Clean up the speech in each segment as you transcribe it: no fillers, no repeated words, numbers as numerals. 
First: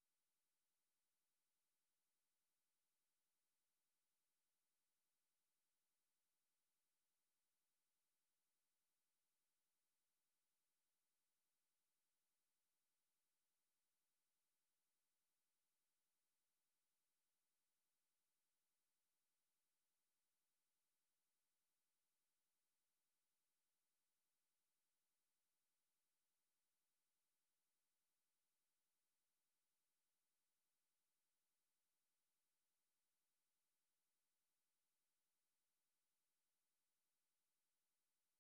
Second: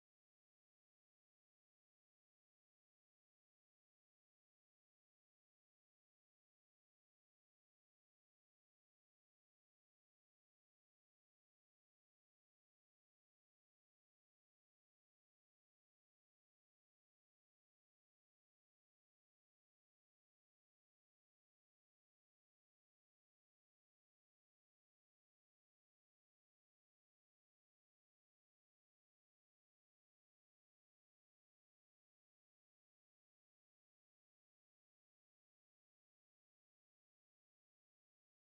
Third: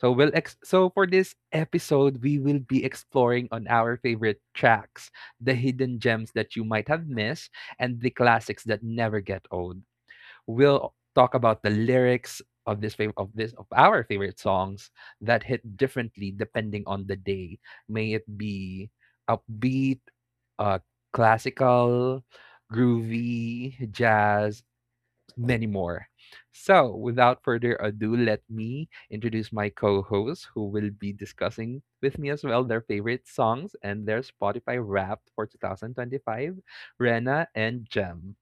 So for this episode, we will be exploring on our favorite tracks, the hidden gems that you might have missed, and the classics that never get old. We'll talk about the lyrics of this fav- of this of our favorite songs that hit differently depending on the day. May it be upbeat, uh, classical, groovy, jazz, many more. So, without further ado, let me introduce my co hosts who will be discussing with me as well their favorite songs and their Spotify wrapped for 2025, Rena and Jem.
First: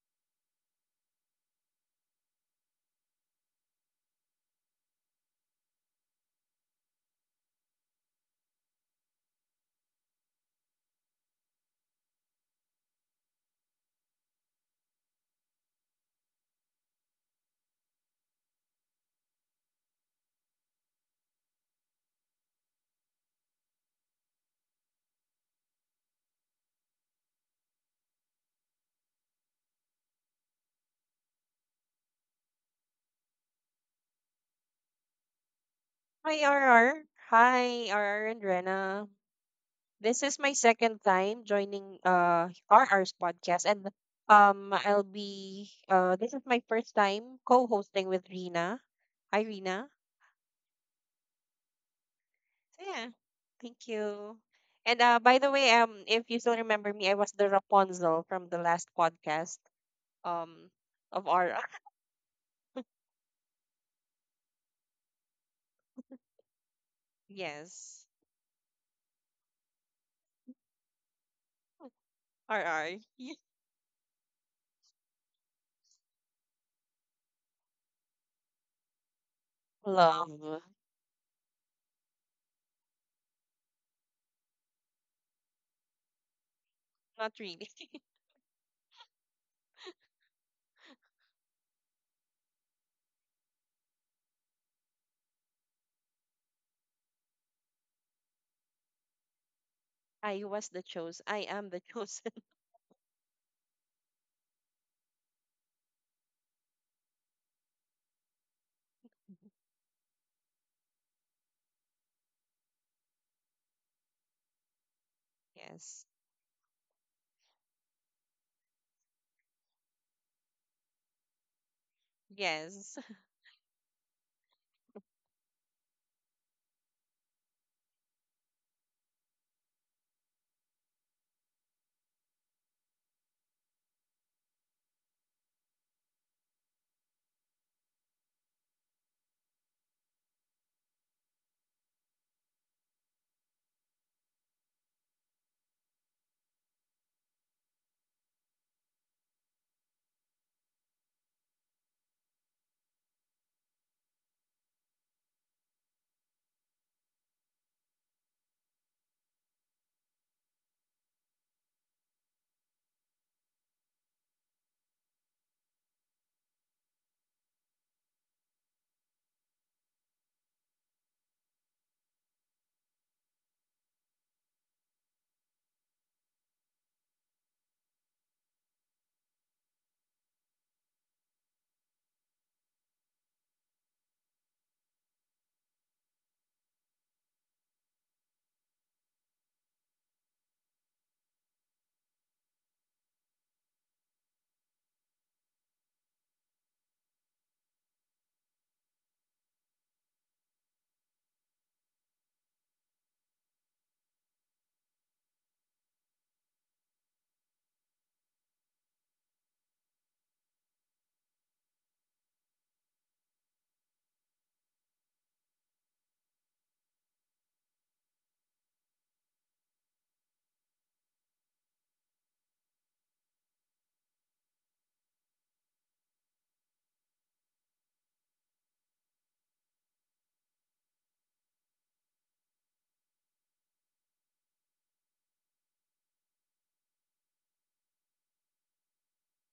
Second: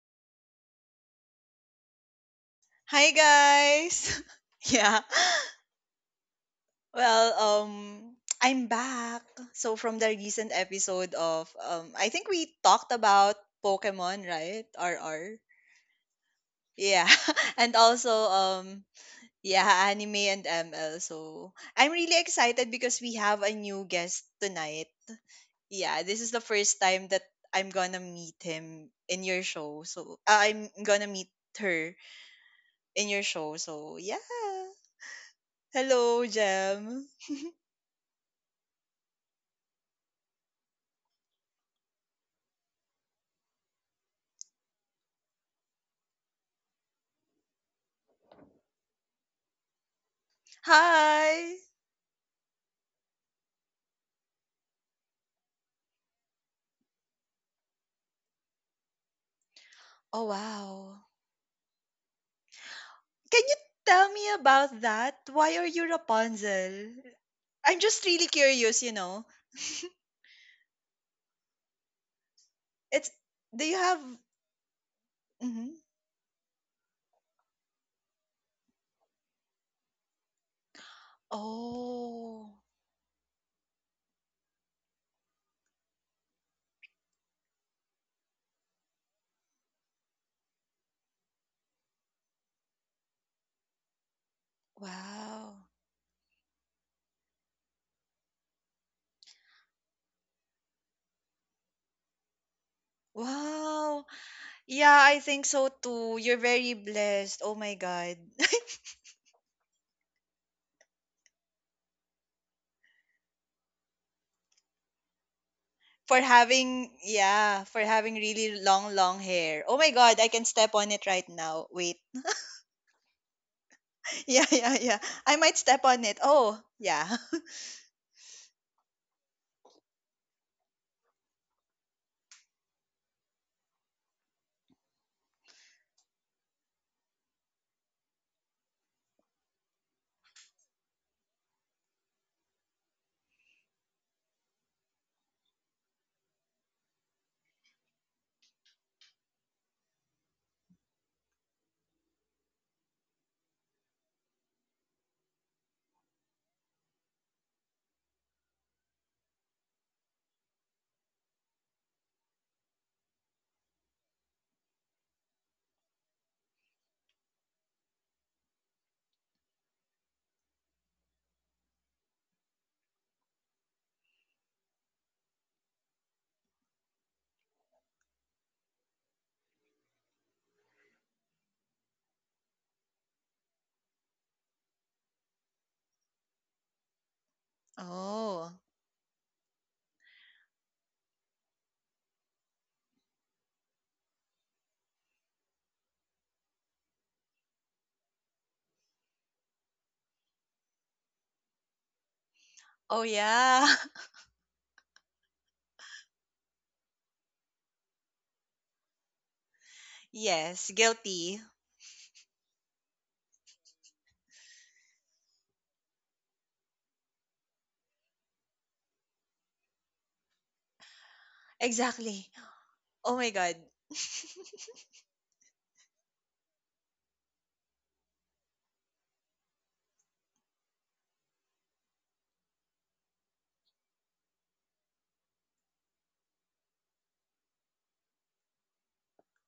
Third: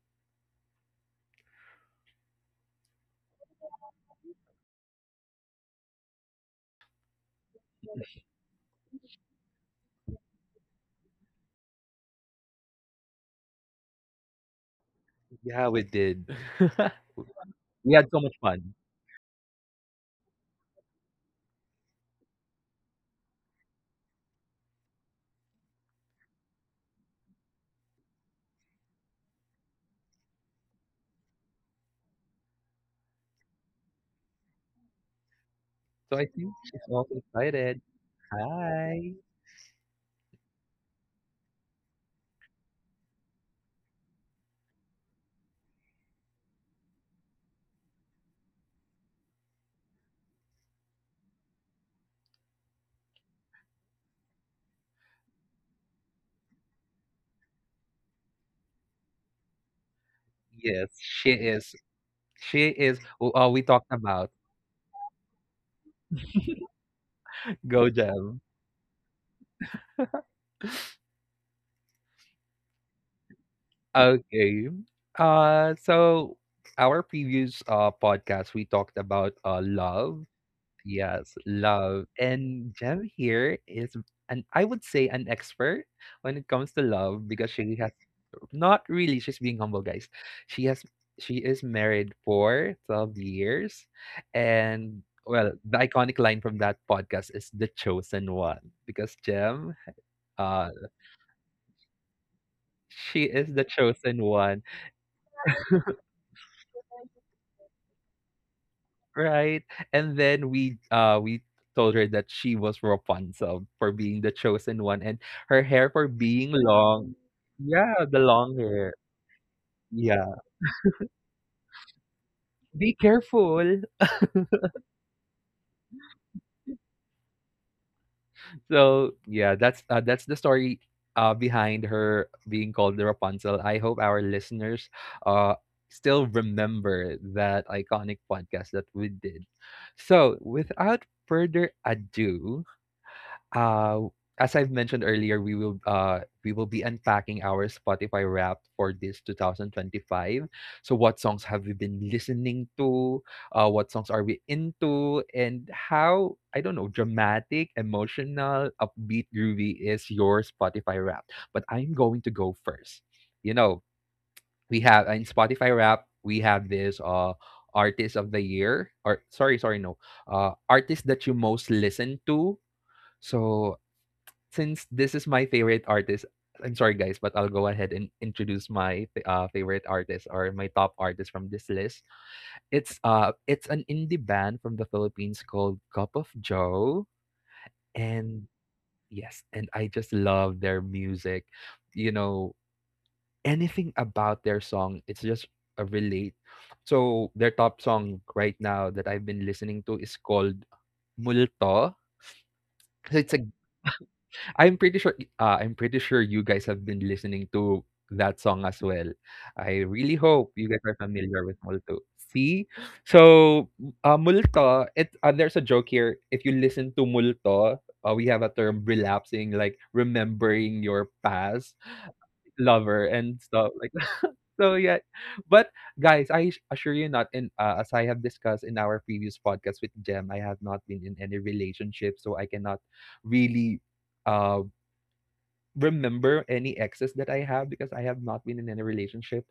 Hi guys. Yeah. Well, I'm back. So from the recent episode of I think we talked about Pokemon, right? RR. Yeah, we did. Yeah. And We had also so much fun. Yeah, anime and ML. So I'm really excited because we have a new guest tonight. Yeah, this is the first time that I'm gonna meet him in your show. So I'm gonna meet her in your show. So yeah. So, Hello, I Hi, think she's RR. Jem. also excited. Hi, RR and Rena. Hi. This is my second time joining RR's podcast, and I'll be this is my first time co-hosting with Rena. Hi, Rena. Hi! So, yeah, thank you. And by the way, if you still remember me, I was the Rapunzel from the last podcast Oh, um Yes, wow. of she RR. is. She is who Can all you we talked tell about. me about that? Why are you Rapunzel? I'm Go, Yes, just really Jem. curious. RR. It's Do you have Okay. hmm So our previous podcast we talked about love. Love. Yes, love. Oh, And Jem here is an I would say an expert when it comes to love Not because really. she has not really, she's being humble, guys. She has she is married for 12 years, and well, wow. the iconic line from that podcast is the chosen one because I was uh, the chose. I am the chosen. she is the Wow. chosen one. Yeah, I think so too. You're very blessed. Oh my God. Right. And then we told her that she was Rapunzel for being the chosen one, and her hair Yes. for For being having long. yeah, for Yeah, having the really long hair. long long hair. Oh my God, Yeah. I can step on it right now. Wait. Yes. Be careful. Yeah, yeah, yeah. I might step on it. Oh, yeah. So yeah, that's the story behind her being called the Rapunzel. I hope our listeners uh still remember that iconic podcast that we did. So without further ado, Uh, as I've mentioned earlier, we will be unpacking our Spotify Wrapped for this 2025. So what songs have we been listening to? What songs are we into? And how I don't know dramatic, emotional, upbeat, groovy is your Spotify Wrapped? But I'm going to go first. You know, we have in Spotify Wrapped we have this artist of the year, or sorry, no, artist that you most listen to. So since this is my favorite artist, I'm sorry guys, but I'll go ahead and introduce my favorite artist or my top artist from this list. It's an indie band from the Philippines called Cup of Joe, and Oh. yes, and I just love their music. You know, anything about their song, it's just a relate. So their top song right now that I've been listening to is called Multo. Oh So it's a yeah. I'm pretty sure you guys have been listening to that song as well. I really hope you Yes, guys are familiar guilty. with Multo. See? So, Multo, there's a joke here. If you listen to Multo, we have a term relapsing, like remembering your past Exactly. lover Oh my and god. stuff like that. So, yeah. But, guys, assure you not, as I have discussed in our previous podcast with Jem, I have not been in any relationship, so I cannot really. Uh, Remember any exes that I have because I have not been in any relationship.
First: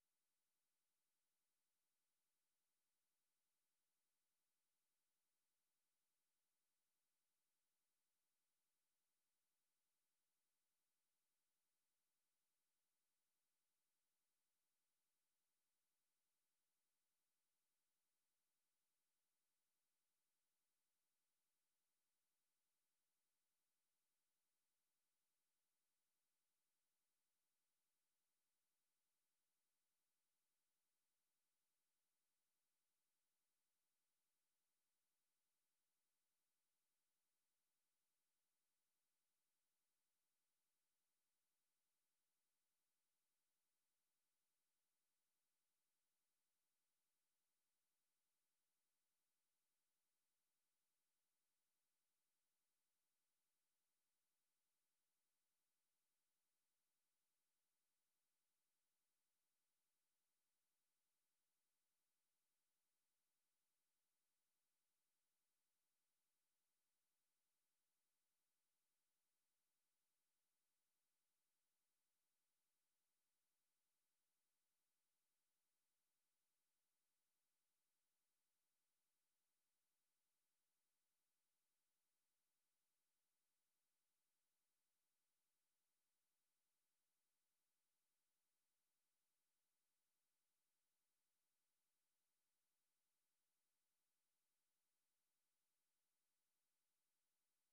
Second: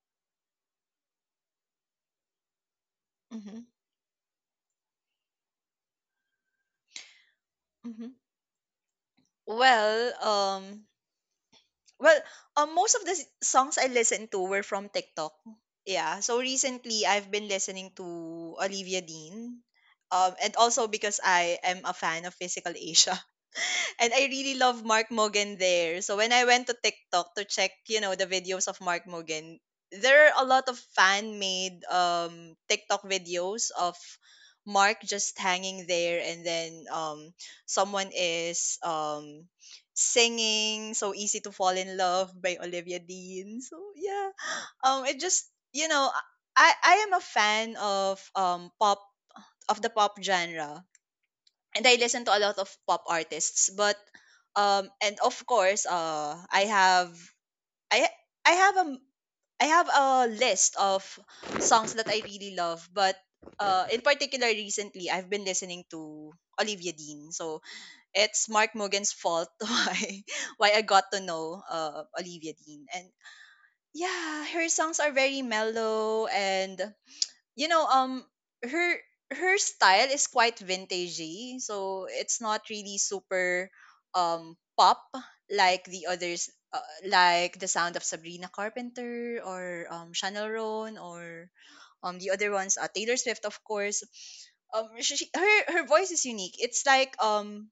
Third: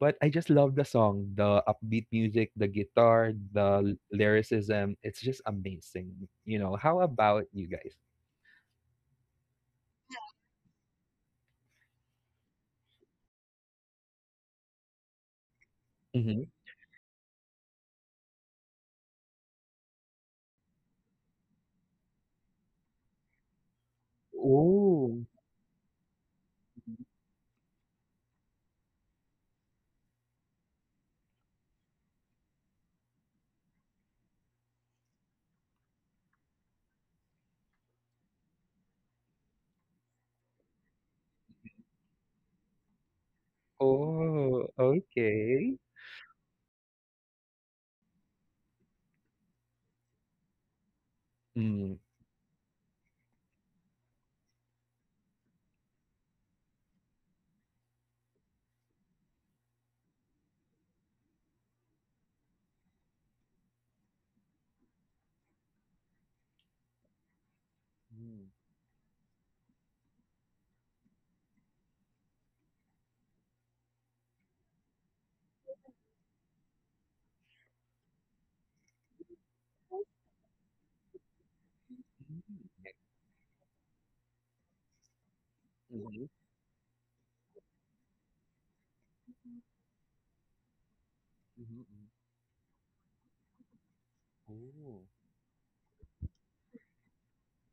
But I just love the song, the upbeat music, the guitar, hmm the lyricism. It's just amazing. You know, how about you guys? hmm Well, well, most of the songs I listened to were from TikTok. Yeah. So Mm-hmm. recently, I've been listening to Olivia Dean, and also because I am a fan of Physical Asia. And I really love Mark Oh, Mogan there. So when I went to TikTok to check, the videos of Mark Mogan, there are a lot of fan made TikTok videos of Mark just hanging there, and then someone is singing So Easy to Fall in Love by Olivia Dean. So yeah. oh, It just, okay. I am a fan of pop, of the pop genre, and I Mm. listen to a lot of pop artists. But and of course, I I have a I have a list of songs that I really love. But in particular, recently I've been listening to Olivia Dean. So it's Mm. Mark Morgan's fault why I got to know, Olivia Dean. And yeah, her songs are very mellow, and you know um her her style is quite vintagey, so it's not really super pop, like the Mm-hmm. others, like the sound of Sabrina Carpenter, or Chanel Roan, or the other ones, Taylor Swift, of course. Ooh, Her voice is unique, it's like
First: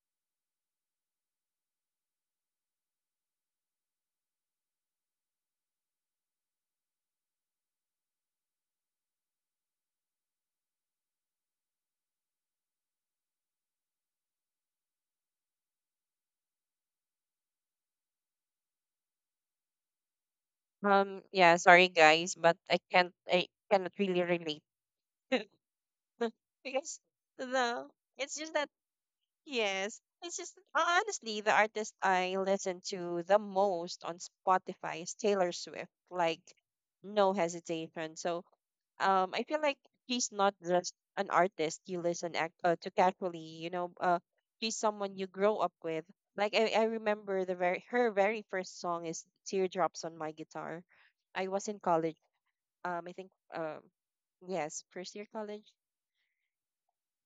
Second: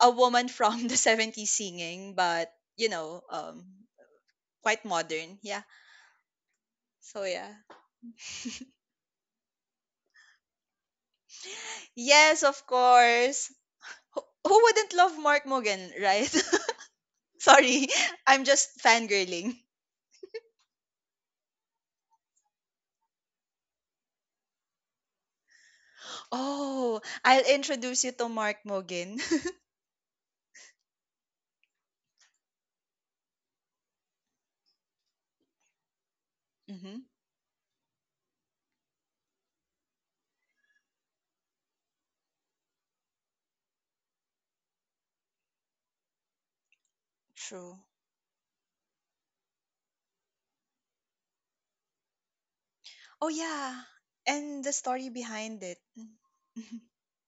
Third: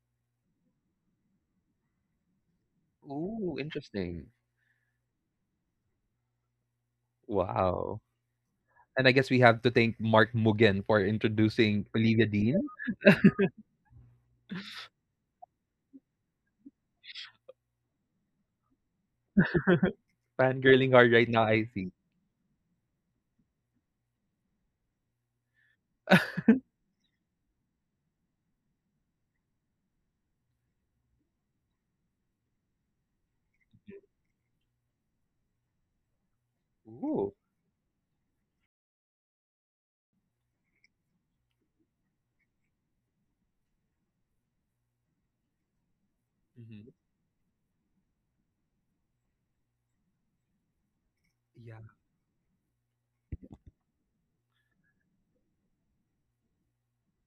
a woman from the 70s singing, but ooh, interesting. quite modern, yeah. So yeah. Wow. And I guess we have to thank Mark Mugen for introducing Olivia Yes, Dean. of course. who who wouldn't love Mark Mogan, right? Sorry, I'm just fangirling. Fangirling hard right now, Yeah, I sorry see. guys, but I cannot really relate. Oh, Because I'll the introduce you to it's just Mark that, Mogan. yes, it's just honestly the artist I listen to the most on Spotify is Taylor Swift, like hmm Ooh. no hesitation. So I feel like she's not just an artist you listen act to casually, she's someone you grow up with. Like I Mhm. remember the True. very her very first song is Teardrops on My Guitar. I was in Yeah. college. I Oh, think, yeah. And the yes, story first year behind college. it. Mhm.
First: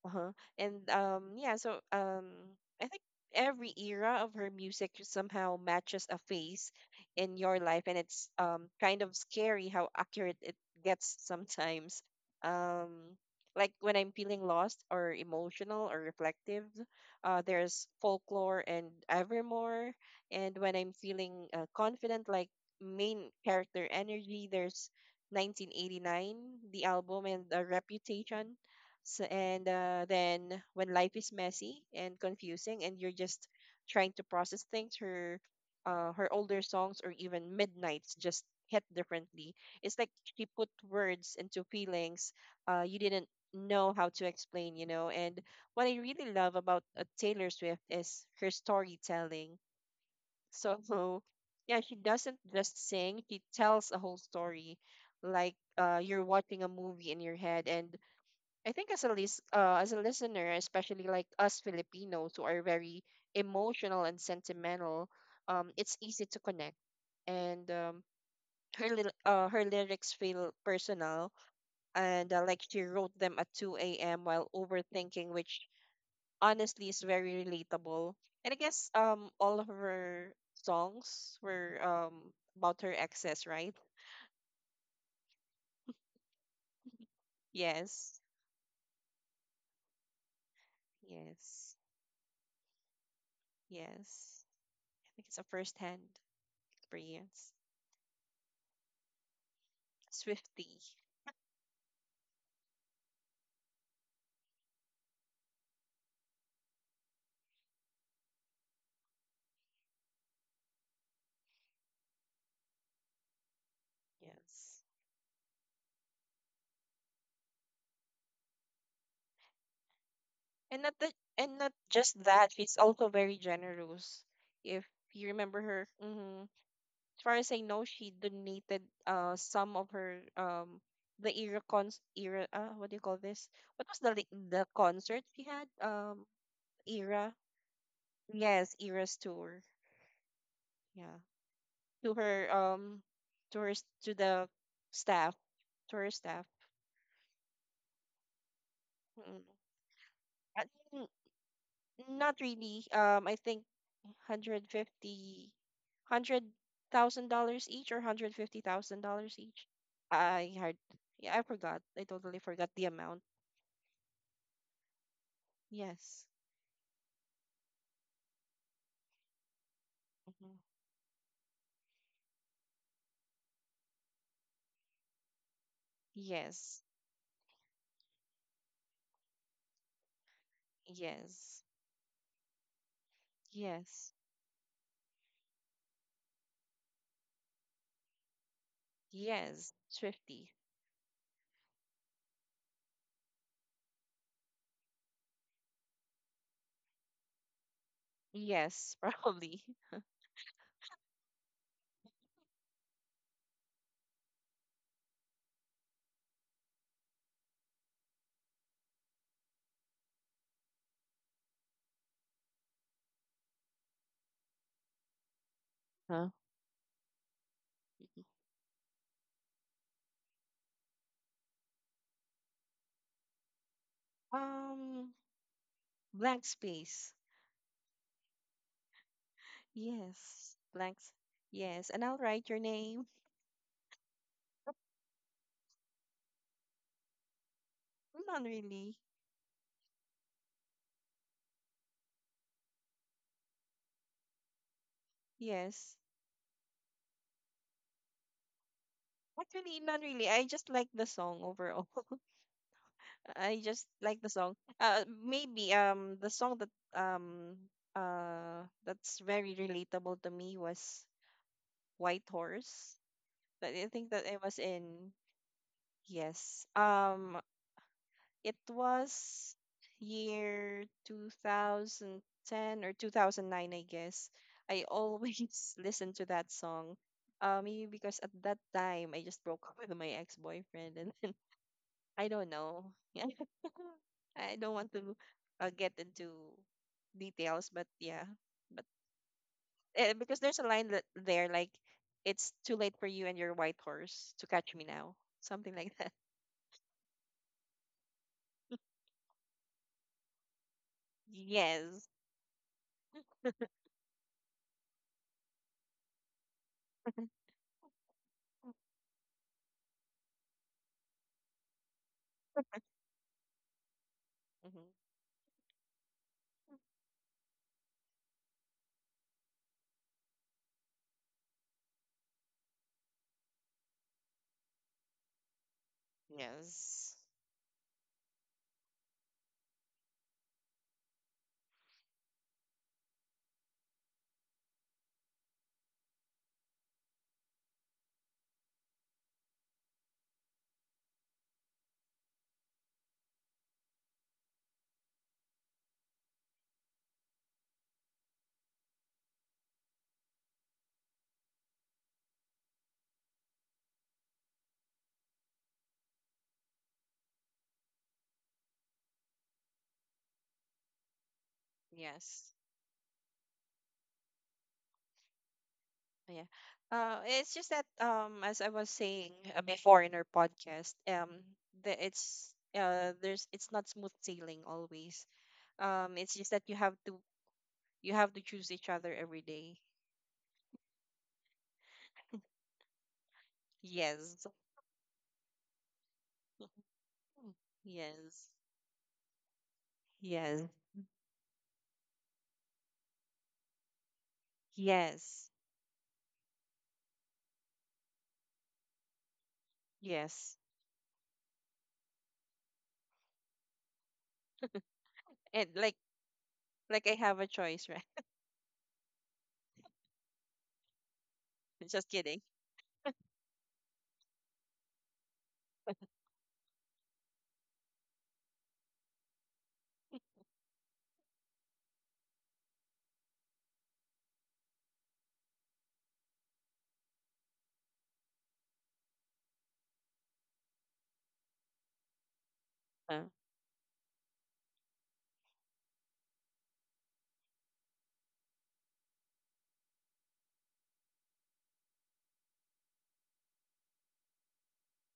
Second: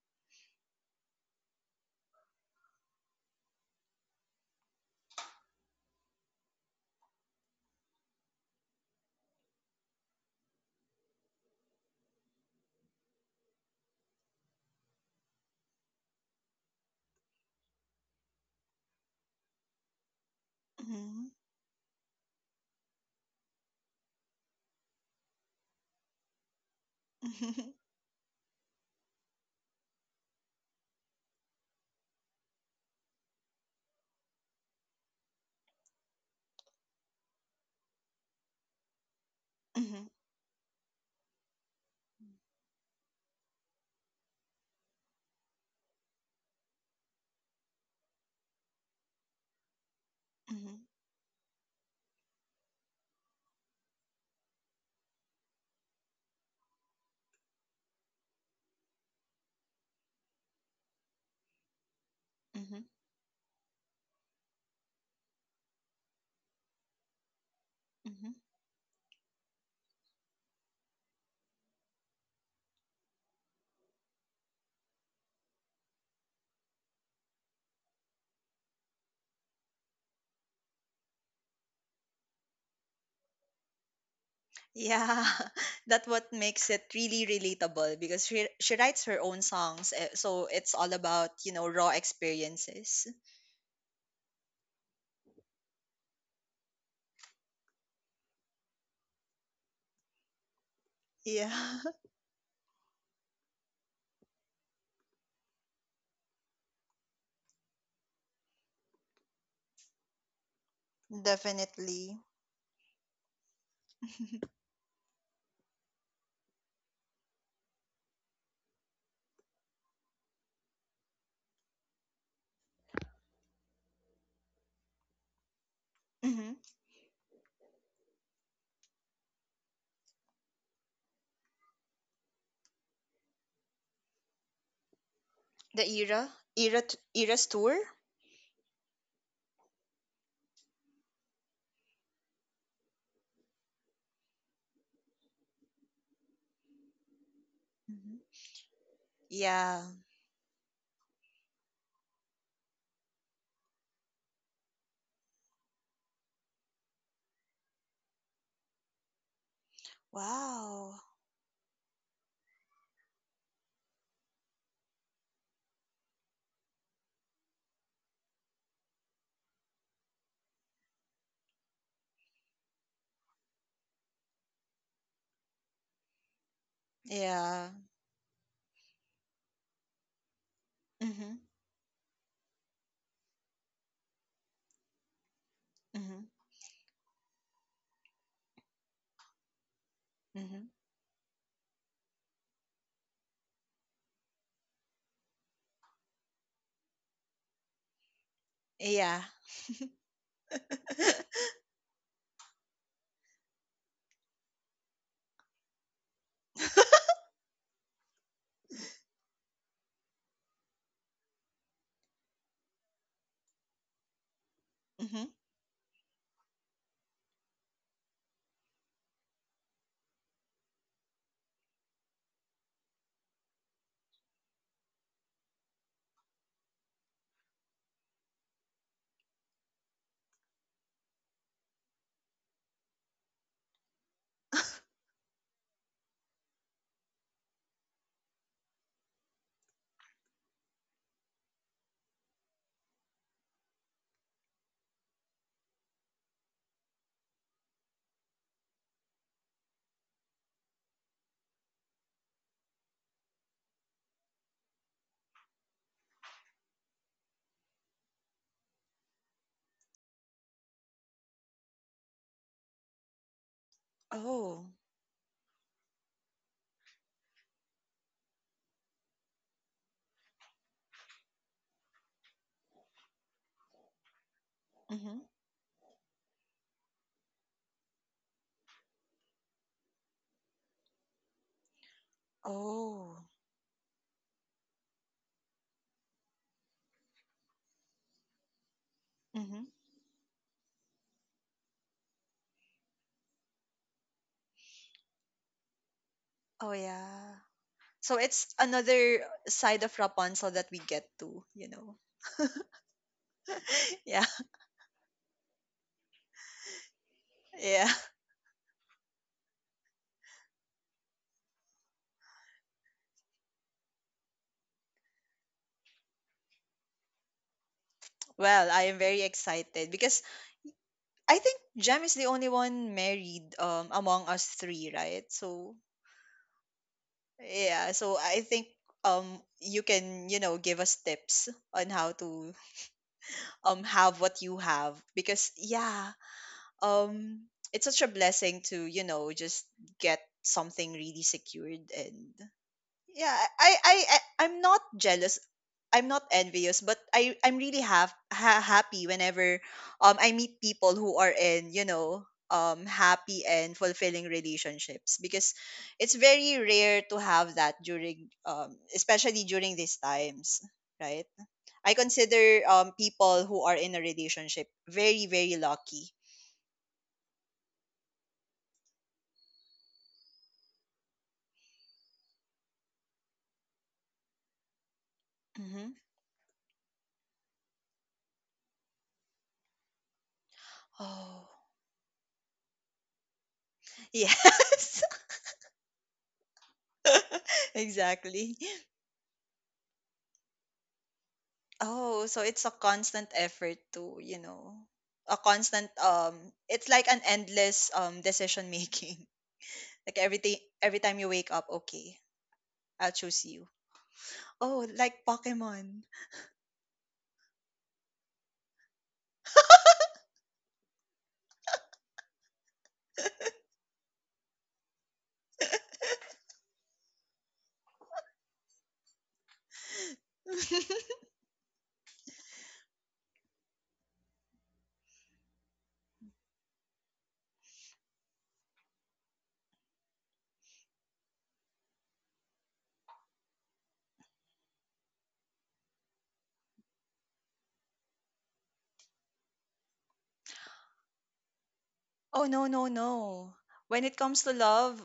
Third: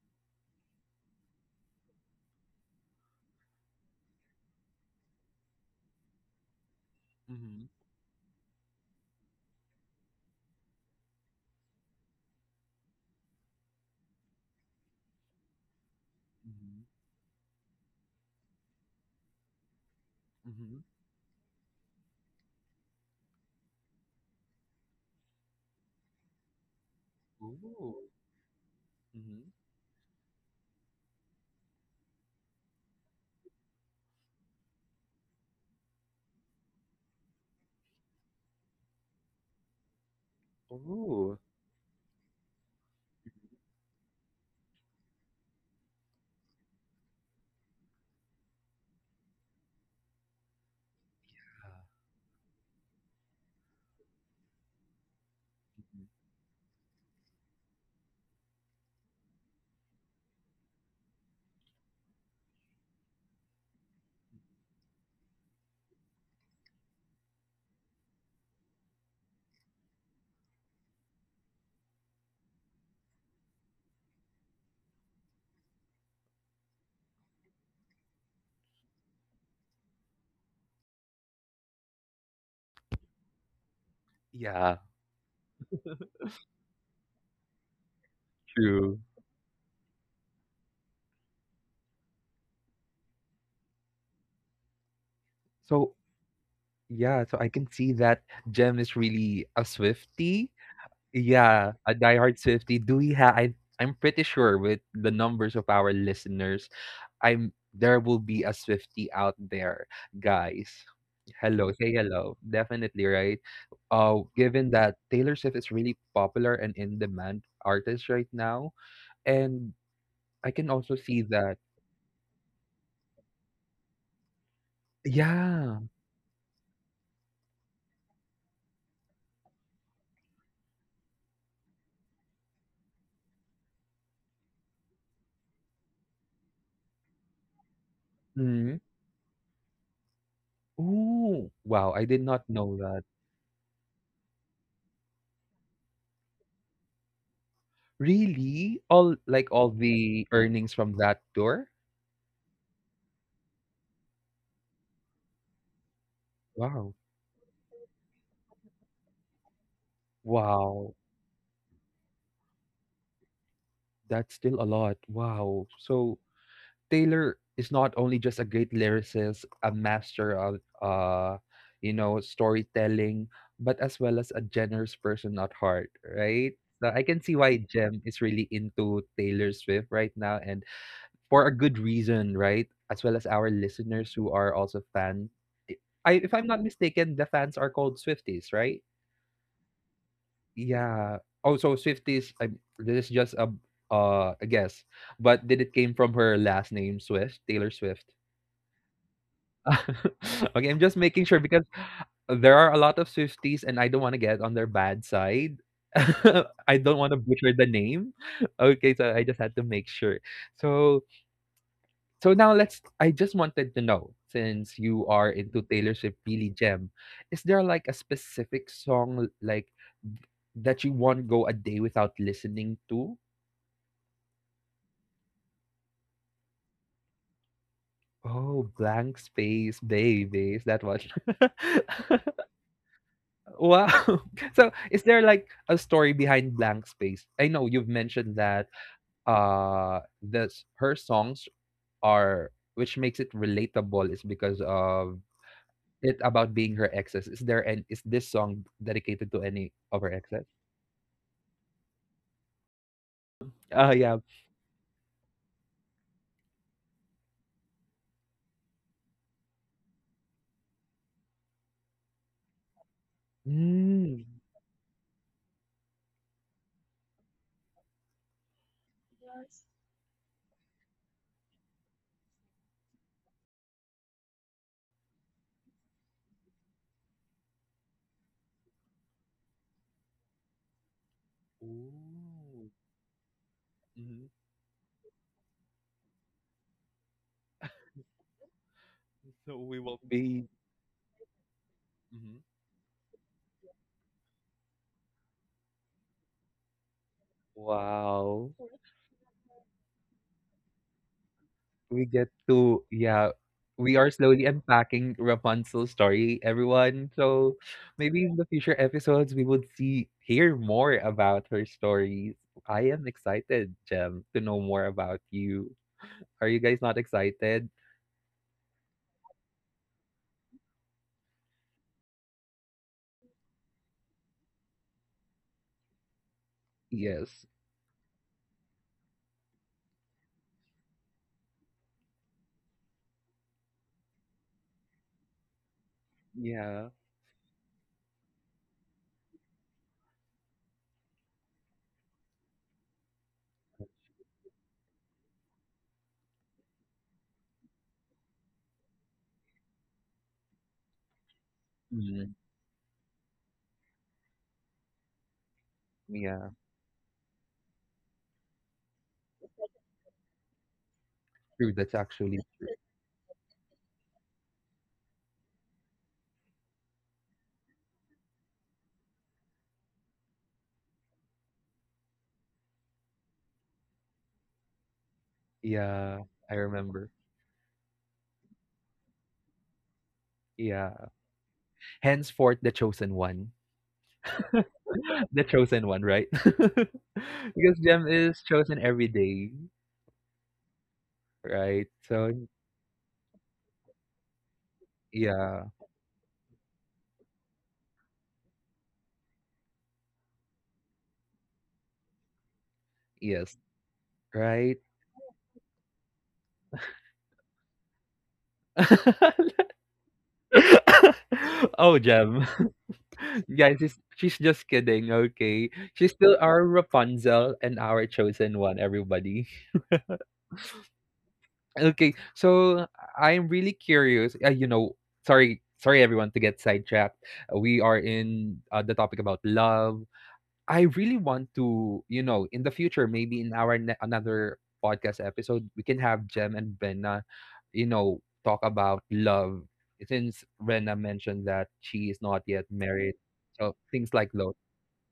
Uh-huh. And yeah, so I think every era of her music somehow matches a phase in your Mhm. life, and it's kind of scary how accurate it gets sometimes. Um like when I'm feeling lost or emotional or reflective, Mhm. There's folklore and evermore. And when Mhm. I'm Mhm. feeling confident, like main character energy, there's 1989, the album, and the Mhm. Ooh. reputation. So, Mhm. and then when life is messy and confusing, and you're just trying to process things, her older songs or even midnights just hit differently. It's like Mhm. she put words Ooh. into feelings you didn't know how to explain, you know. And what I really love about Taylor Swift is her storytelling. Mhm. So, yeah, Yeah. she doesn't just sing; she tells a whole story, like Mhm. you're watching a movie in your head. And I think as a as a listener, especially like us Filipinos who are Mhm. very emotional and sentimental, it's easy to connect. And Mhm. Her lyrics feel personal, and like she wrote them at 2 a.m. while overthinking, which honestly is very relatable. And I guess all of her songs were about her exes, right? Yeah, Yeah, that what makes it really relatable, Yes, because she true. writes her own songs, eh, so it's all about, yes, raw experiences. yes. I think it's a first So, hand yeah, so I experience. can see that Jem is really a Swiftie. Swiftly. Yeah, Yeah, a diehard Swiftie. Do we have I I'm pretty sure with the numbers of our listeners, I'm there will be a Swifty out there, guys. Hello, say definitely. hello. Definitely, right? Given Yes. that Taylor Swift is really popular and in demand artist right now, and I can And also not the see and that. not just that, she's also very generous. If you remember Yeah. her, hmm as far as I know, she donated some of her the era cons era what do you call this? What was the concert she had? The Era era's tour. Yes, Mm. era's tour, yeah, Ooh, wow! I to did not her know um that. to her s- to the staff to her staff. hmm Really? All Mm. like all Yeah. the I- earnings from think that tour? not really. I think 150, hundred Wow. thousand dollars each, or $150,000 each, I heard. Wow. Wow. Yeah, I forgot. I totally forgot the amount. That's still a lot. Wow. So Yes. Taylor is not only just a great lyricist, a master of Hmm. You know, storytelling, but as well as a generous person at heart, right? Yes. So I can see why Yeah. Jem is really into Taylor Swift right now, and Mm-hmm. for a Yes. good reason, right? As well as our Yes. listeners who are also fan. I, Mm-hmm. if I'm not mistaken, the fans are called Swifties, right? Yes. Swifty. Mm-hmm. Yeah. Oh, so Swifties, I, this is just a guess. But did it came from her last name Swift, Taylor Swift? Yes, Yeah. probably. Okay, I'm just making sure because there are a lot of Swifties and I don't wanna get on their bad side. I don't wanna butcher the name. Okay, so I just had to make sure. So so now let's I just wanted to know, since you are Mm-hmm. into Taylor Swift, Huh? Billy Gem, is there like a specific song like that you won't go a day without listening to? Um, Blank Space. Oh, Blank Space Baby, Yes. is that one? Blanks. Yes. And I'll write your name. Wow. So is there like a story behind Blank Space? I know you've mentioned Not that really. This her songs are which makes it relatable is because of Yes. it about being her exes. Is there an Is this song dedicated to any Actually, not of her really. I exes? just like the song overall. I just Oh yeah. like the song. Maybe the song um that's very relatable to me was White Horse. That I think that Mm. it was Oh. in, yes. It was year 2010 or 2009, I guess. I Mm-hmm. always listen to that song. Maybe because at that time I just broke up with my ex-boyfriend and I don't Ooh. know. Oh. Mhm. I don't want to get into details, but yeah, but So Mm-hmm. we will because be there's a line that there, like, Mhm. it's too late for you and your white horse to catch me now, something like that. Oh yeah. So Wow. it's another side of Rapunzel that we get to. We Yes. get to, yeah, we are Yeah. slowly unpacking Rapunzel's story, everyone. So Yeah. maybe in the future episodes we would see, hear more about her stories. I am excited, Jem, to know more hmm about you. Are you guys not excited? Well, I am very excited, because I think Jem is the only one married among us three, right? So Yes. Yes, yeah, so I think um you can, give us tips on how to have what you have, because yeah, yeah. um it's such a blessing to, just get something really secured, and yeah, I'm not jealous, I'm not envious, but I'm really happy whenever I meet people who are in, Mm, happy and fulfilling relationships, because it's yeah, very rare to have that during, especially during these times, right? true, that's I actually Yes. consider people who are in a relationship very, very lucky. Yeah. It's just that, as I was saying before in our podcast, the, it's there's it's not smooth sailing always. hmm yeah. It's just I that you have remember, to you have to choose each other every day. yeah, Oh henceforth the chosen one. Yes. yes, The chosen one, right? Because Jem is Yes. exactly. chosen every day, Yes. right? Oh, So so it's a constant effort to, a Yes. yeah. constant it's like an endless, decision making. Like, Yes. Every time you wake up, okay, I'll choose Yes. you. Right? Oh, like And, like Pokemon. like I have a choice, right? Oh, Just kidding. Gem. Guys, she's just kidding, okay? She's still our Rapunzel and our chosen one, everybody. Okay, so I'm really curious. You know, sorry, everyone, to get sidetracked. We are in the topic about love. I really want to, you know, in the future, Uh, maybe in our another podcast episode, we can have Jem and Benna, you know, talk about love. Since Rena mentioned that she is not Oh yet no, no, married, no. so things When it like comes love. to love,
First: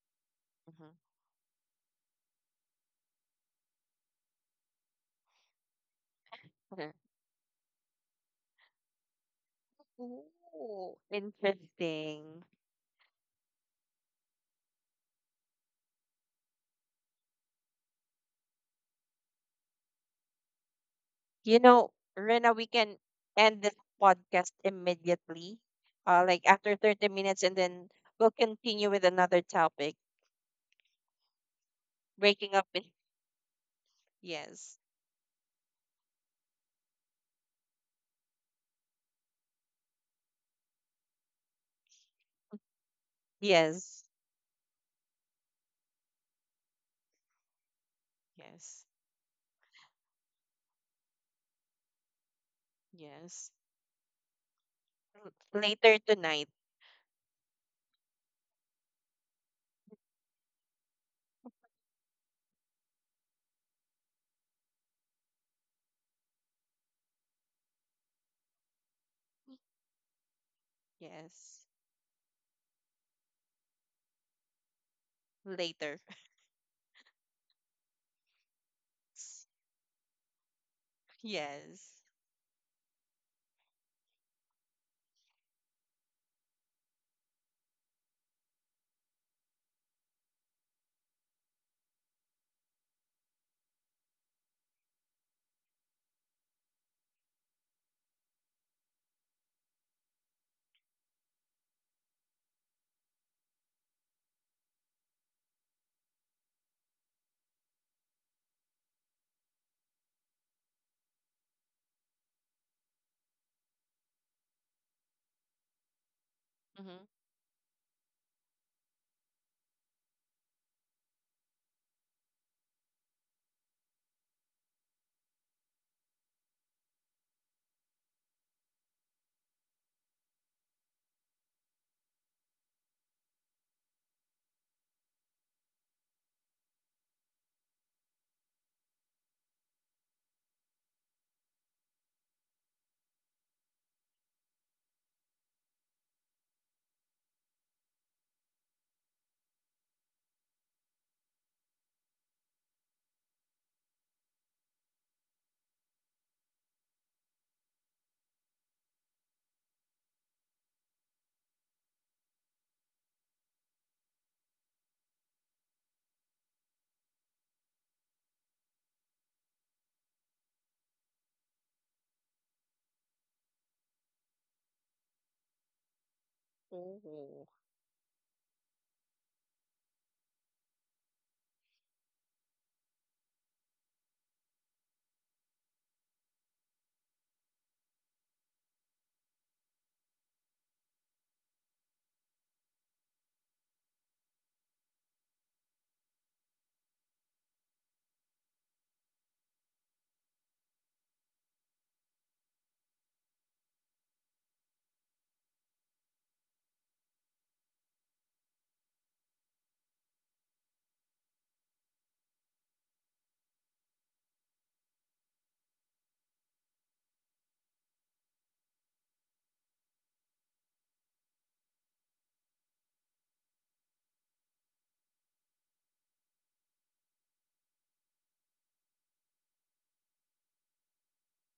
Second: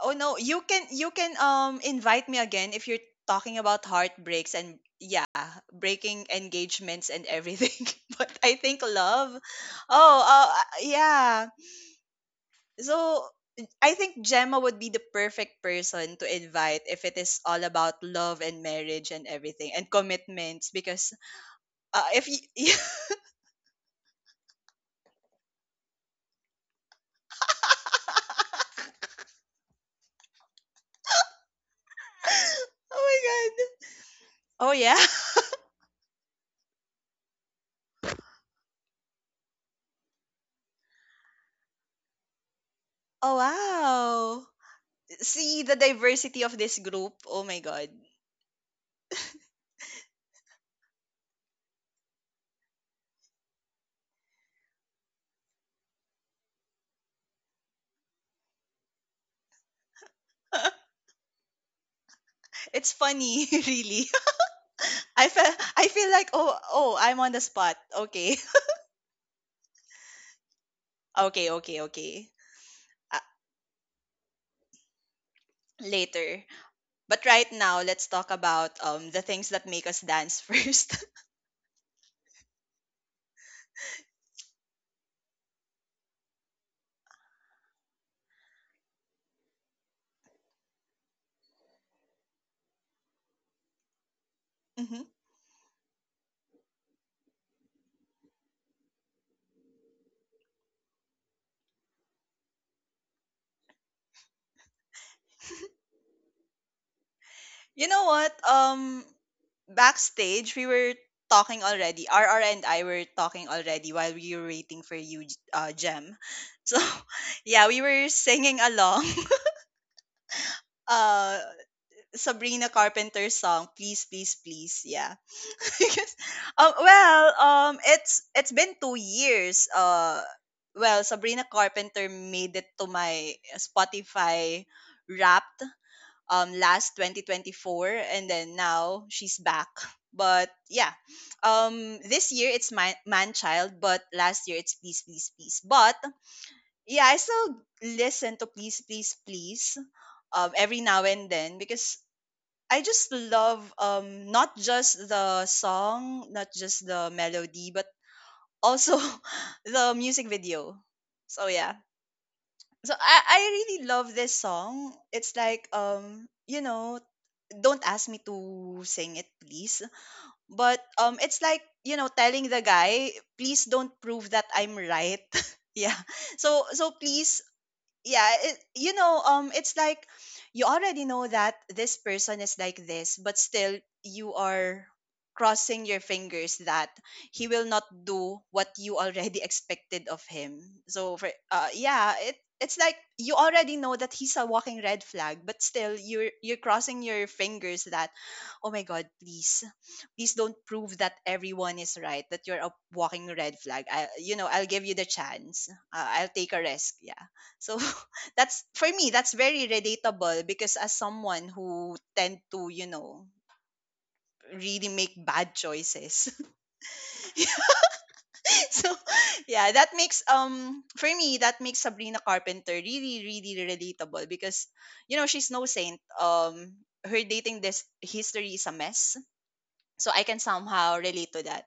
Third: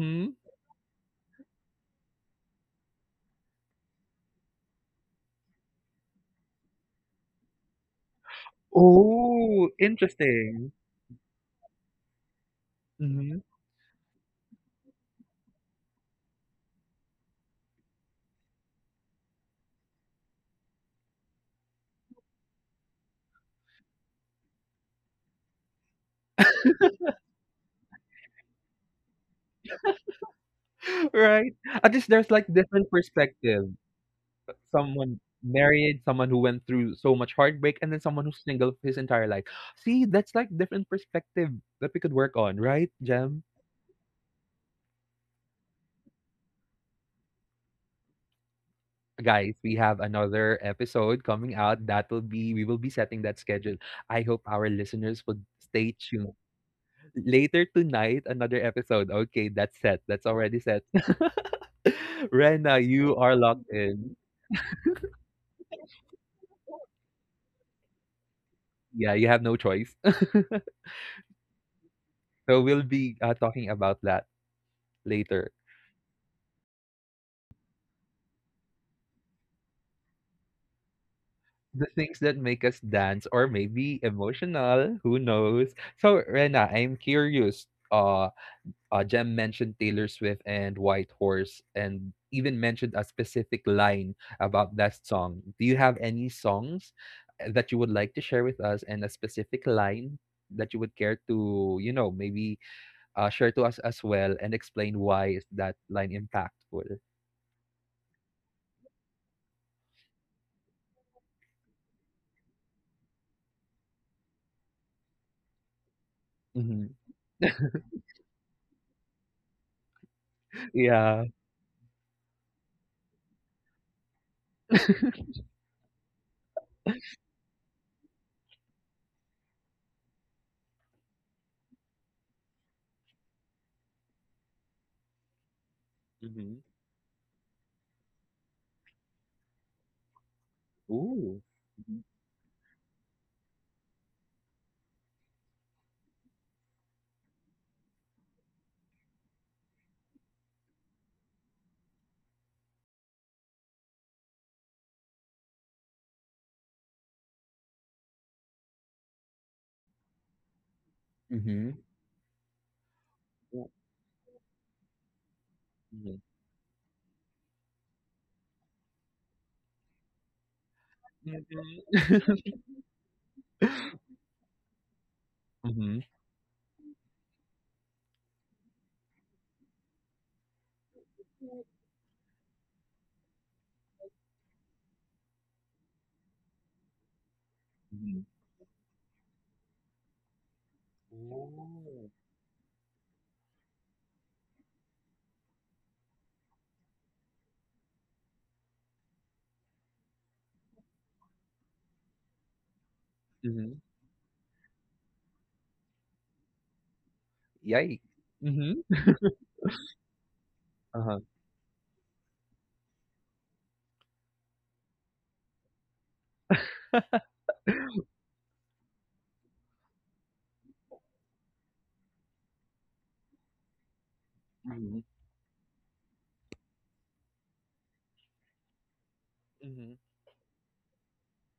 oh no, you can, invite me again if you're talking about heartbreaks and, yeah, breaking mhm. engagements and everything. But I think love... Oh, Oh, interesting. Ooh, yeah. interesting. So Mm-hmm. I think Gemma would be the perfect person to invite if it is all about love and marriage and everything and commitments, because You know, if you... Rena, we can end this podcast immediately. Like after 30 minutes, and then we'll continue with another topic. Right. At least there's like Breaking up Oh different in my perspective. god. Oh yes. yeah. Someone married, someone who went through so much heartbreak, and then someone who's single his entire life. See, that's like different perspective that we could work on, right, Oh Jem? Yes. wow. See the diversity of this group. Oh my god. Yes. Guys, we have another episode coming out. That will be We will be setting that Yes. schedule. I hope our listeners would stay Later tuned. tonight. Later tonight, another episode. Okay, that's set. That's already set. Rena, It's you are funny, locked really. in. I feel like, oh, I'm on the spot. Okay. Yeah, you have no choice. Okay, Yes. okay, okay. So we'll Uh, be talking about that later. Later. Later. But right now, let's talk about the things that make us dance first. The Yes. things that make us dance, or maybe emotional, who knows? So Rena, I'm curious. Uh Jem mentioned Taylor Swift and White Horse, and even mentioned a specific line about hmm that song. Do you have any songs that you would like to share with us, and a specific line that you would care to, you know, maybe share to us as well, and explain why is that line impactful? You know what? Backstage we were talking already. RR and I were talking already while we were waiting for you, Gem. So Hmm. Mm-hmm. yeah, we were singing along. Yeah. Uh, Sabrina Carpenter's song, please, please, please. Yeah. Because, it's been 2 years. Well, Sabrina Carpenter made it to my Spotify Wrapped, Hmm. last 2024, and then now she's back, but yeah, Ooh. This year it's my man child, but last year it's please please please. But yeah, I still listen to please please please, every now and then, because I just love, not just the song, not just the melody, but also the music video. So yeah. Mm-hmm. So I really love this song. It's like, Mm-hmm. Don't ask me to sing it, please. But it's Hmm, like, you know, telling hmm. the guy, please don't prove that I'm right. Yeah. Mm-hmm. So, please, Oh, yeah. It's like, you already know that this person is like this, but still you are crossing your fingers that he will not do what you already expected of him. So for, Ooh. It's like, you already know that he's a walking red flag, but still you're crossing your fingers that, oh my god, please, please don't prove that everyone is right, that you're a walking red flag. Hmm. I You know, I'll give you the chance, I'll take a risk, yeah. So Yikes. that's Mm-hmm. for me that's very relatable, because as someone who tend to, really make bad choices. So yeah, that makes, for me that makes Sabrina Carpenter really, really relatable, because Mhm. you know, she's no saint. Her dating this history is a mess, Mhm. so I can somehow relate to that,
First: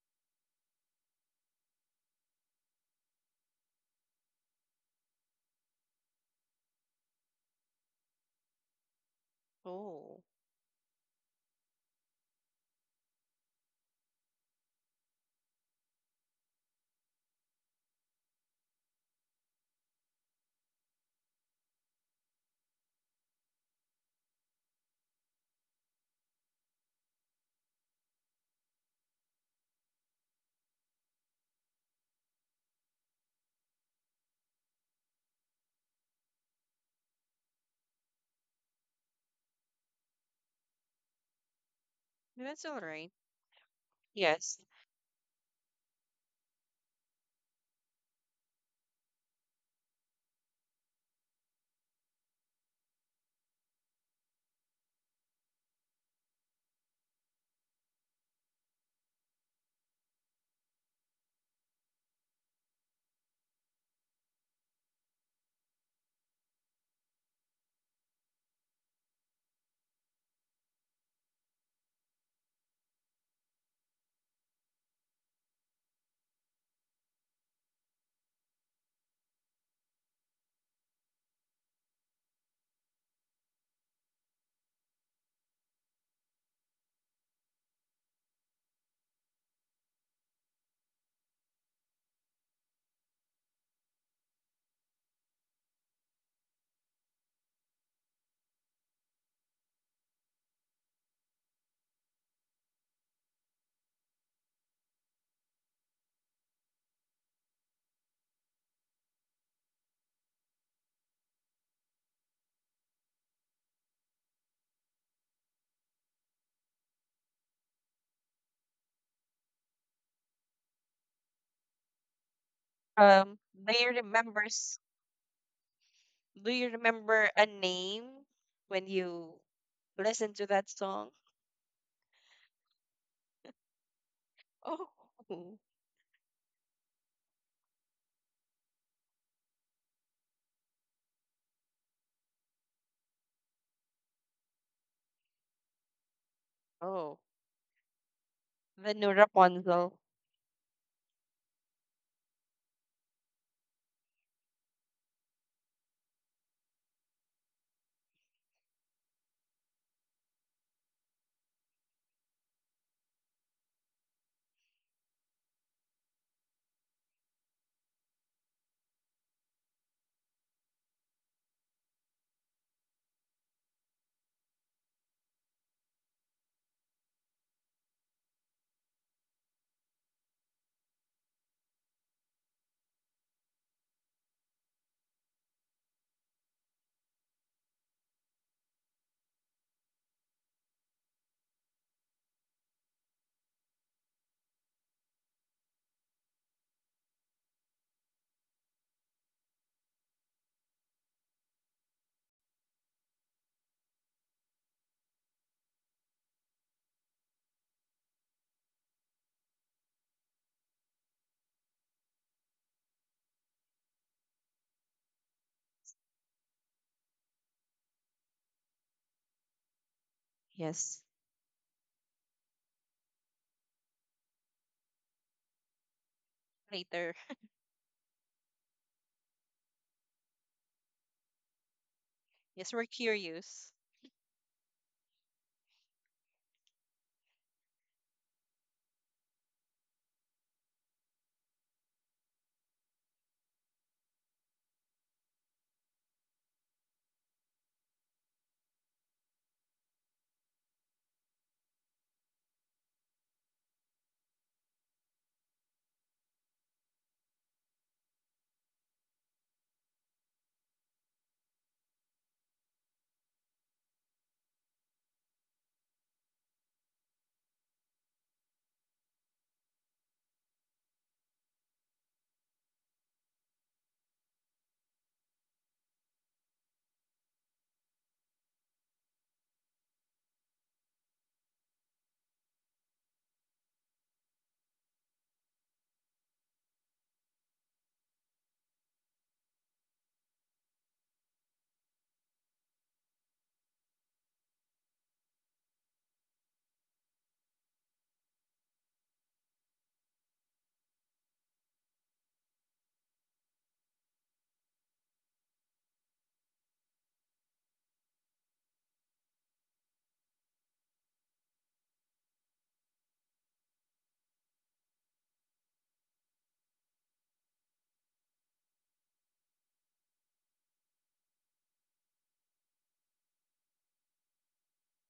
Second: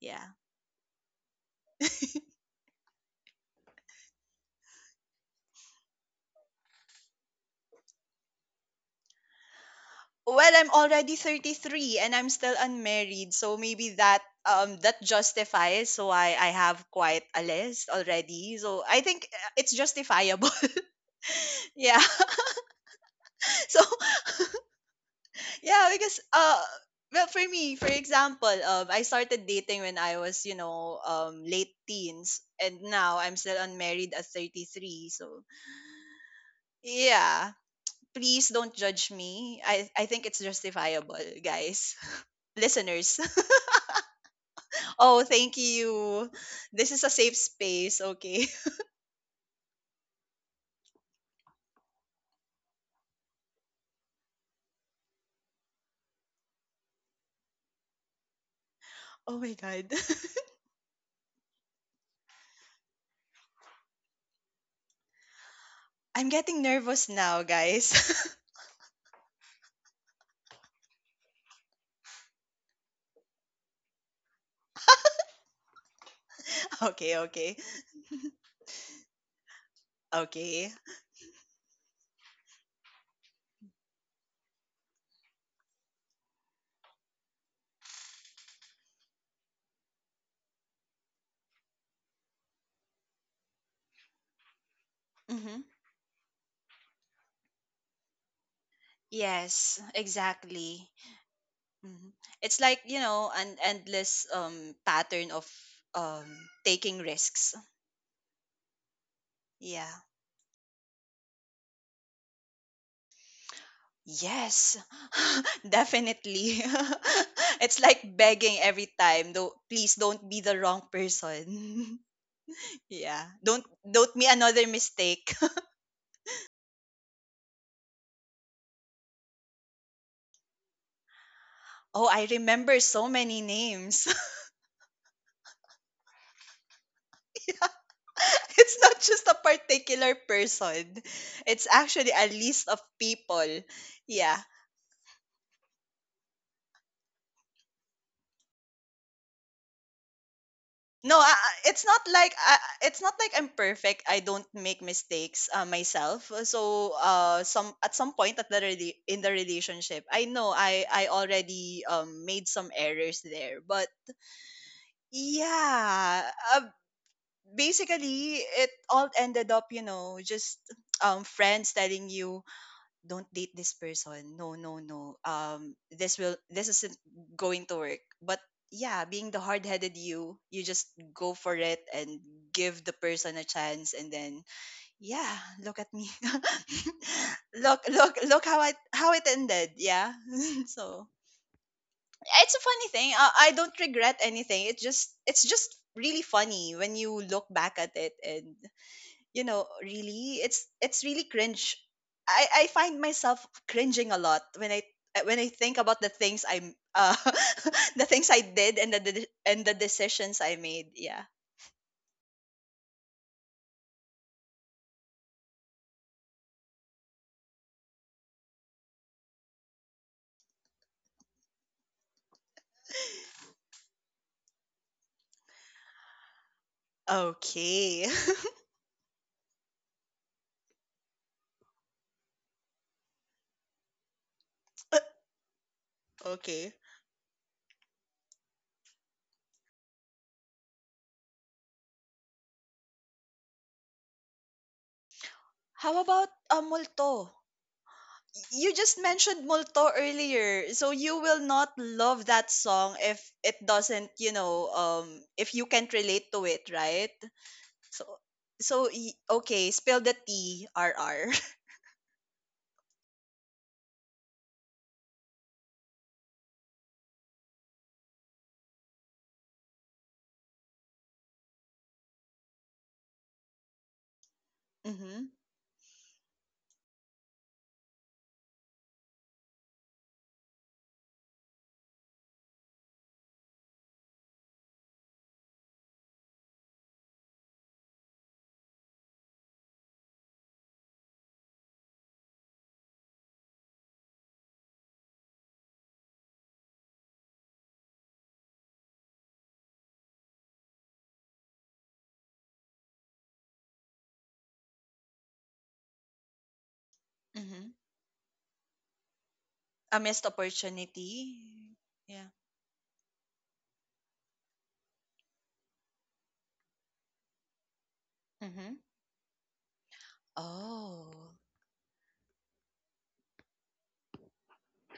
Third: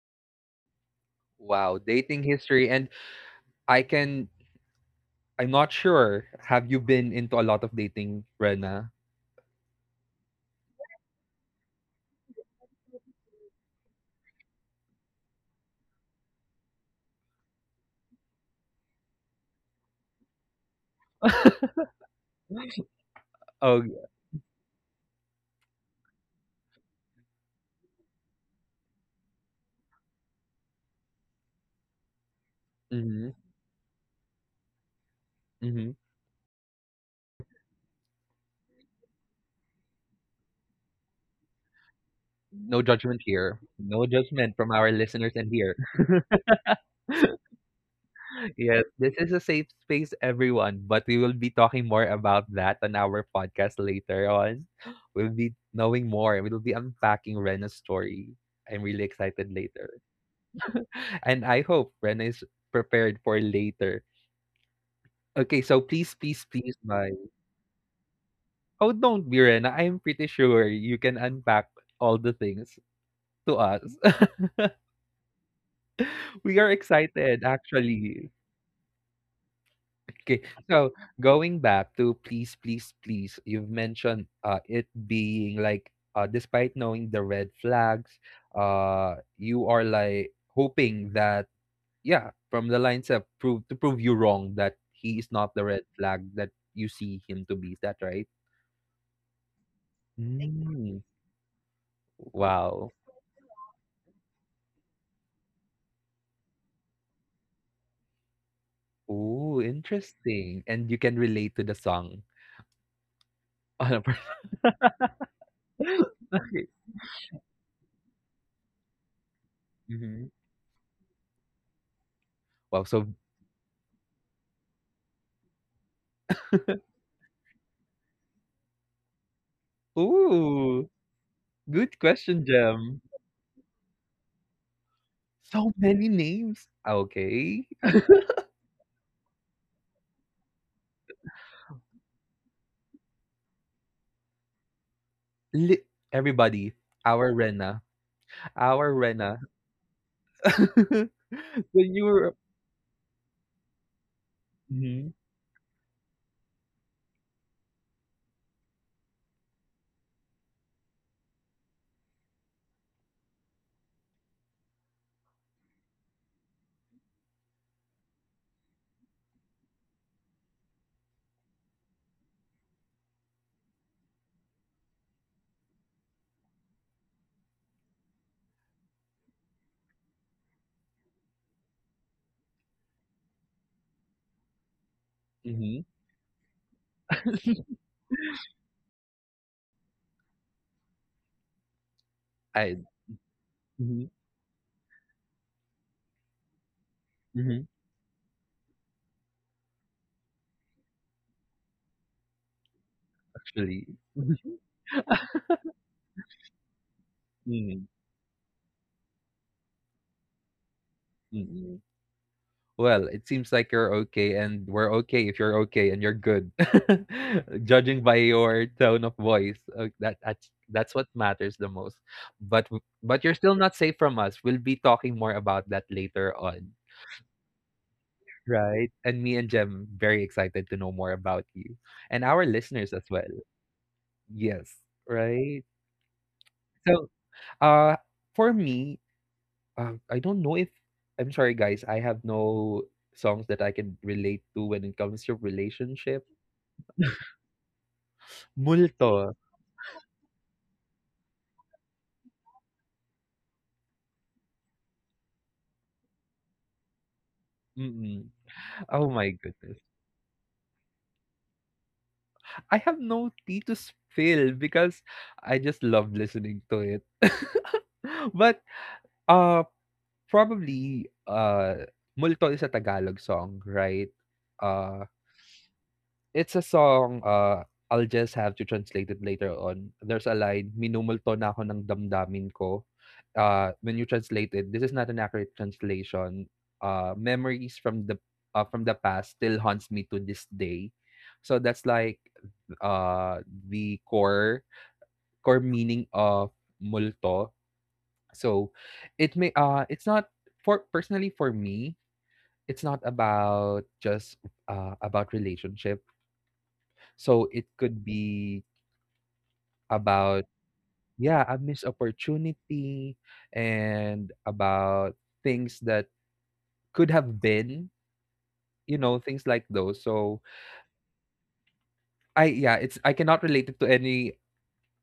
yeah. Wow, dating history. And I can, I'm not sure. Have you been into a lot of dating, Rena? oh, Well, I'm already 33 and I'm still unmarried, so maybe that justifies. So I have quite a list already, so I think, it's justifiable. Yeah. So Oh, yeah, because, for me, for example, I started dating when I was, late teens, and now mm-hmm, I'm still unmarried at 33. So mm-hmm. yeah, please don't judge me. I think it's justifiable, guys. that's all No right. Listeners. judgment here. No judgment Yes. from our Oh, listeners and thank here. you. This is a safe space, okay? Yes, this is a safe space, everyone. But we will be talking more about that on our podcast later on. We'll be knowing more. We'll be unpacking Rena's story. I'm really Oh excited my god. later. And I hope Rena is prepared for later. Okay, so please, I'm please, getting please, nervous my now, guys. Oh, don't be, Rena. I'm pretty sure you can unpack all the things to us. We are Okay, excited, okay. actually. Okay, Okay. so going back to please, please, please, you've mentioned it being like, despite knowing the red flags, you are like hoping that, yeah, from the lines up, prove you wrong that he is not hmm the red flag that you see him to be. Is that right? Yes, Exactly. exactly. Mm, hmm It's like, wow. you know, an endless, pattern of, um taking risks. Ooh, Yeah. interesting, and you can relate to the song on a per Yes. Definitely. Okay. It's like begging every time. Though please don't Mhm. be the wrong person. Wow, so Yeah. Um, Don't do you don't me remember? another mistake. Do you remember a name when you listen to that ooh, song? good Oh, I question, remember Jem. so many names. Oh, So many names. Okay. Yeah. It's not just a particular person, it's actually a list of people. Yeah. Li everybody, oh, our Rena, the our new Rena. Rapunzel. No, I, I- it's When not you like were I, it's not like I'm perfect. I don't make mhm, mistakes, myself. So, some at some point at the, in the relationship, I know I already, made some errors there. But yeah, basically it all ended up, you know, just, friends telling you, don't date this person, no, no, no, this will, this isn't going to work. But yeah, being the hard-headed, you just go for it, and give the person a chance, and then yeah, look mhm. at me. Look, look, look how I how it ended, yeah. So it's a I funny thing. I don't mhm, regret anything. It's just really funny when you look mhm, back at it, and you know, really, it's really cringe. I find myself actually. cringing a lot when I think about the things I'm Mhm, the things I did, and the, and the decisions I made, yeah. mm, mm. Well, it seems like you're okay, and we're okay if you're okay and you're good. Judging by your tone of voice, that's Yes. what matters the most. But but you're still not safe from us. We'll be talking more about that later on, Later. Okay. right? And me and Jem very excited to know more about you and our Yes, we're listeners as well. curious. Yes, right. Okay. So, uh, for me, I don't know if I'm sorry, guys. I have no songs that I can relate to when it comes to How relationship about, multo? You just Multo, mentioned multo earlier, so you will not love that song if it doesn't, if you can't relate to it, right? So, mm. Oh my okay, goodness. spill the tea, RR. I have no tea to spill because I just love listening to it. But, uh, probably, multo is a Tagalog song, right? Uh, Mm-hmm. It's a song, I'll just have to translate it later on. There's a line, "Minumulto na ako ng damdamin ko." When you translate it, this is not an accurate translation. Memories from the past still haunts me to this day. So that's like the core meaning of multo. So it may it's not for personally for me, it's not about just about relationship. So it Mm-hmm. could be A missed about yeah, opportunity. a missed Yeah. opportunity and about things that could have been, Mm-hmm. you know, things like those. So Oh. I yeah, it's I cannot relate it to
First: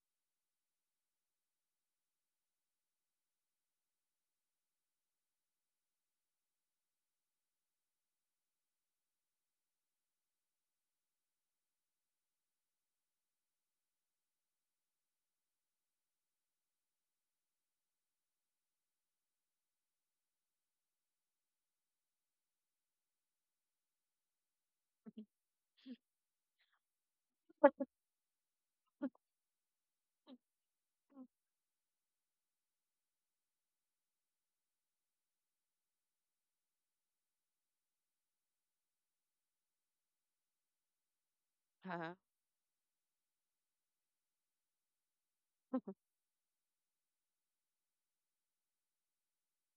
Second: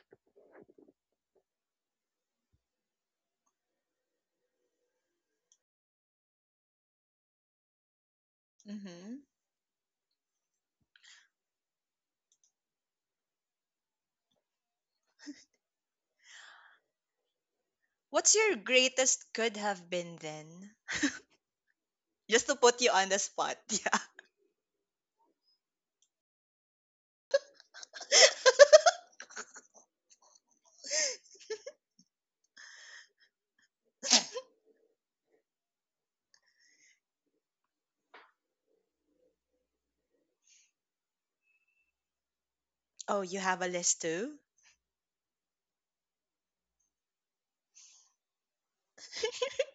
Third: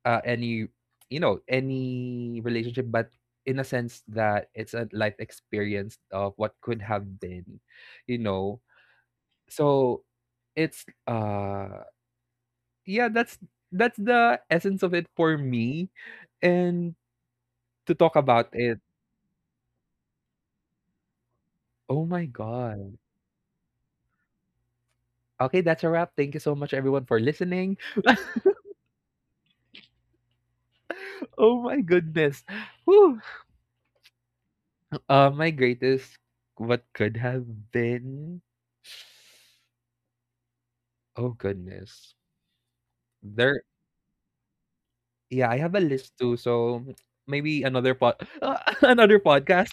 any you know, any relationship, but in a sense that it's a life experience of what could have been, you know. Mm-hmm. So it's yeah, that's the essence of it for me. And to talk What's about your it, greatest could have been then? oh my Just to put you god. on the spot. Yeah. Okay, that's a wrap. Thank you so much everyone for listening. Oh my goodness. Whew. My greatest what could have been. Oh Uh-huh. goodness. Oh, you have There a list too? yeah, I have a list too, so maybe another pod another podcast.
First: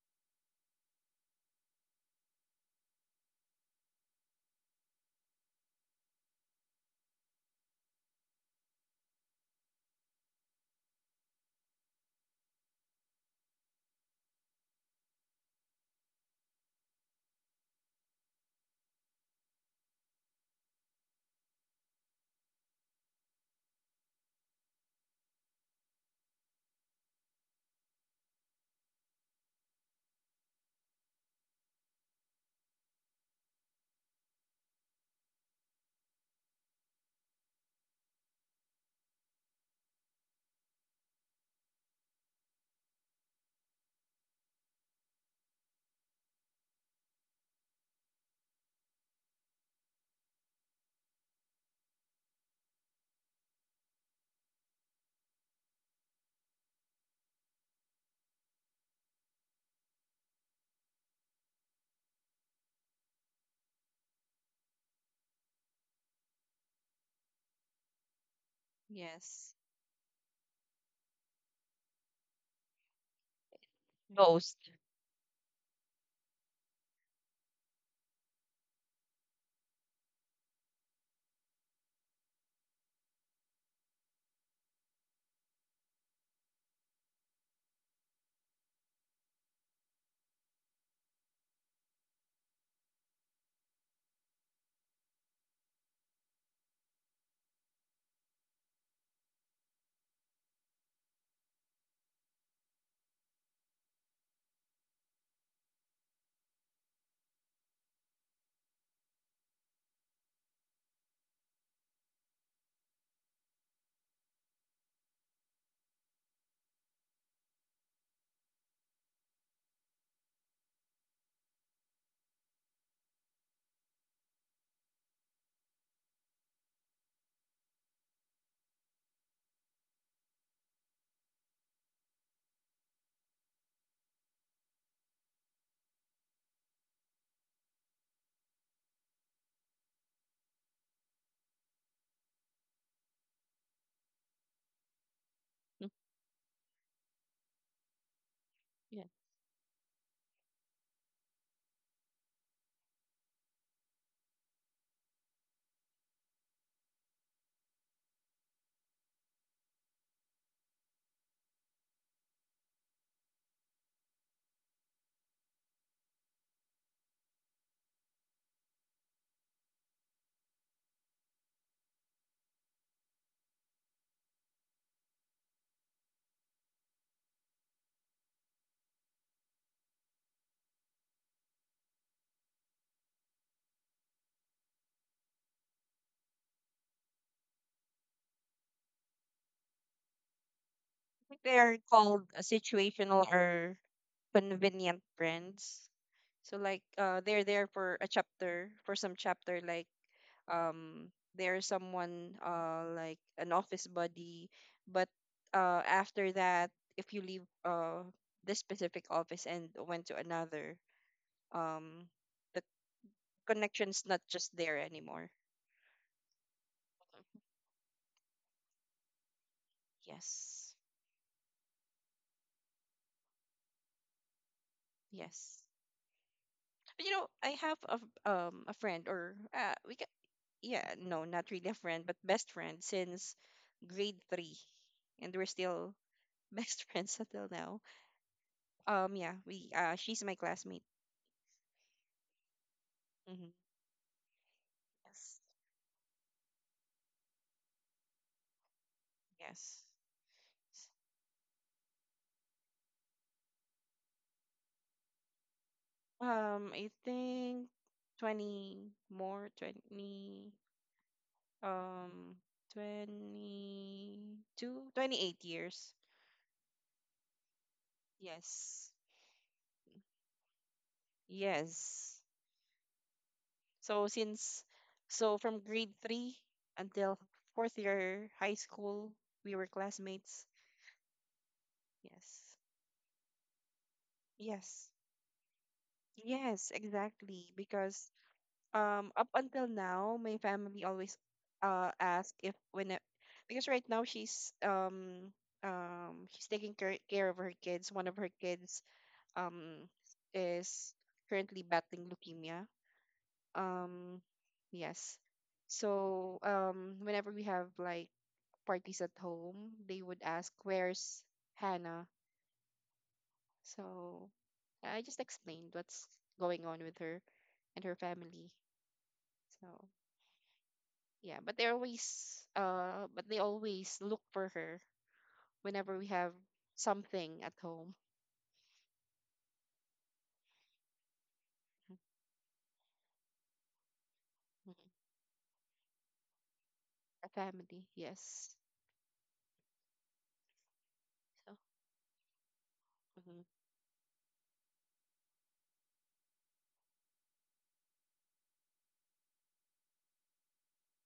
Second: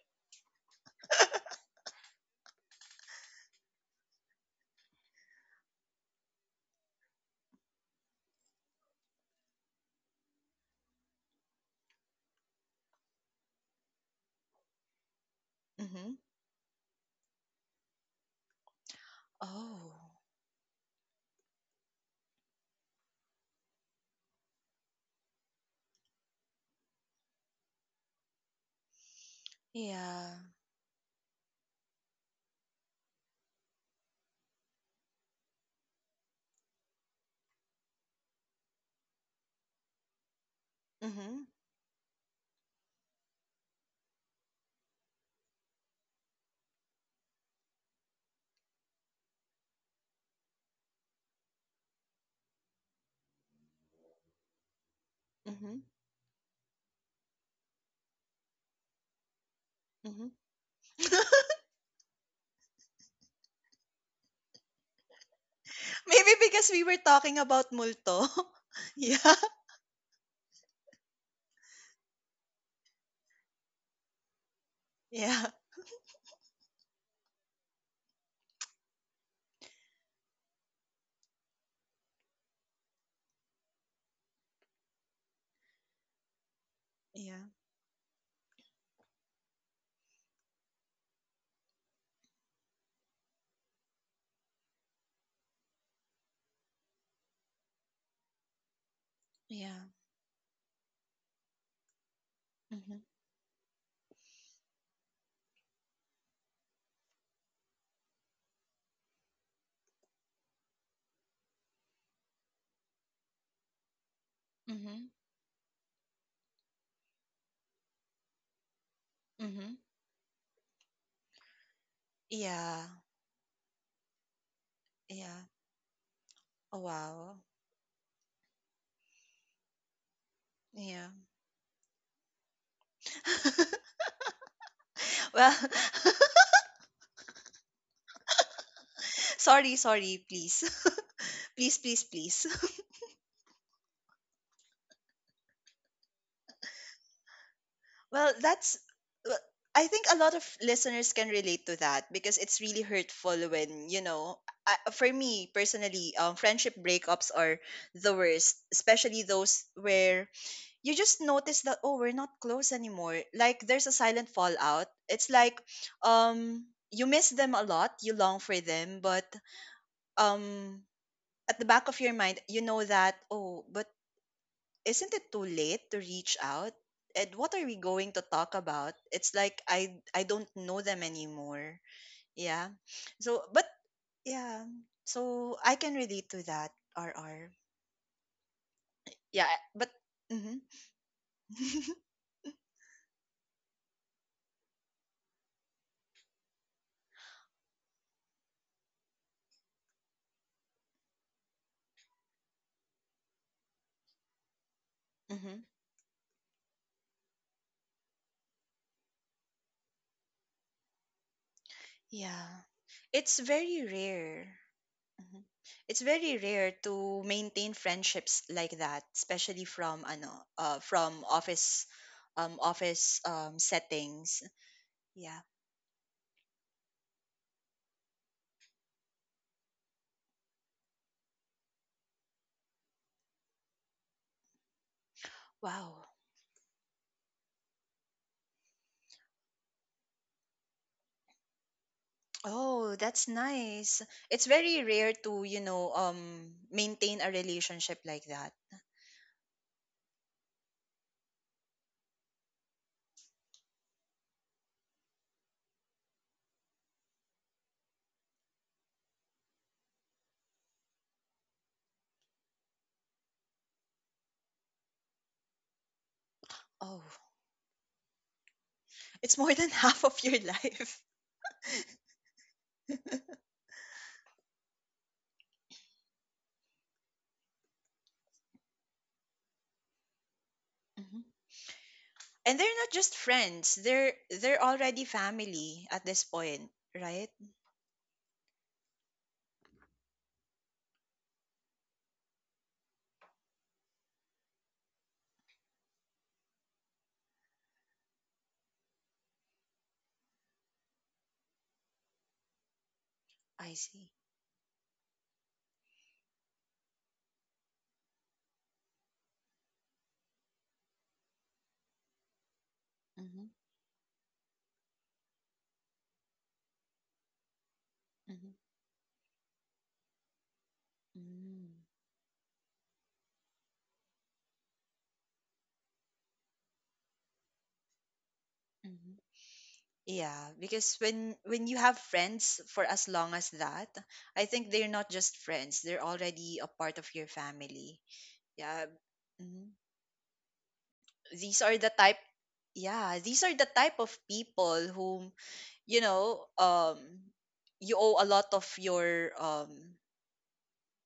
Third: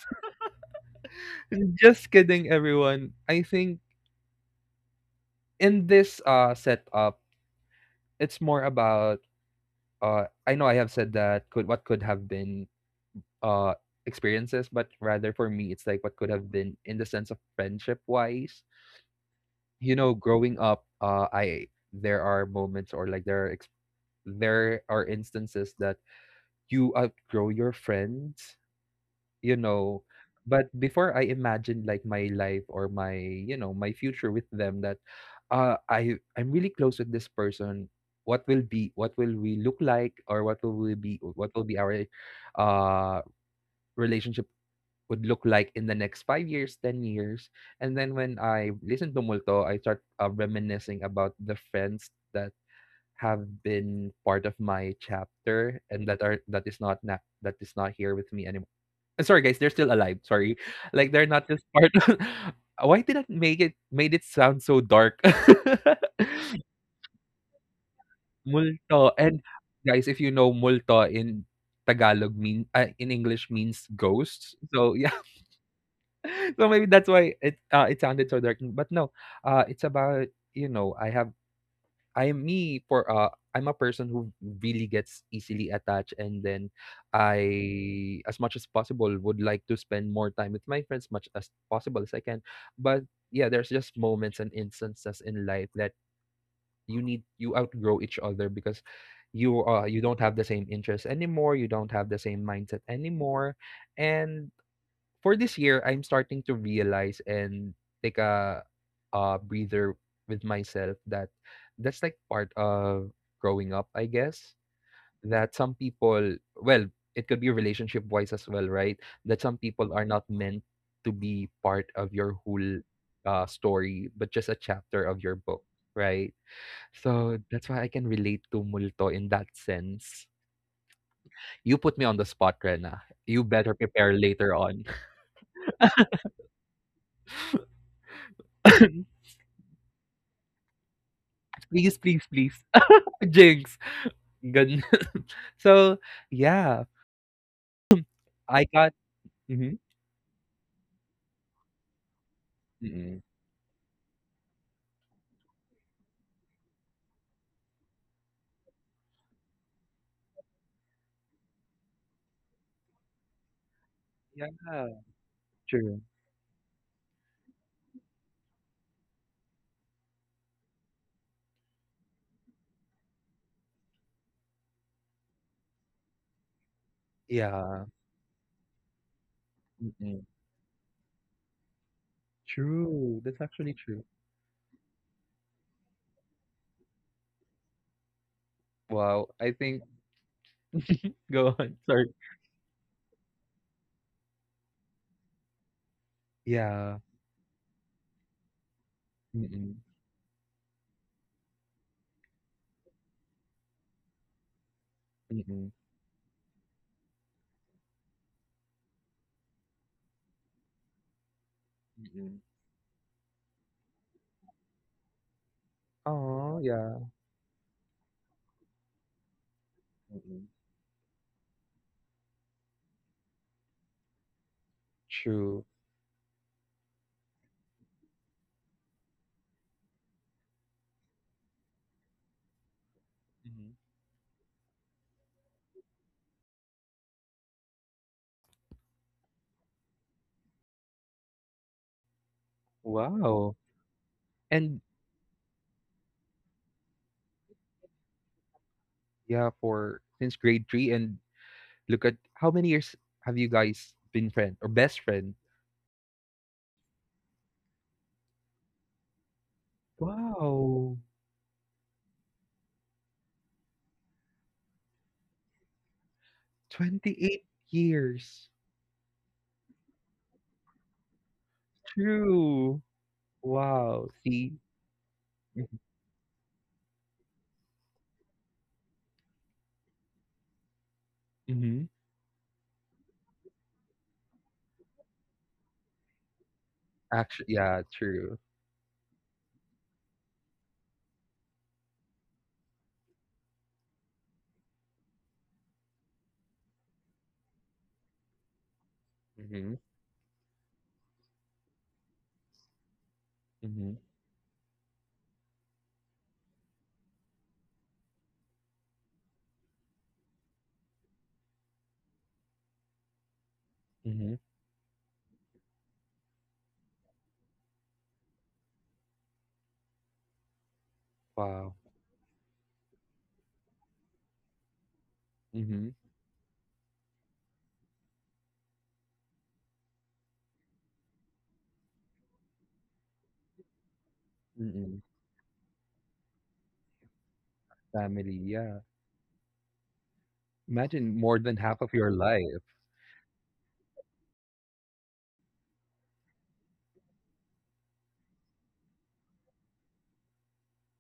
Just kidding everyone. I think in this setup, it's more about I know I have said that could what could have been uh experiences but rather for me it's like Mm-hmm. what could have been in the sense of friendship wise you Oh. know growing up I there are moments or like there are there are instances that you outgrow your friends you know Yeah. but before I imagined like my life or my you know my future with them that i'm really close with this person what will be what will we look like or what will we be Mm-hmm. what will be our uh relationship would look like in the next 5 years, 10 years. And then when I listen to Multo, I start reminiscing about the friends that have been part of my Mm-hmm. chapter and that are that is not that is not here with me anymore. And sorry guys, they're still alive. Sorry, like they're not just part. Of... Why did I make it made it sound so dark? Maybe because we were talking about multo. Multo Yeah. and Yes. guys, if you know Multo in Tagalog mean in English means ghosts. Ghost. So yeah. Yeah. so maybe that's why it it sounded so dark but no it's about you know I have I'm me for I'm a person who really gets easily attached and then Yeah. I as much as possible would like to spend more time with my friends much as possible as I can but yeah there's just moments and instances in life that you need you outgrow each other because you Yeah. you don't have the same interests anymore you don't have the same mindset Mhm. anymore and for this year, I'm starting to realize and take a breather with myself that that's like part of growing up, I guess. Mhm. That some people, well, it could be relationship wise as well, right? That some Mhm. people are not meant to be part of your whole Yeah. Story, but just a chapter of your Yeah. book, right? Oh, wow. So that's why I can relate to Multo in that sense. Yeah. You put me on the spot, Rena. You better prepare later on. well, please. Please, please, please, please, please. please. Jinx, Good. Mm, So, yeah, Well, I that's got yeah. I well, mhm, I think a lot of listeners can relate to that because it's really Mm. hurtful when, you know, for me personally, friendship breakups are the worst, especially those where you just notice that oh, we're not close anymore, like there's a silent yeah, fallout. It's like true. um you miss them a lot, you long for them, but um at the back of your mind you know that oh, but isn't it too late to reach out and what are we Yeah, going to talk about? It's like i Mm. i don't know them anymore. Yeah, true, that's so but actually true. yeah, so I can relate to that. Rr, Wow, yeah, I think but mm-hmm. think go they are on, sorry. called, situational or convenient friends. So, like, Yeah. They're there for a chapter, for some chapter, Mm, like, um there's someone, like an office buddy, but mm, after that, if you leave, this specific office and went to another, um mm. Yeah. the It's very connection's not just rare. there anymore. Mhm. It's very Aw, rare yeah. to maintain friendships like that, especially from Mm. Yes, from office office settings. Yeah. yes. True. You know, I have a friend, or we can yeah, no, not really a friend, but best friend since Mhm. grade 3, and we're still Wow. best friends until now. Yeah, we she's my classmate. Oh, that's Mm-hmm. Wow, nice. It's and very rare Yes. to, you know, maintain a relationship like that. yeah, Yes. for since grade 3 and look at how many years have you guys been friend or best friend? I think 20 more, 20, Wow, um, 22, 28 years. Oh, 28 years. Yes. it's more than half of your life. Yes. True. So Wow, see? since, so from grade 3 until fourth year high school, we were classmates. Mhm. Mm-hmm. Yes. And they're not just friends. They're Yes. already family at this Yes, point, right? Actually, exactly. yeah, Because true. Up until now my family always ask, if when I- because right now she's, she's taking care of her kids one of her kids Mm-hmm. um is currently battling leukemia, I Mm-hmm. see. um yes. So whenever we have, like, parties at home, they would ask where's Hannah. So Mm-hmm. I just explained what's going on with her and her family. Mhm. So, yeah, but they Mm. Wow. always uh but they always look for her whenever Mm-hmm. we have something at home. Mhm. Yeah, because when you have friends for as long as that, I think Mhm. they're Mm-mm. not just friends; they're already a part of A your family, family. Family, yes. yeah. Yeah, mhm. Imagine more So, These than are half the of your type. life. Yeah, these mhm. are the type of people whom you know. You owe a lot of your.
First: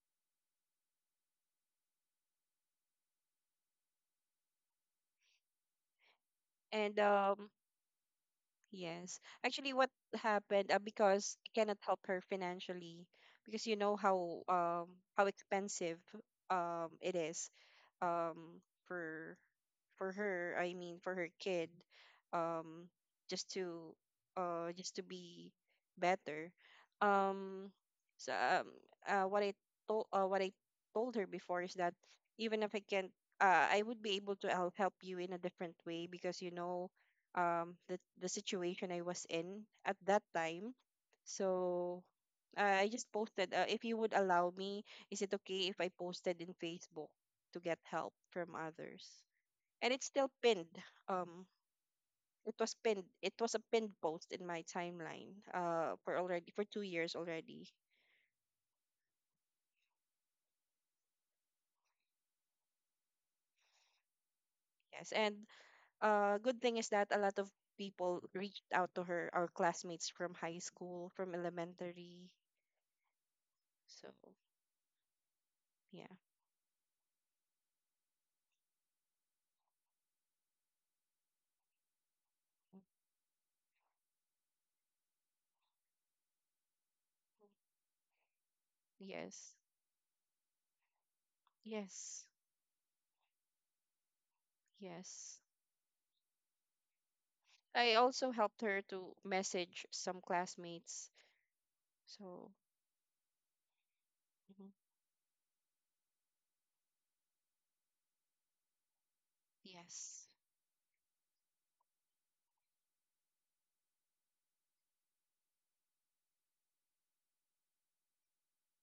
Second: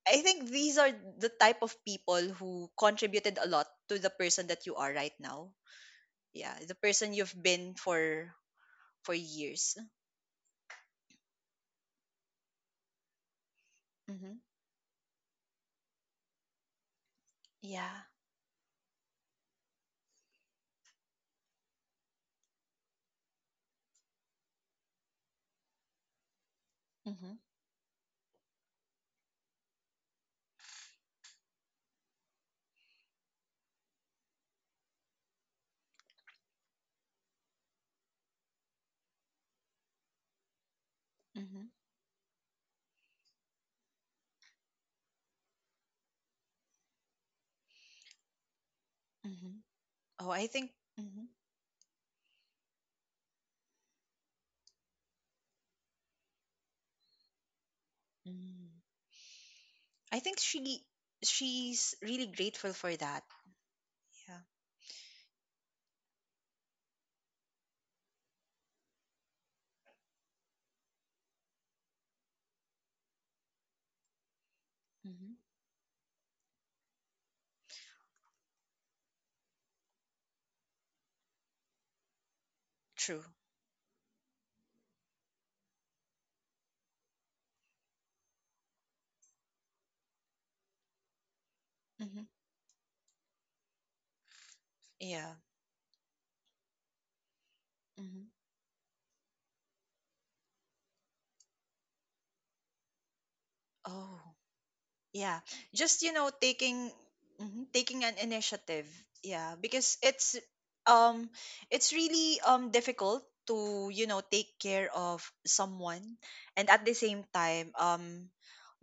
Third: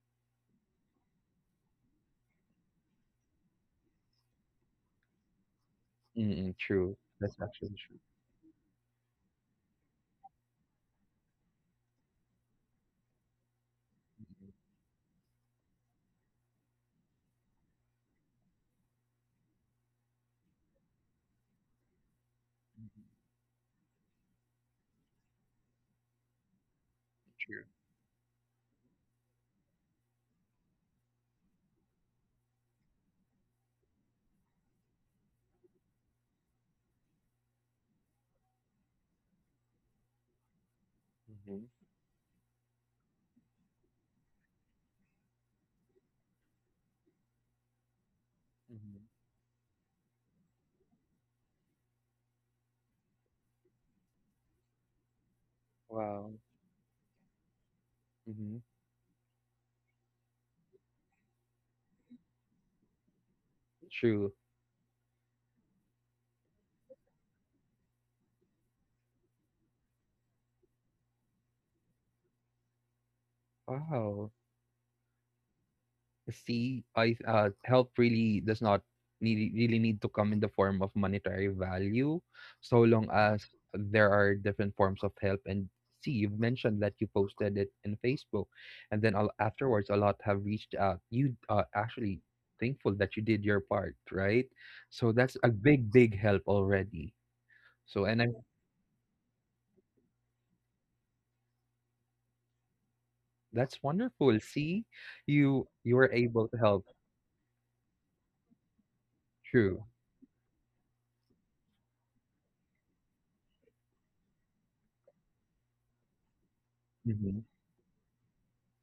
I think these are the type of people who contributed a lot to the person that you are right now. Mm-mm. Yeah, the True. And person you've That's been actually true. For yes, actually, years. what happened, because I cannot help her financially, because you know Mm-hmm. how, how expensive, it is, Yeah. um for for her, I mean, for her kid, um just to, just to be better. Mhm. True. um so uh what i what I told her before is that, even if I can't, I would be able to help you in a different way, because, the situation I was in at that time. Mm-hmm. Mhm. So, I just posted, if you would allow me, is it okay if I posted in Facebook to get help from Mm-hmm. others? Mhm. And it's Oh, still I think pinned. mhm. Um, it was pinned. It was a pinned post in my timeline. For Wow. already for 2 years already. Mm-hmm. Mm. I think she's really grateful for that. True. Yeah. Yes, and good thing is that a lot of people reached out to her, our classmates from high school, from elementary. So Wow. Mhm. yeah, see I help really does not need, really need to come in the form of monetary value so long True. as there are different forms of help and see you've mentioned that you posted it in facebook and then yes, afterwards a lot have reached out you actually yes, Mhm. thankful that you did your part right so Yeah. that's yes. a big big help already I so and I Mhm. also helped her to message some classmates. So, that's Oh. wonderful mhm, see Yeah, you just were you know, able to help taking mhm, taking an initiative. Yeah, true because yes, um it's really difficult to, you know, take care of someone and at the same hmm time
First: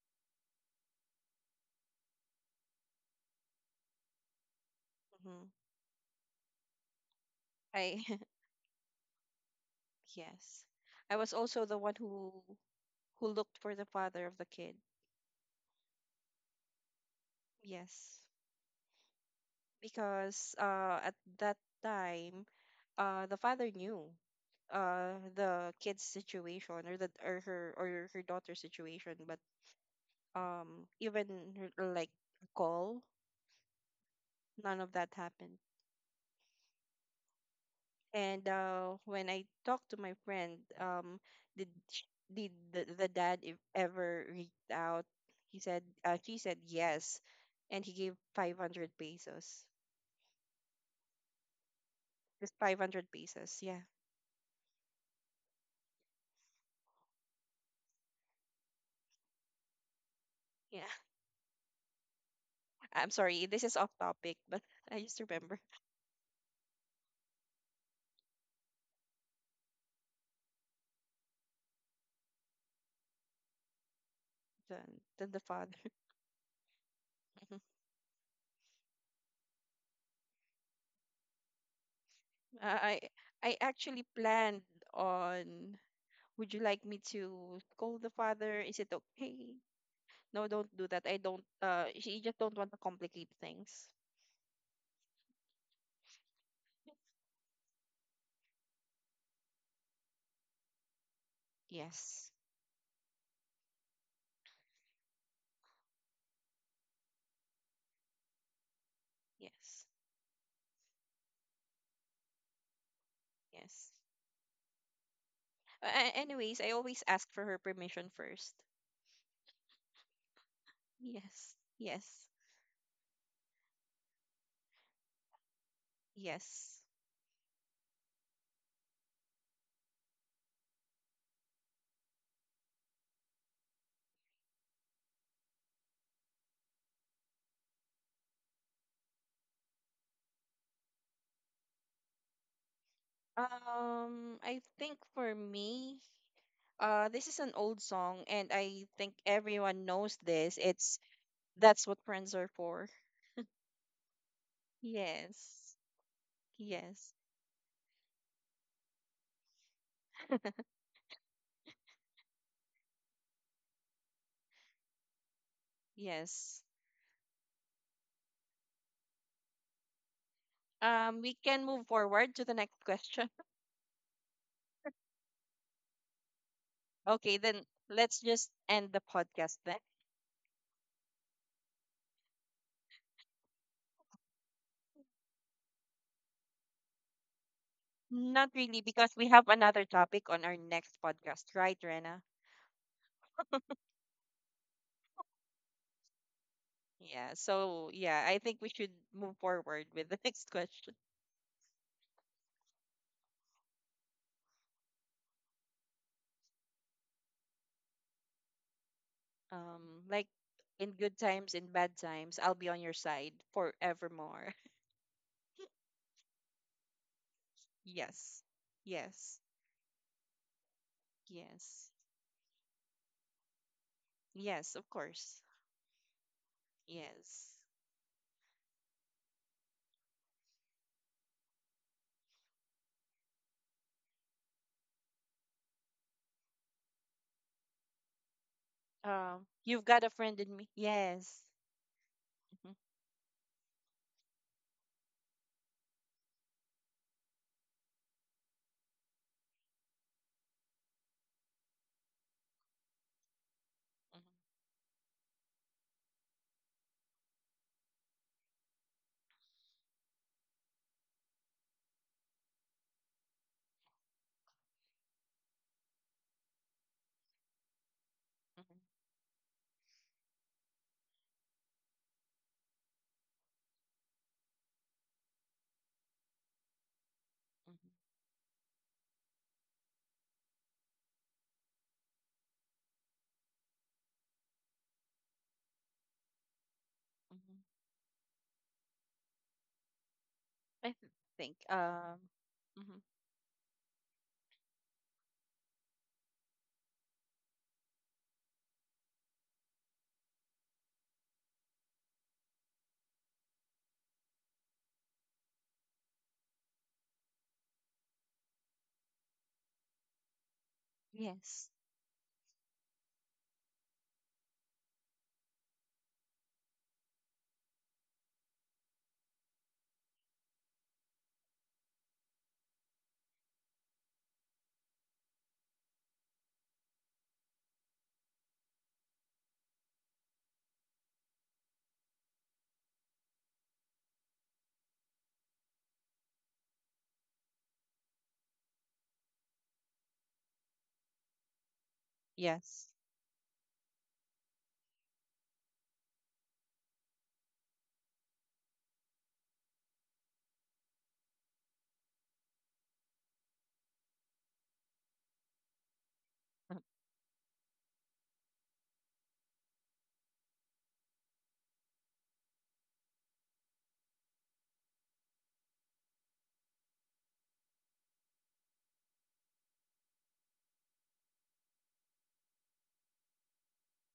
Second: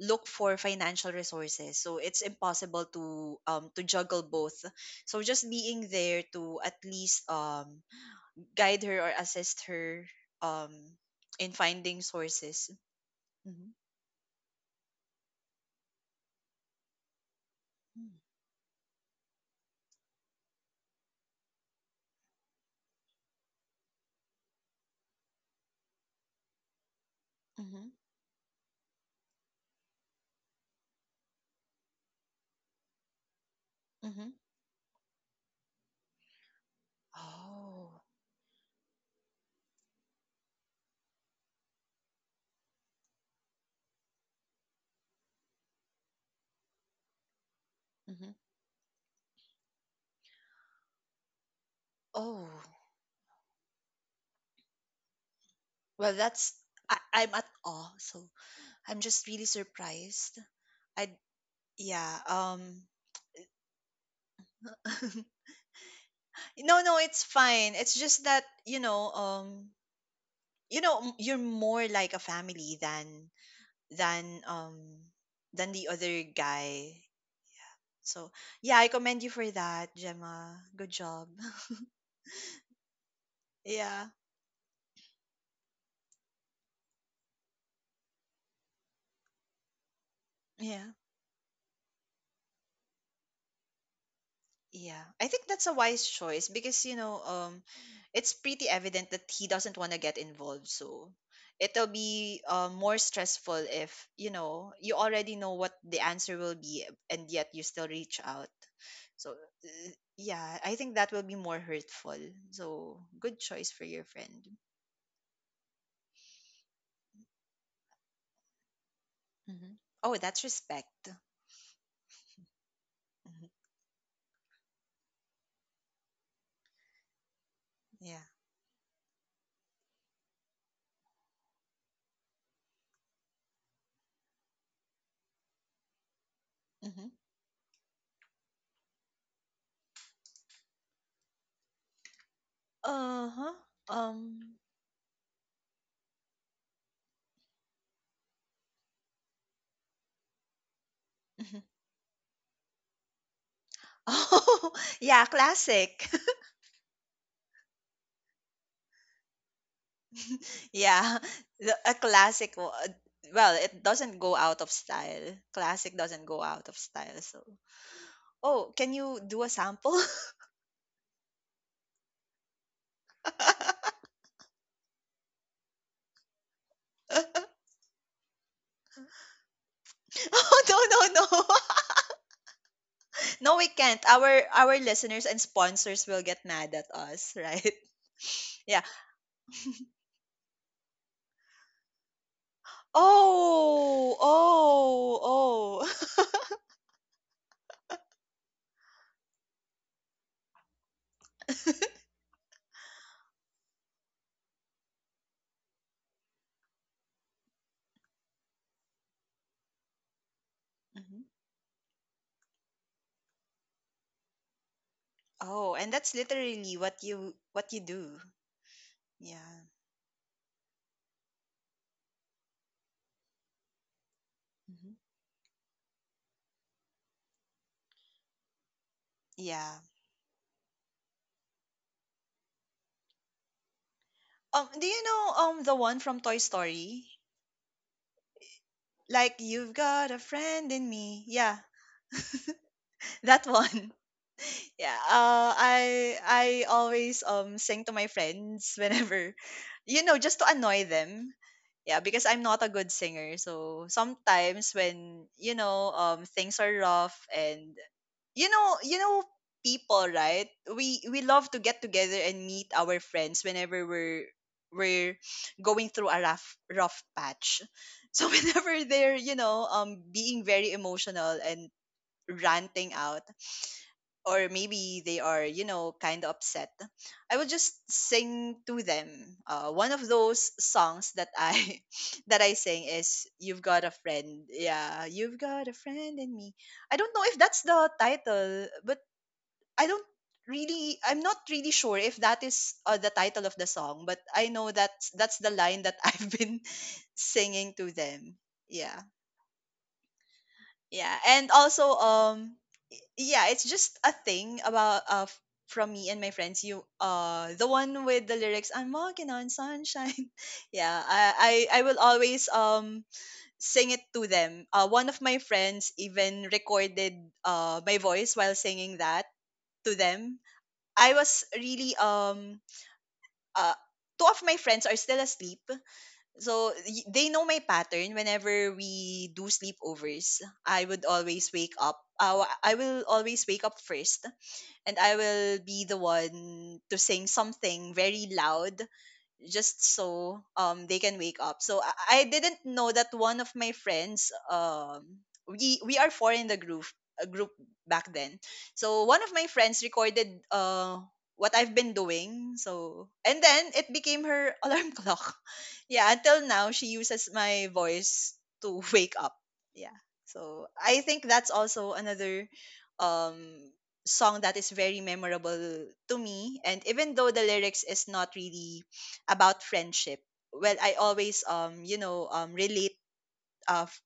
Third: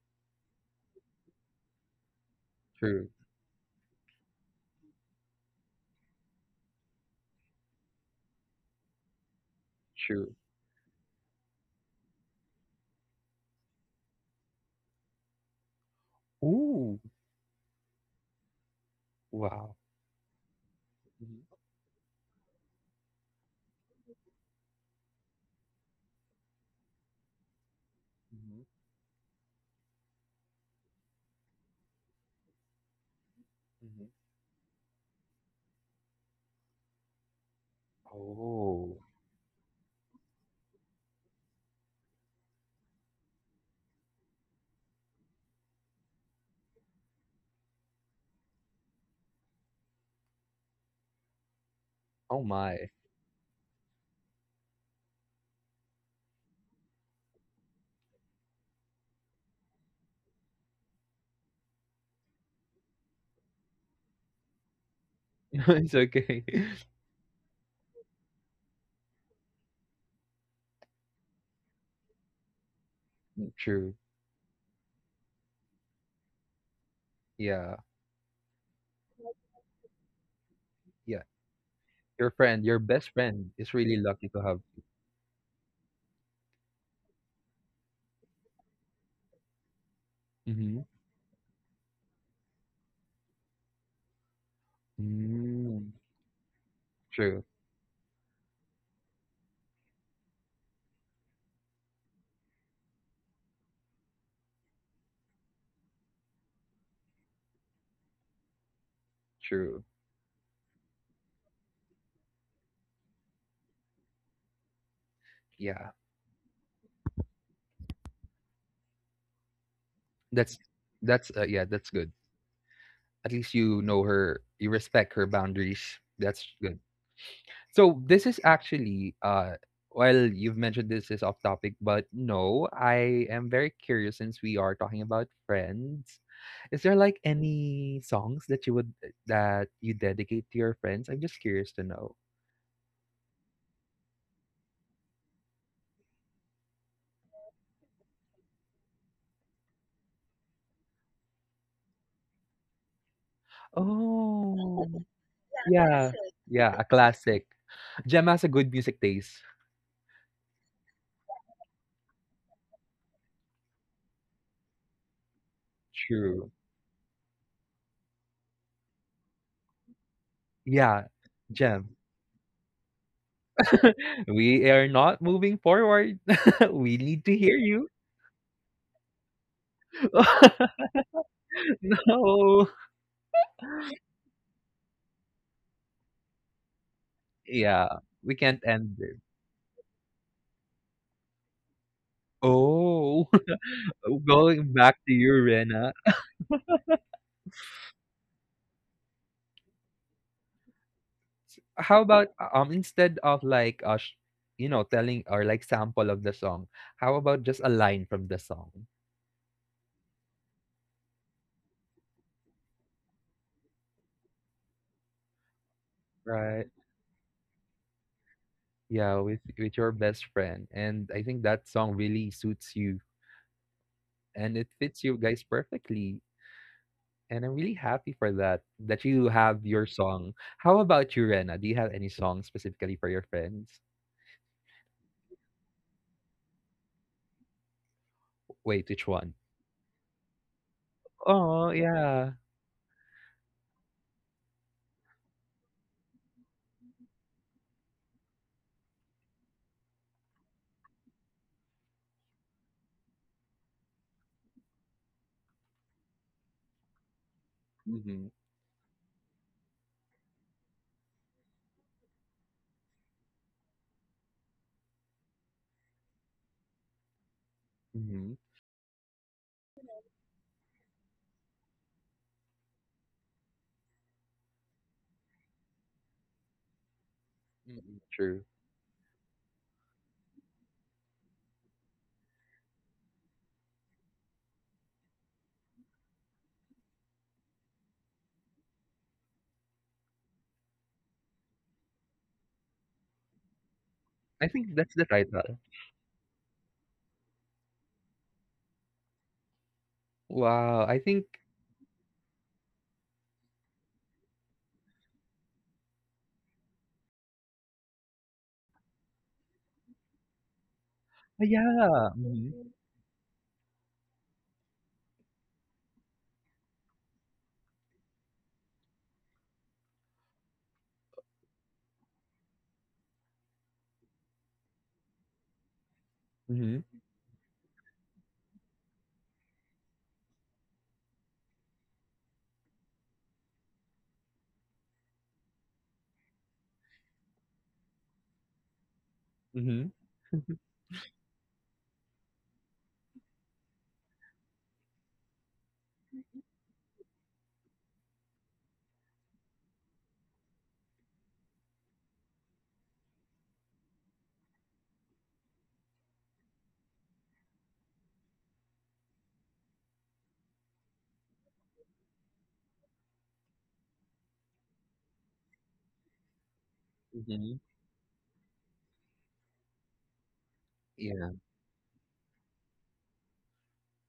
look for financial resources. So it's impossible true to juggle both. So just hmm being there to at least I guide her or assist her true yes. um I was in also the one finding who sources. who looked Mm-hmm. for the father of the kid. Ooh, Mm-hmm. Yes, wow. because, at that Mm-hmm. time, the father knew, the kid's situation, or the Mm-hmm. or her daughter's hmm situation, but, even like a call, hmm Mm-hmm. none of that happened. Oh. And Oh, when I talked to my friend, did sh- did the dad ever reached out? She said yes, and he gave Mm-hmm. 500 pesos. oh Oh, Just my. 500 pesos. Yeah. well, that's I, I'm at awe. So I'm just really surprised. Yeah. I yeah. I'm sorry. This is off topic, but I just remember It's okay. no, no, it's fine. It's just that, you know, you're more like a family True. than the um the father. than the other guy. Yeah, Yeah. so yeah, I commend you for that, Gemma. Good Yeah. job. Your friend, your I best friend I is really actually yeah, lucky to planned have. on, would you like me to call the father? Is it okay? No, don't Mm-hmm. do yeah. that. I don't she just don't want to complicate things. Yeah, I think that's a Mm. wise choice because, you know, True. It's pretty evident that he doesn't want to get involved. So it'll Yes. be more stressful if you know you already know what the answer will be, and yet you still reach out. So True. Yes. Yeah, I think that will be more hurtful. So good choice for Yes. your friend. Yeah. Anyways, I always ask for her permission first. Hmm. Oh, that's That's respect. that's Yes. yeah, that's good. Yes. At Hmm. least you know her, you respect her boundaries. That's good. Yes. So this Yeah. is actually well you've mentioned this is off topic but no I am very curious since we are talking about friends is there Hmm. like any songs that you would eh, that you dedicate to your friends I'm just curious to know Uh huh. I Um. think for me, this is an old song, and I think everyone knows this. It's That's What Friends Are For. Oh, oh yeah, Yes. yeah classic. yeah a Yes. classic Gem has a good music taste Yeah, a classic. Well, it doesn't go out of style. Classic doesn't go true Yes. out of style. So, oh, can you do a sample? yeah We can move Gem forward to the next question. we are not moving forward we need Okay, to hear then you let's just end the podcast then. Oh, no, no, no, no no, we can't. Our listeners and sponsors will get mad at us, right? Yeah, we Not can't really, Yeah. end because this. we have another topic on our next podcast, right, Rena? Oh. Oh Going back to oh you, Rena, oh. Yeah, so yeah, I think we should move forward with the next question. how about, instead of like, you know, telling or like sample of the song, how about just a line from the song, Like, in good Mhm. times, in bad times, I'll be on your side forevermore. Oh, and that's right? literally what you do. Yes. Yeah, Yes. with Yeah. Your best friend, and I think that Yes. song really suits you and it Yes, of Mhm. fits you course. guys perfectly. And Yes. I'm really happy for that that you have Yeah. your song. How about you, Rena? Do you have any song specifically for your friends? Do you know the one from Toy Story? Wait, which one? Like, you've You've got a got a friend in me. friend in me. Yes. Yeah, Oh yeah. Mhm, that one. Yeah. I always sing to my friends whenever, you know, just to annoy them. Yeah, because I'm not a good singer. So mhm, sometimes when you know things are rough and you know, you know people, right? We love to get together and meet our friends whenever we're going through a rough patch. So Mhm. mhm, whenever they're, you know, being very emotional and ranting out, or maybe they are, you know, kind of upset, I would just mhm, Mm, true. sing to them. One of those songs that I that I sing is you've got a friend, yeah, you've got a friend in me. I don't know if mhm. that's the title, but I don't I really, th- I'm not think. really sure if that is Mhm. The title of the song, but I I know think that that's the that's the title. line that I've been singing to them. Yeah. Wow, I Yeah. think And also yeah, it's just a thing about from me and my friends. You Uh, the one with the lyrics I'm walking on sunshine. Yeah, oh, Yes. I will yeah. always Mhm. Sing it to them. Uh, one of my friends even recorded my voice while singing that to them. I was really uh two of my friends are still asleep. So Mhm. They know my pattern whenever we do sleepovers. I would always wake up. I will always wake up first and I will be the one to sing something very loud just Mhm. so they can wake up. So I didn't Yes. know that one of my friends, um, we are four in the group, a group back then. So one of my friends recorded what I've been doing. So and then it became her alarm clock. Yeah, until Mhm, now she uses my voice to wake up. Yeah. So I think that's also another um song that is very memorable to me, and even though the Mhm. lyrics is not really about friendship, well, I Yeah. always, um, you know, relate uh f-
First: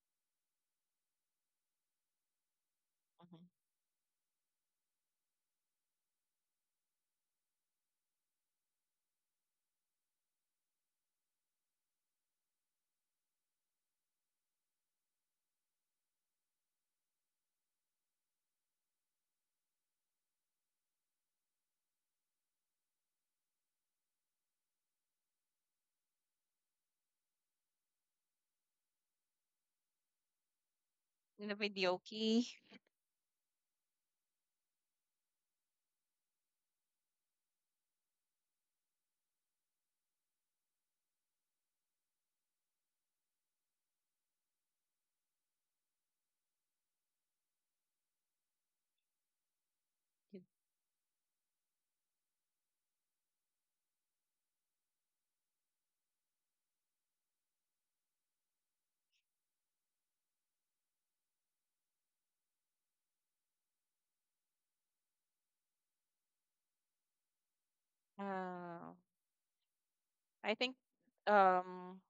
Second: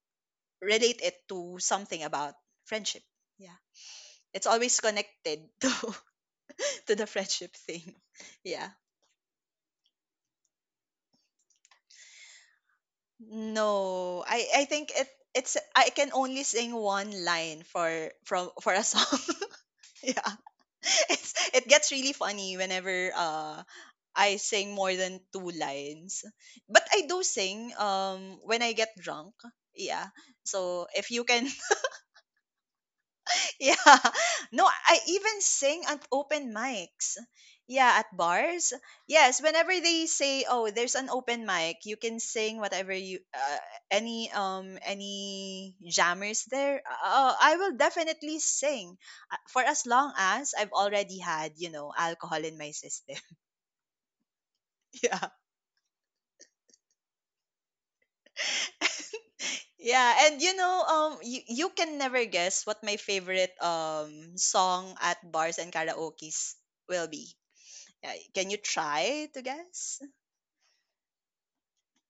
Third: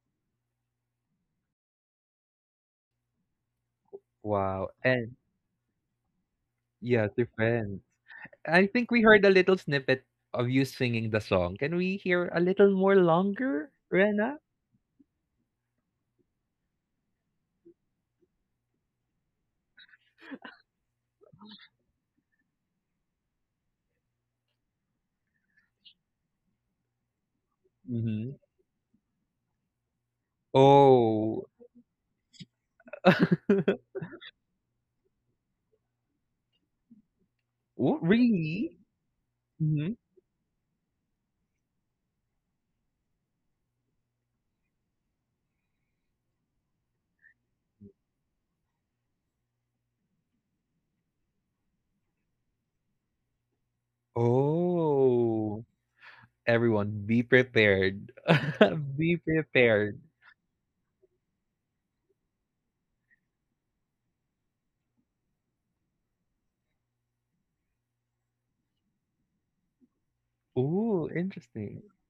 relate it to something about friendship. mhm. Yeah, it's Wow. always And connected to yeah, the to friendship friends. thing. I Yeah, think we heard a little snippet of you singing the song. Can we hear a little more longer, no, Rena? I I think it it's I can only sing one line for a song. Yeah. It's, it gets really funny whenever I sing more than two lines. But I do sing Mhm. When I get drunk. Yeah. So if you Oh, In can the video key. Yeah. No, I even sing at open mics. oh, Yeah, at bars. really? Yes, whenever Mhm. they say, "Oh, there's an open mic. You can sing whatever you any jammers there." I will definitely sing for as long as I've already had, you know, alcohol in my system. Yeah. Oh, everyone be prepared. Be prepared. Yeah, and you know, um, you can never guess what my favorite song at bars and karaoke's will be. Can you Uh, try to guess? I think. Oh, interesting. Um.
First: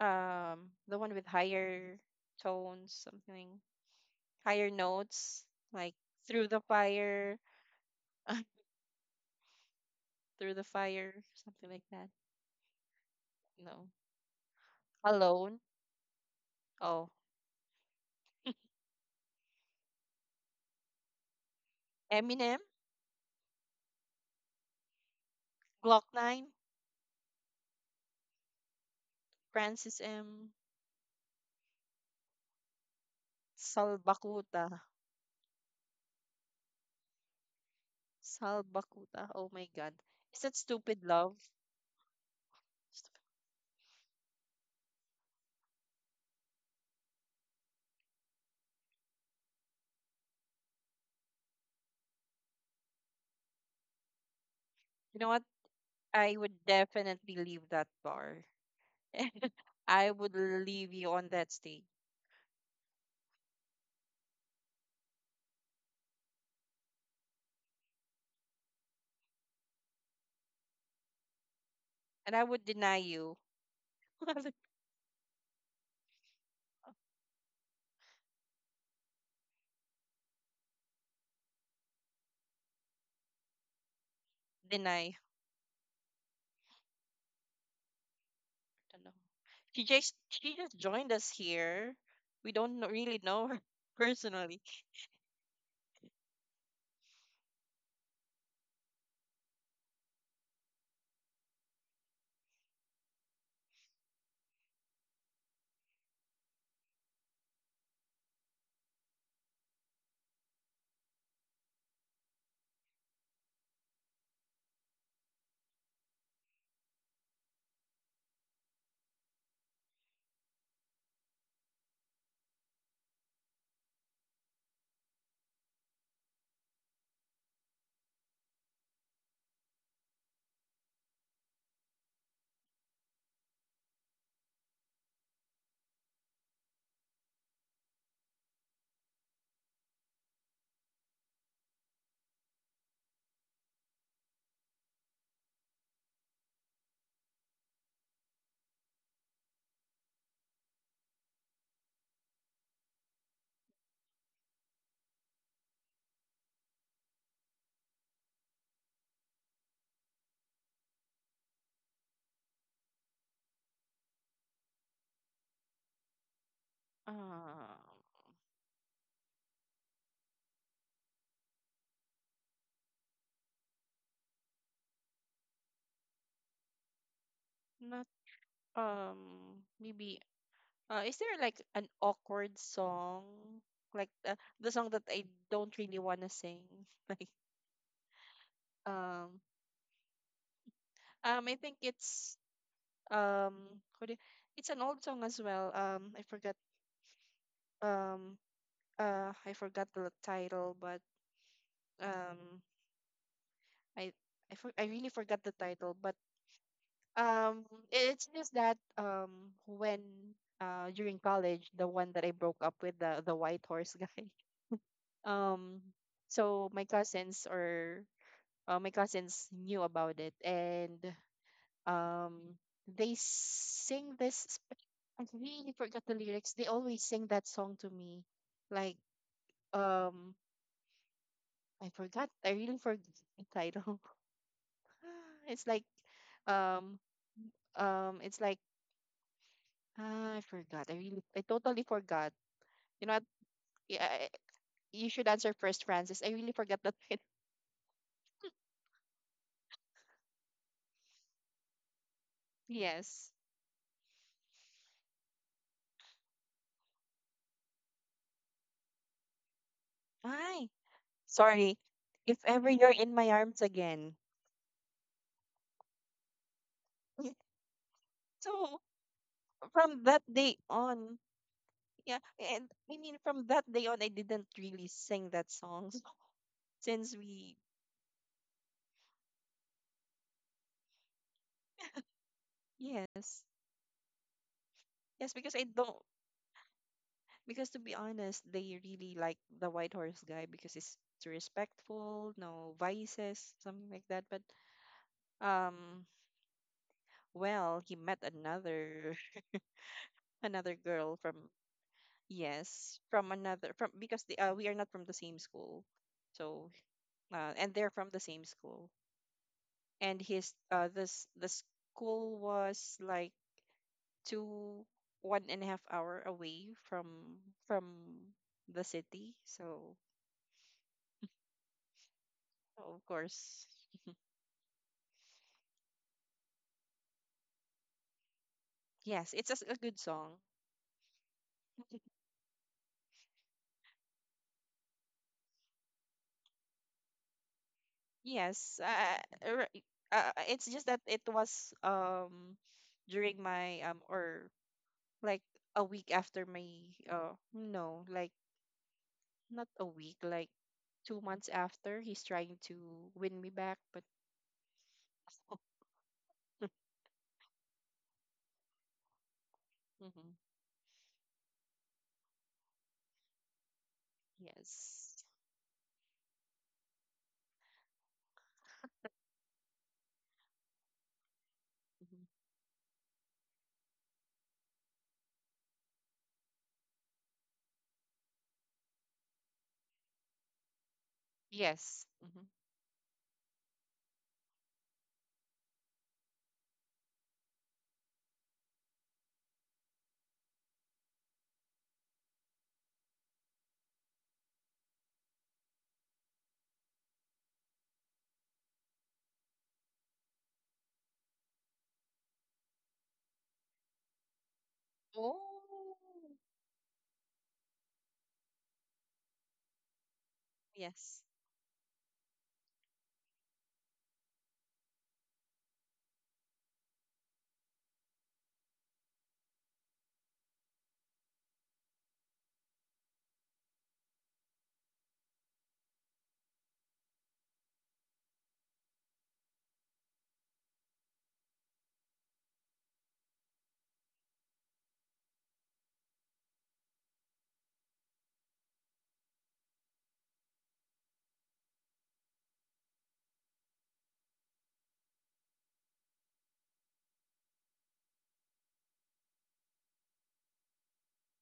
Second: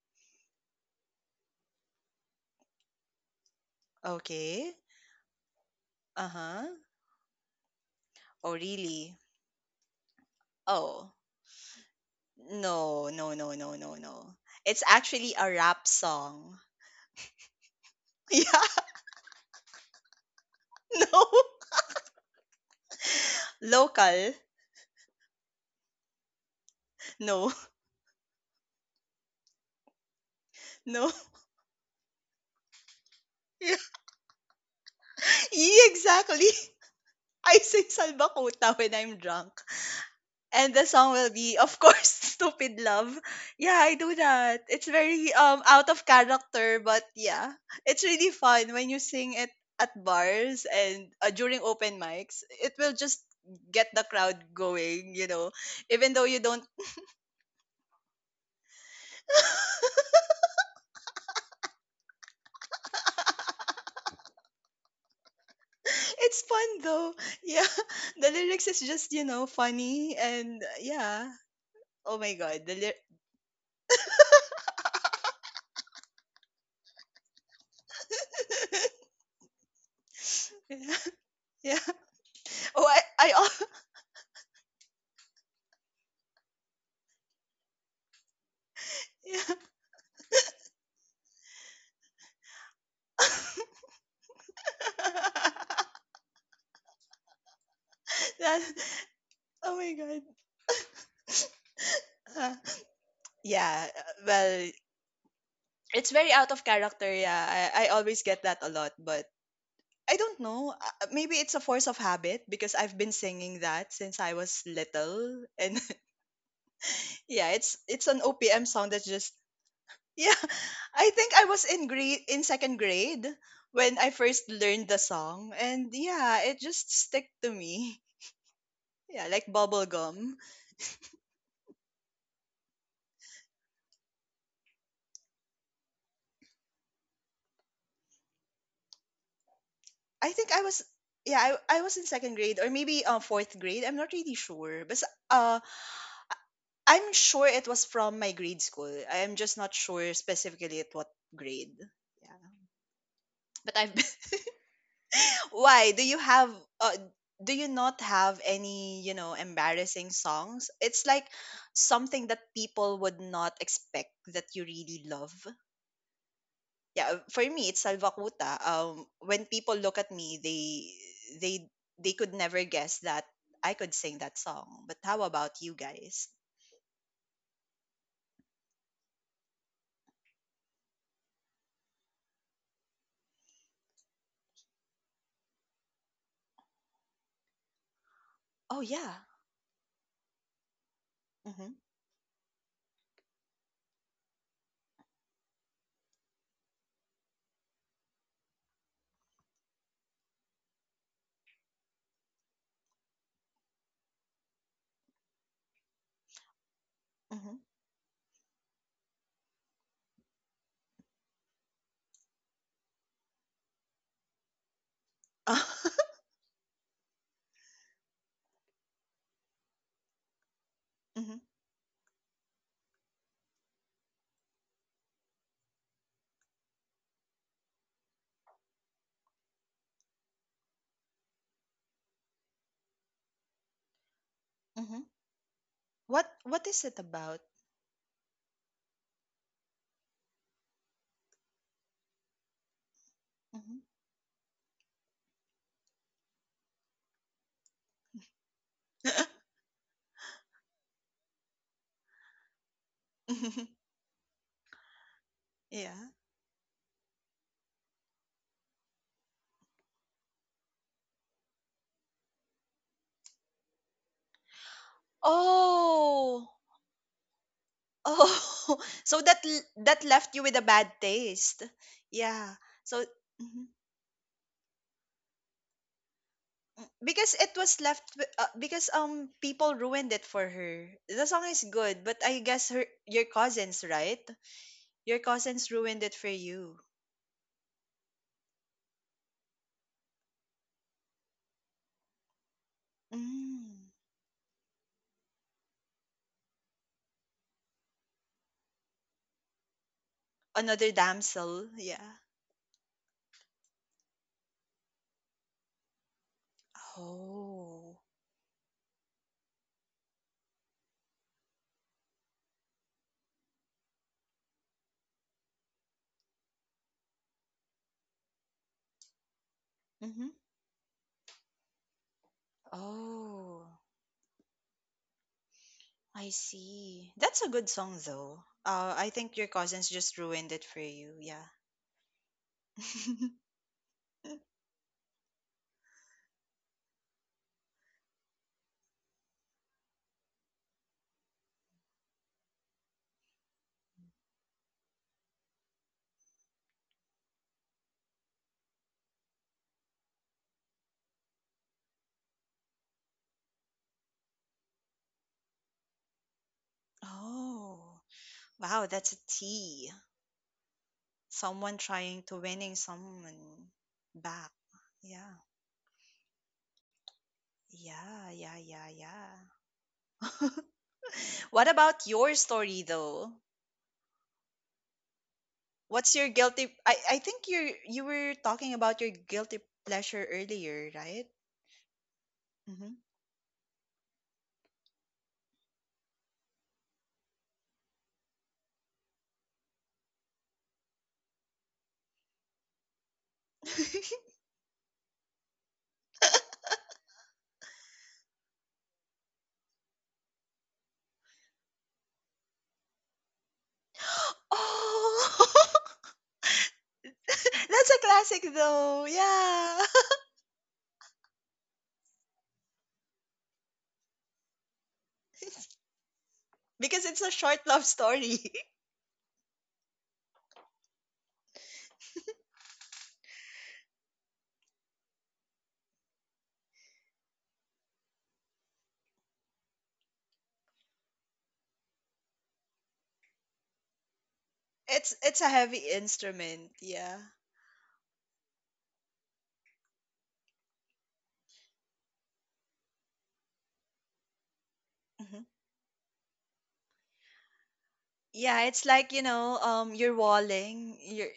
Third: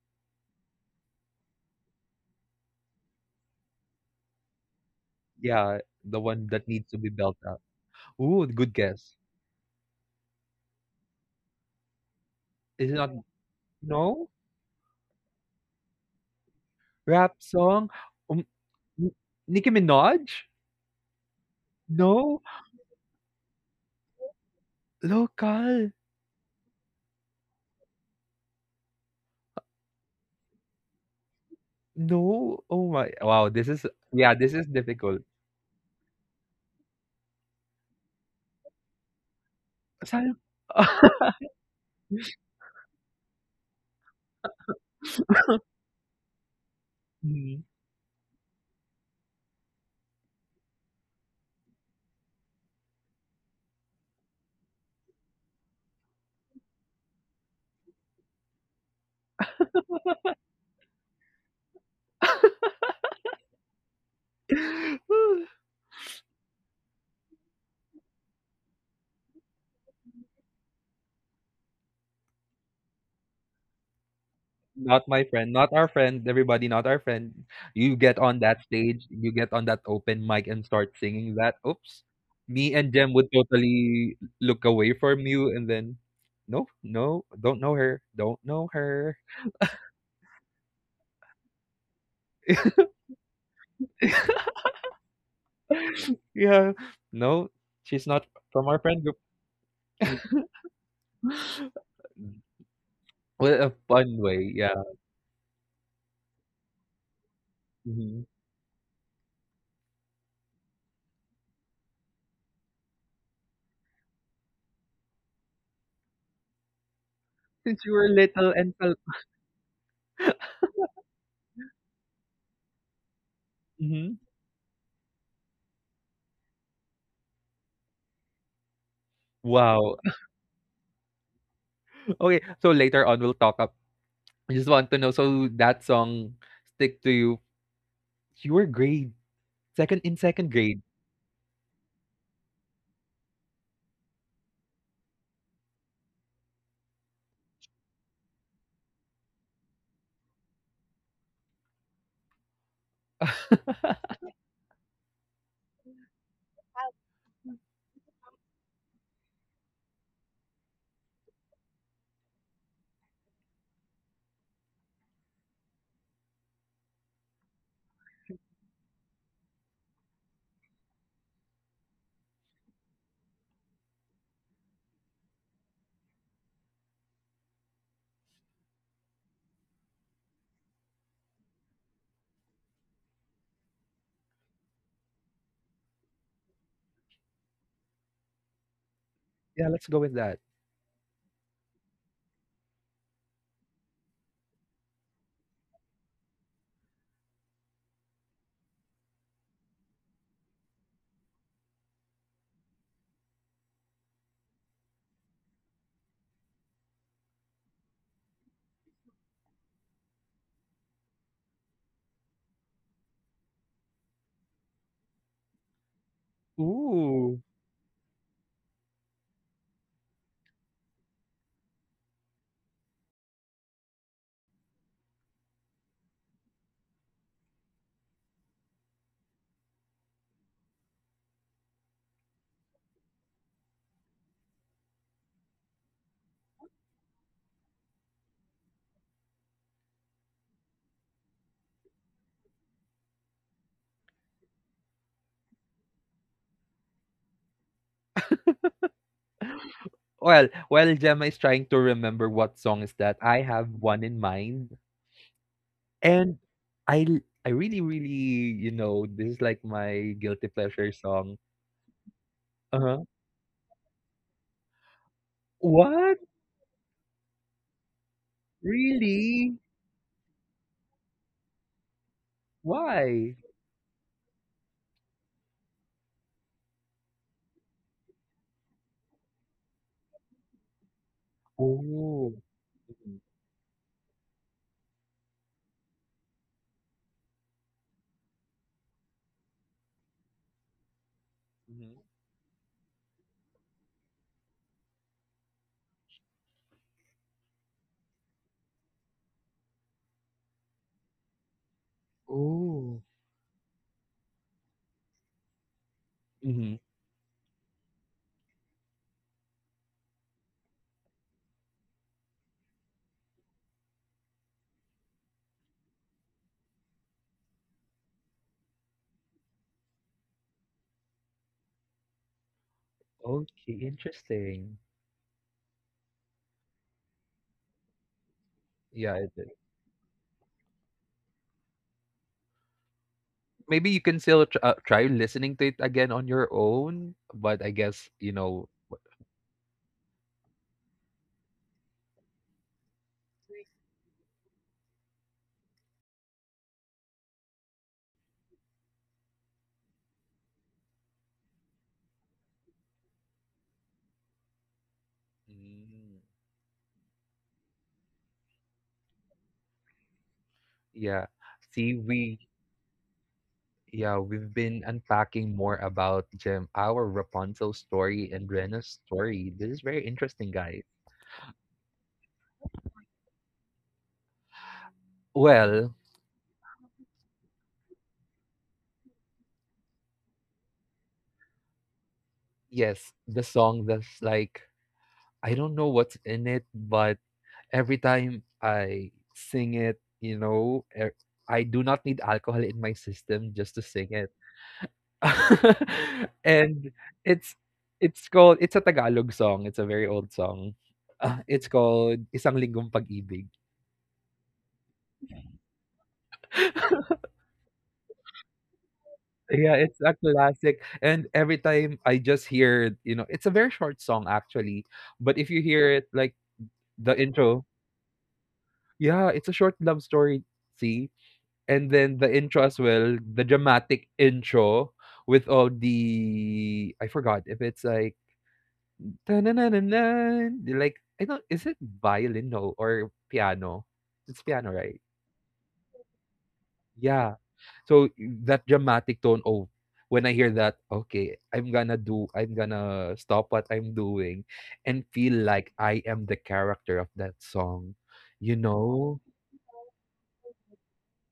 The one with higher tones, something higher Okay. notes, Yeah, like the one through the that Uh-huh. needs to be built fire, up. Ooh, Oh, good guess. really? through the Oh. fire, something like that. Is it No, not no, no, no, No. no, no? no. It's actually a Alone. rap song. Oh. Rap song? Um, Yeah, N- Nicki Minaj? no. No. Eminem, Local. Local? Glock 9, No, Francis M. no. No. Oh my. Wow, this is yeah, this Salbakuta. is difficult. Yeah, exactly. I sing Salbakuta when I'm Salbakuta. Oh drunk. my God. Sal- Is that And the Stupid song will Love? be, of course, Stupid Love. Yeah, I do that. It's very out of character, but yeah, Mhm. it's really fun when you sing it at bars and during open mics. It will just get the crowd going, You you know what? know, even though you I don't would definitely leave that bar. I would leave you on that stage. it's fun though. Yeah, the lyrics is just, you know, funny and yeah, oh my And I god, would the lyrics. deny you. Not my friend, not our friend, everybody, not our friend. You get on that stage, you get on that open mic and start singing that. Yeah. Oops. Me oh and i Jem would i al- totally look away Deny. from you and then, no, no, don't know her, don't know Don't know. her. yeah She just joined us here. We don't really know her personally. Yeah, no, she's not that, from our friend group. oh my god. What a Yeah, fun way, well, yeah. it's very out of character. Yeah, I always Mhm. get that a lot, but I don't know. Maybe it's a force of habit because I've been singing that since I was little, and yeah, Since you it's were an little OPM and song felt. that's just yeah. I think I was in second grade when I Mhm. first learned the song, and yeah, it just stick to me. Yeah, like bubble Wow. gum. Okay, so later on we'll talk up. I just want to know, so that song stick to you Your grade, second in I second think I grade. was Yeah, I was in second grade or maybe fourth grade. I'm not really sure, but uh I'm sure it was from my grade school. I am just not sure specifically at what grade. Yeah. But I've why do you have uh, do you not have any, you know, embarrassing songs? It's like something that people would not expect that you really love. Yeah, for me it's Um, Salva Kuta. Um, when people look at me, they they they could never guess that I could sing that song. But how about you guys? Not um maybe, is there, like, an awkward song? Like the song that I don't really want to sing. Like Oh yeah. um Yeah, let's go with that. I Mhm. think it's um what do you- it's an old song as well. I forgot. um I forgot the title, but um I I really forgot the title. But Mhm. um it's just that, when, during college, the one that I broke up with, the white horse guy. um so my Ooh. cousins or uh, my cousins knew about it, and um they sing this I really forgot the lyrics. They always sing that song to me, like, um I really forgot the title. mhm. It's like, What is it um about? It's like, I forgot. I totally forgot. You know what? Mhm. Yeah, you should answer first, Francis. I really forgot the title. Well, while Gemma is trying to remember what song is that, Yes. I have one in mind. yeah. And I I really, really, you know, this is like my guilty Hi. pleasure song. Sorry. If ever you're Uh-huh. in my arms again. What? Oh. Oh. So So that Really? That from that left you with day a bad on, taste. yeah, Yeah. and, I So mean, Why? from mhm. that day on I didn't really sing that song since Because it we— was left because um, people ruined it for her. The song is good, but Oh. I guess her mhm, your yes. cousins, right? Your Yes, because I cousins don't— ruined it for you. because, to be honest, they really like the White Horse guy because he's mhm. respectful, no vices, something Mm. like that. But um, well, he met another another Another girl from— damsel. Yeah. yes, Oh. from another— from— because the we are not from the same school. So, hmm and they're from Oh. the same school, and his this the school was like two, 1.5 hour away from the city, so Mhm. of course. Oh. Okay, interesting. I see. That's a good song though. I Yeah, Yes, it think it's a— your a good cousins just song. ruined it for you. Yeah. maybe you can still try listening to it again on your own but I guess you know Yes. Uh, r- it's just that it was, during my, or like, a week after my— no, like, not a week, like, 2 months, after he's trying to win me back. But— Mm. Oh, wow. That's a T. mhm. yeah Someone see trying to we winning someone yeah back. we've been Yes. Yeah. unpacking more about Gem our Rapunzel Yeah. story and Yeah. Yeah. Rena's Yeah. story this is very interesting guys What about Mm-hmm. your story though? well What's your guilty? I think you were talking about your guilty pleasure earlier, right? Yes. Hmm. Hmm. yes the song that's like I don't know what's in it but every time I sing it you know I do not need alcohol in my system just to sing it And it's it's called it's a Tagalog song, it's a very old song. Ah, it's called Isang Linggong Pag-ibig. Oh. Oh, that's a classic though. Yeah. Yeah, it's a classic, Yes. and every time I just hear, you know it's a very short song actually, but if you hear it, like, Because the it's a short intro love story. yeah, it's a short love story, see? And then the intro as well, the dramatic intro with all the I forgot if it's like Na na na na Like, I don't, is it violin? No, or piano? It's piano, right? It's a heavy instrument. Yeah. Yeah. So that dramatic tone. Oh, when I hear that, okay, I'm gonna stop what I'm doing and feel Mhm. like I am the character of that song, you Yeah, it's like, you know? know, you're walling. You're.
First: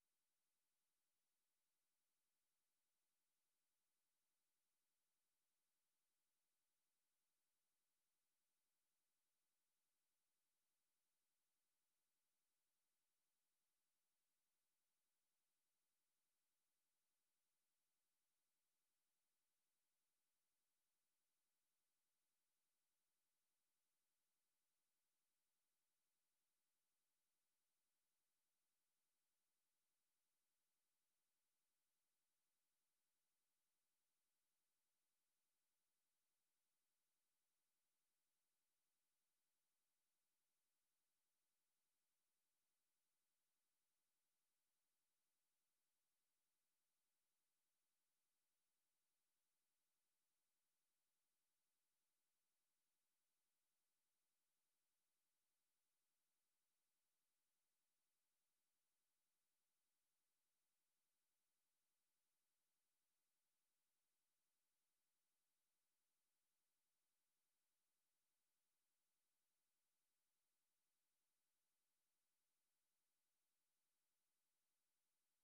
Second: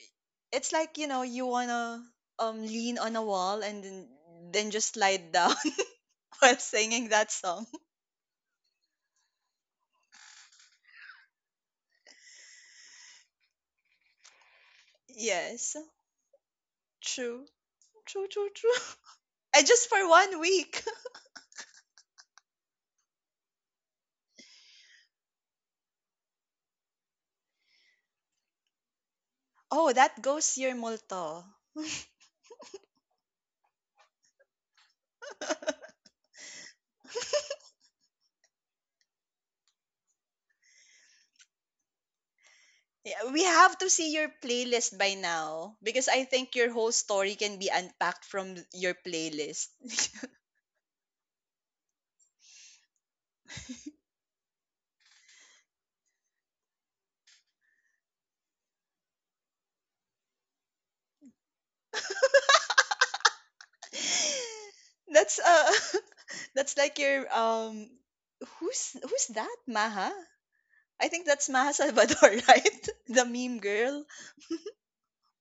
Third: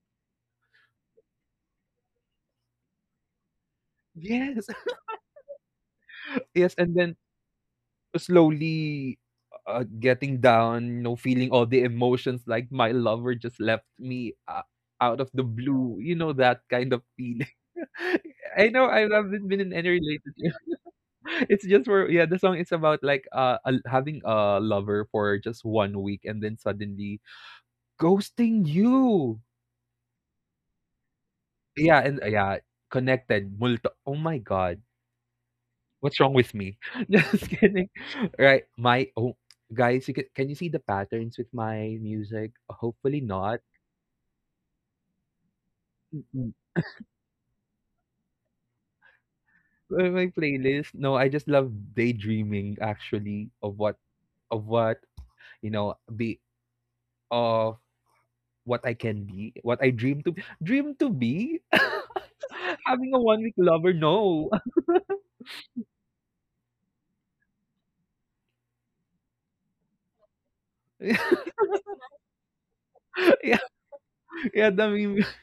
It's like, you know, you wanna lean on a wall and then Yes. Just slide down while Yes. And singing then that song. slowly getting down, you know, feeling all the emotions like my lover just left me out of the Yes. blue, you know, that kind of feeling. True. True, true, I true. know I haven't been And in any just for one relationship. week. It's just for yeah, the song is about like having a lover for just 1 week and then suddenly ghosting you. Oh, that goes your multo. Yeah, and yeah, connected. Oh my god. What's wrong with me? Just kidding. Right. My oh guys, can you see the patterns with my music? Hopefully Yeah, we not. have to see your playlist by now because I Mm-mm. think your whole story can be unpacked from your playlist. My playlist. No, I just love daydreaming actually of what, you know, be of what I can be, what I dream to be. Having a 1 week lover, no. That's that's like your who's that Maha? I think that's Maha Salvador, right? The Yeah, meme girl. yeah, the meme.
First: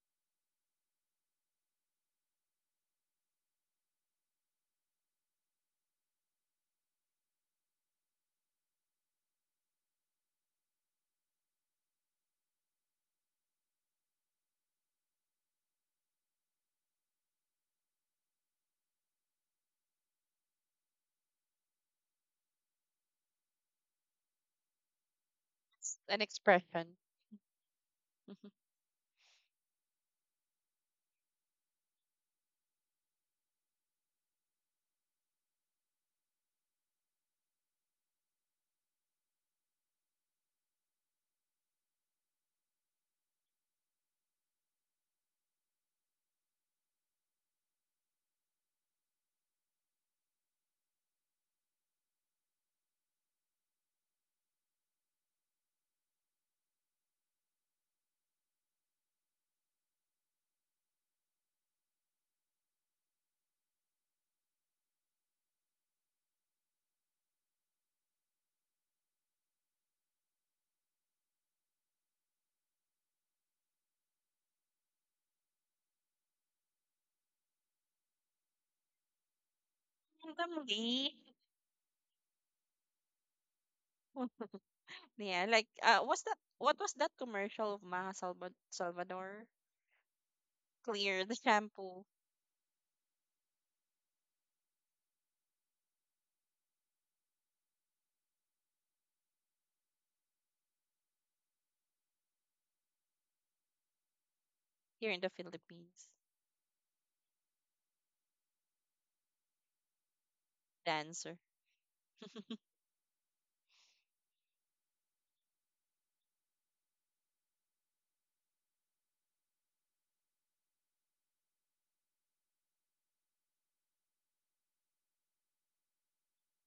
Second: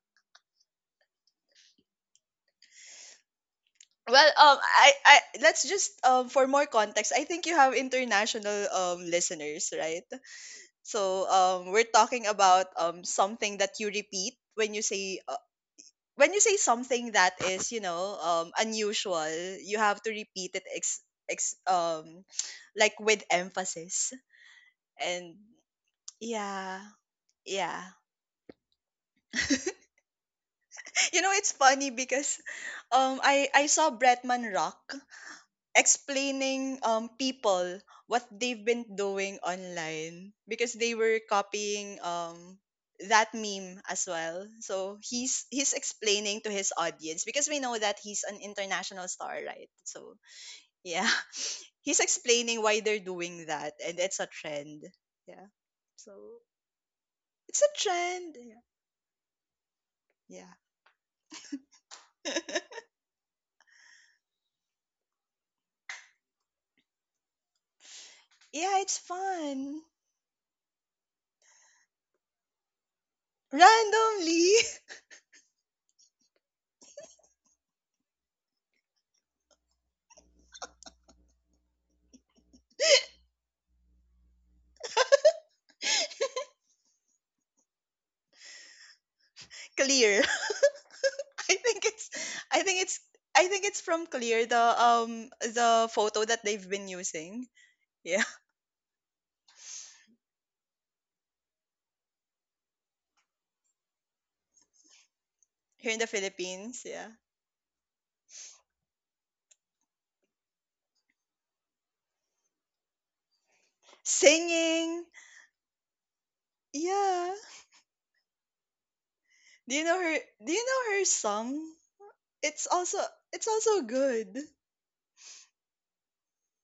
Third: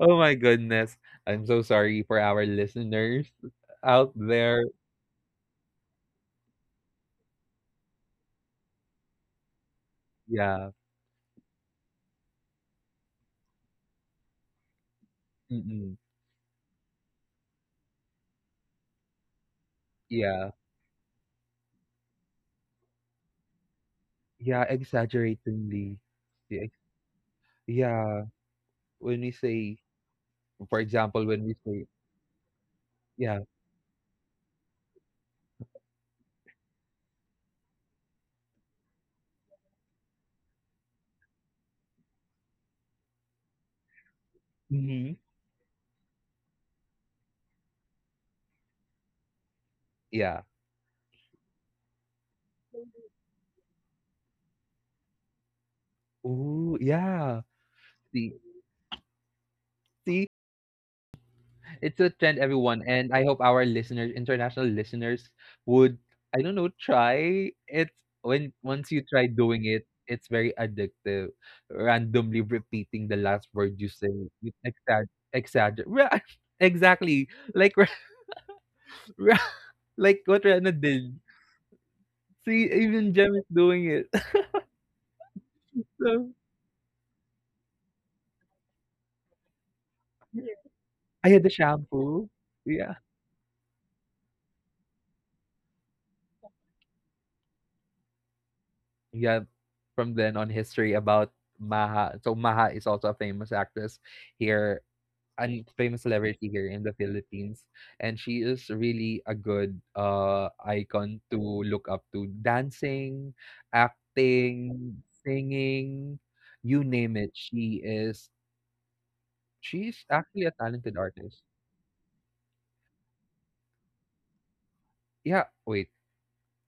Oh my goodness. I'm so sorry for our listeners out Well, there. I let's just for more context, I think you have international listeners, right? Yeah. So we're talking about something that you repeat Mm-mm. when you say something that is, you know, unusual, you have to Yeah. repeat it ex, ex like with emphasis Yeah, and exaggeratingly. It's an Yeah, yeah. expression. Yeah. yeah. Mhm. When we say, for You example, know, when it's we say, funny because yeah. I saw Bretman Rock explaining people what they've been doing online because they were copying that meme as well. So Hmm. he's explaining to his audience because we know that he's an international star, right? So Yeah. yeah, he's explaining why they're doing that and it's a trend. Yeah. So Ooh, yeah. it's a See, trend. Yeah. see, Yeah, it's a trend, everyone, and I hope our listeners, international listeners, would, I don't know, try it. When yeah, Once it's you try doing fun. it, it's very addictive. Randomly repeating the last word you say, Randomly. with Ra- exactly like Ra- Ra- like what Rana did. Randomly. See, even Jem is doing it. Yeah, like, what's So that? What was that commercial of Maha Salvador? Clear. yeah. Clear, I the had the i think shampoo. it's shampoo. i think Yeah, it's I think it's from clear the photo that they've been using. Yeah. yeah. From then on, history about Maha. So Maha is also a famous actress here, Here in the Here in famous the Philippines. celebrity here in Philippines, the yeah. Philippines, and she is really a good icon Dancer. to look up to. Dancing, acting, Singing, singing, you name it. yeah. Do you know She's her actually a do you know talented her artist. song? it's also it's also good. Yeah, wait,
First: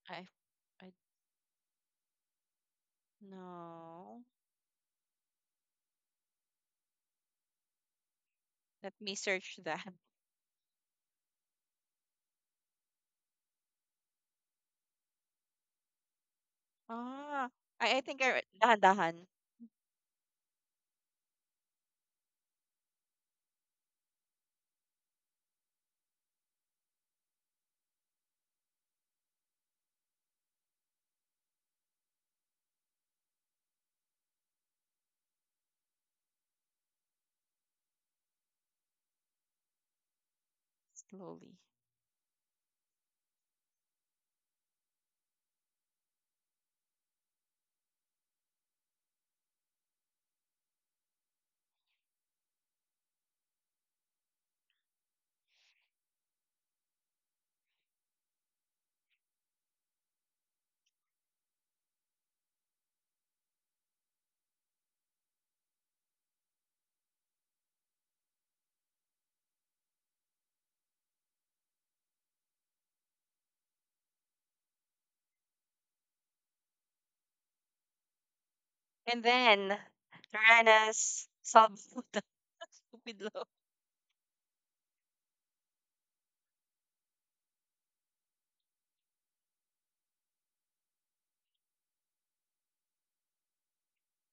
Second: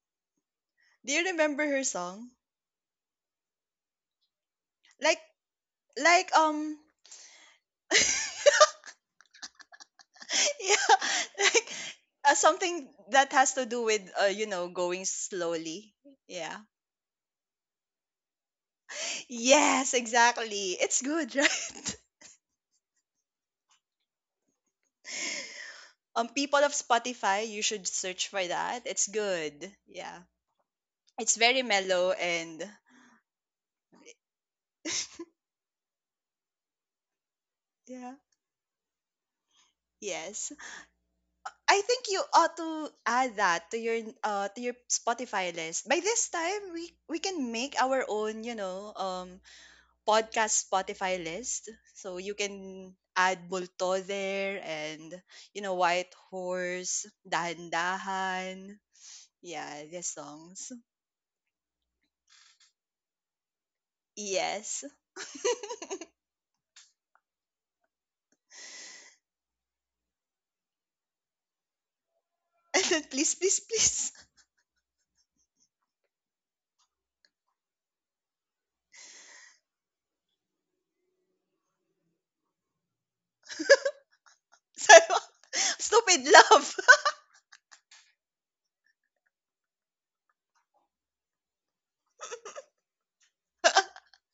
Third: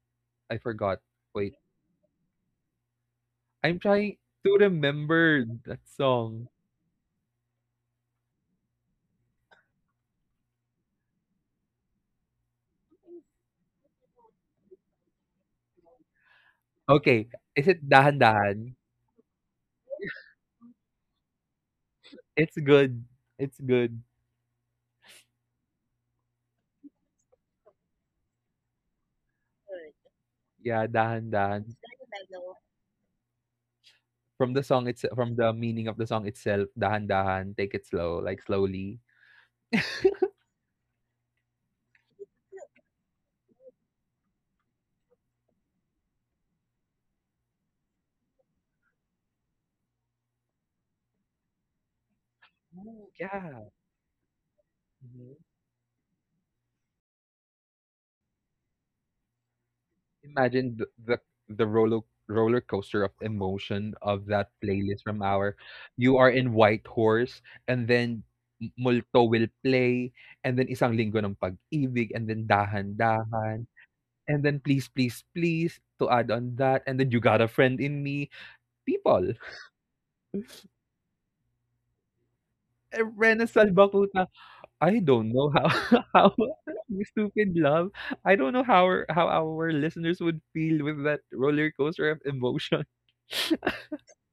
I I I forgot. Do you Wait, remember her song? I'm trying no. to Like, remember that like song. um Let me search that. yeah, like something that has to do with you know, going slowly. Yeah. Okay, Ah, is it I Dahan think I Dahan? dahan-dahan. Yes, exactly, it's good, right? It's good. It's good. Um, people of Spotify, you should search for that. It's good. Yeah. Yeah, Dahan It's very Dahan. mellow and From the song, it's from the meaning of the song itself, dahan-dahan, take it yeah. slow, like slowly. Yes. Slowly. I think you ought to add that to your Spotify list. By this time we can make our own, you know, podcast Spotify list. So you can Ooh, add yeah, Bulto there and mhm. you know, White Horse, Dahan-Dahan. Yeah, the songs. Imagine the roller coaster of emotion of that Yes. playlist from our, you are in white horse, and then M Multo will play, and then Isang Linggo ng Pag-ibig, and then And then please, please, Dahan-dahan, please. and then Please Please Please to add on that, and then You Got a Friend in Me. And People, then Rana's Salvador. eh, Stupid. Rena Salvatrucha. So I don't know how stupid how love. you stupid love. I don't know how our listeners would feel with that roller coaster of emotion.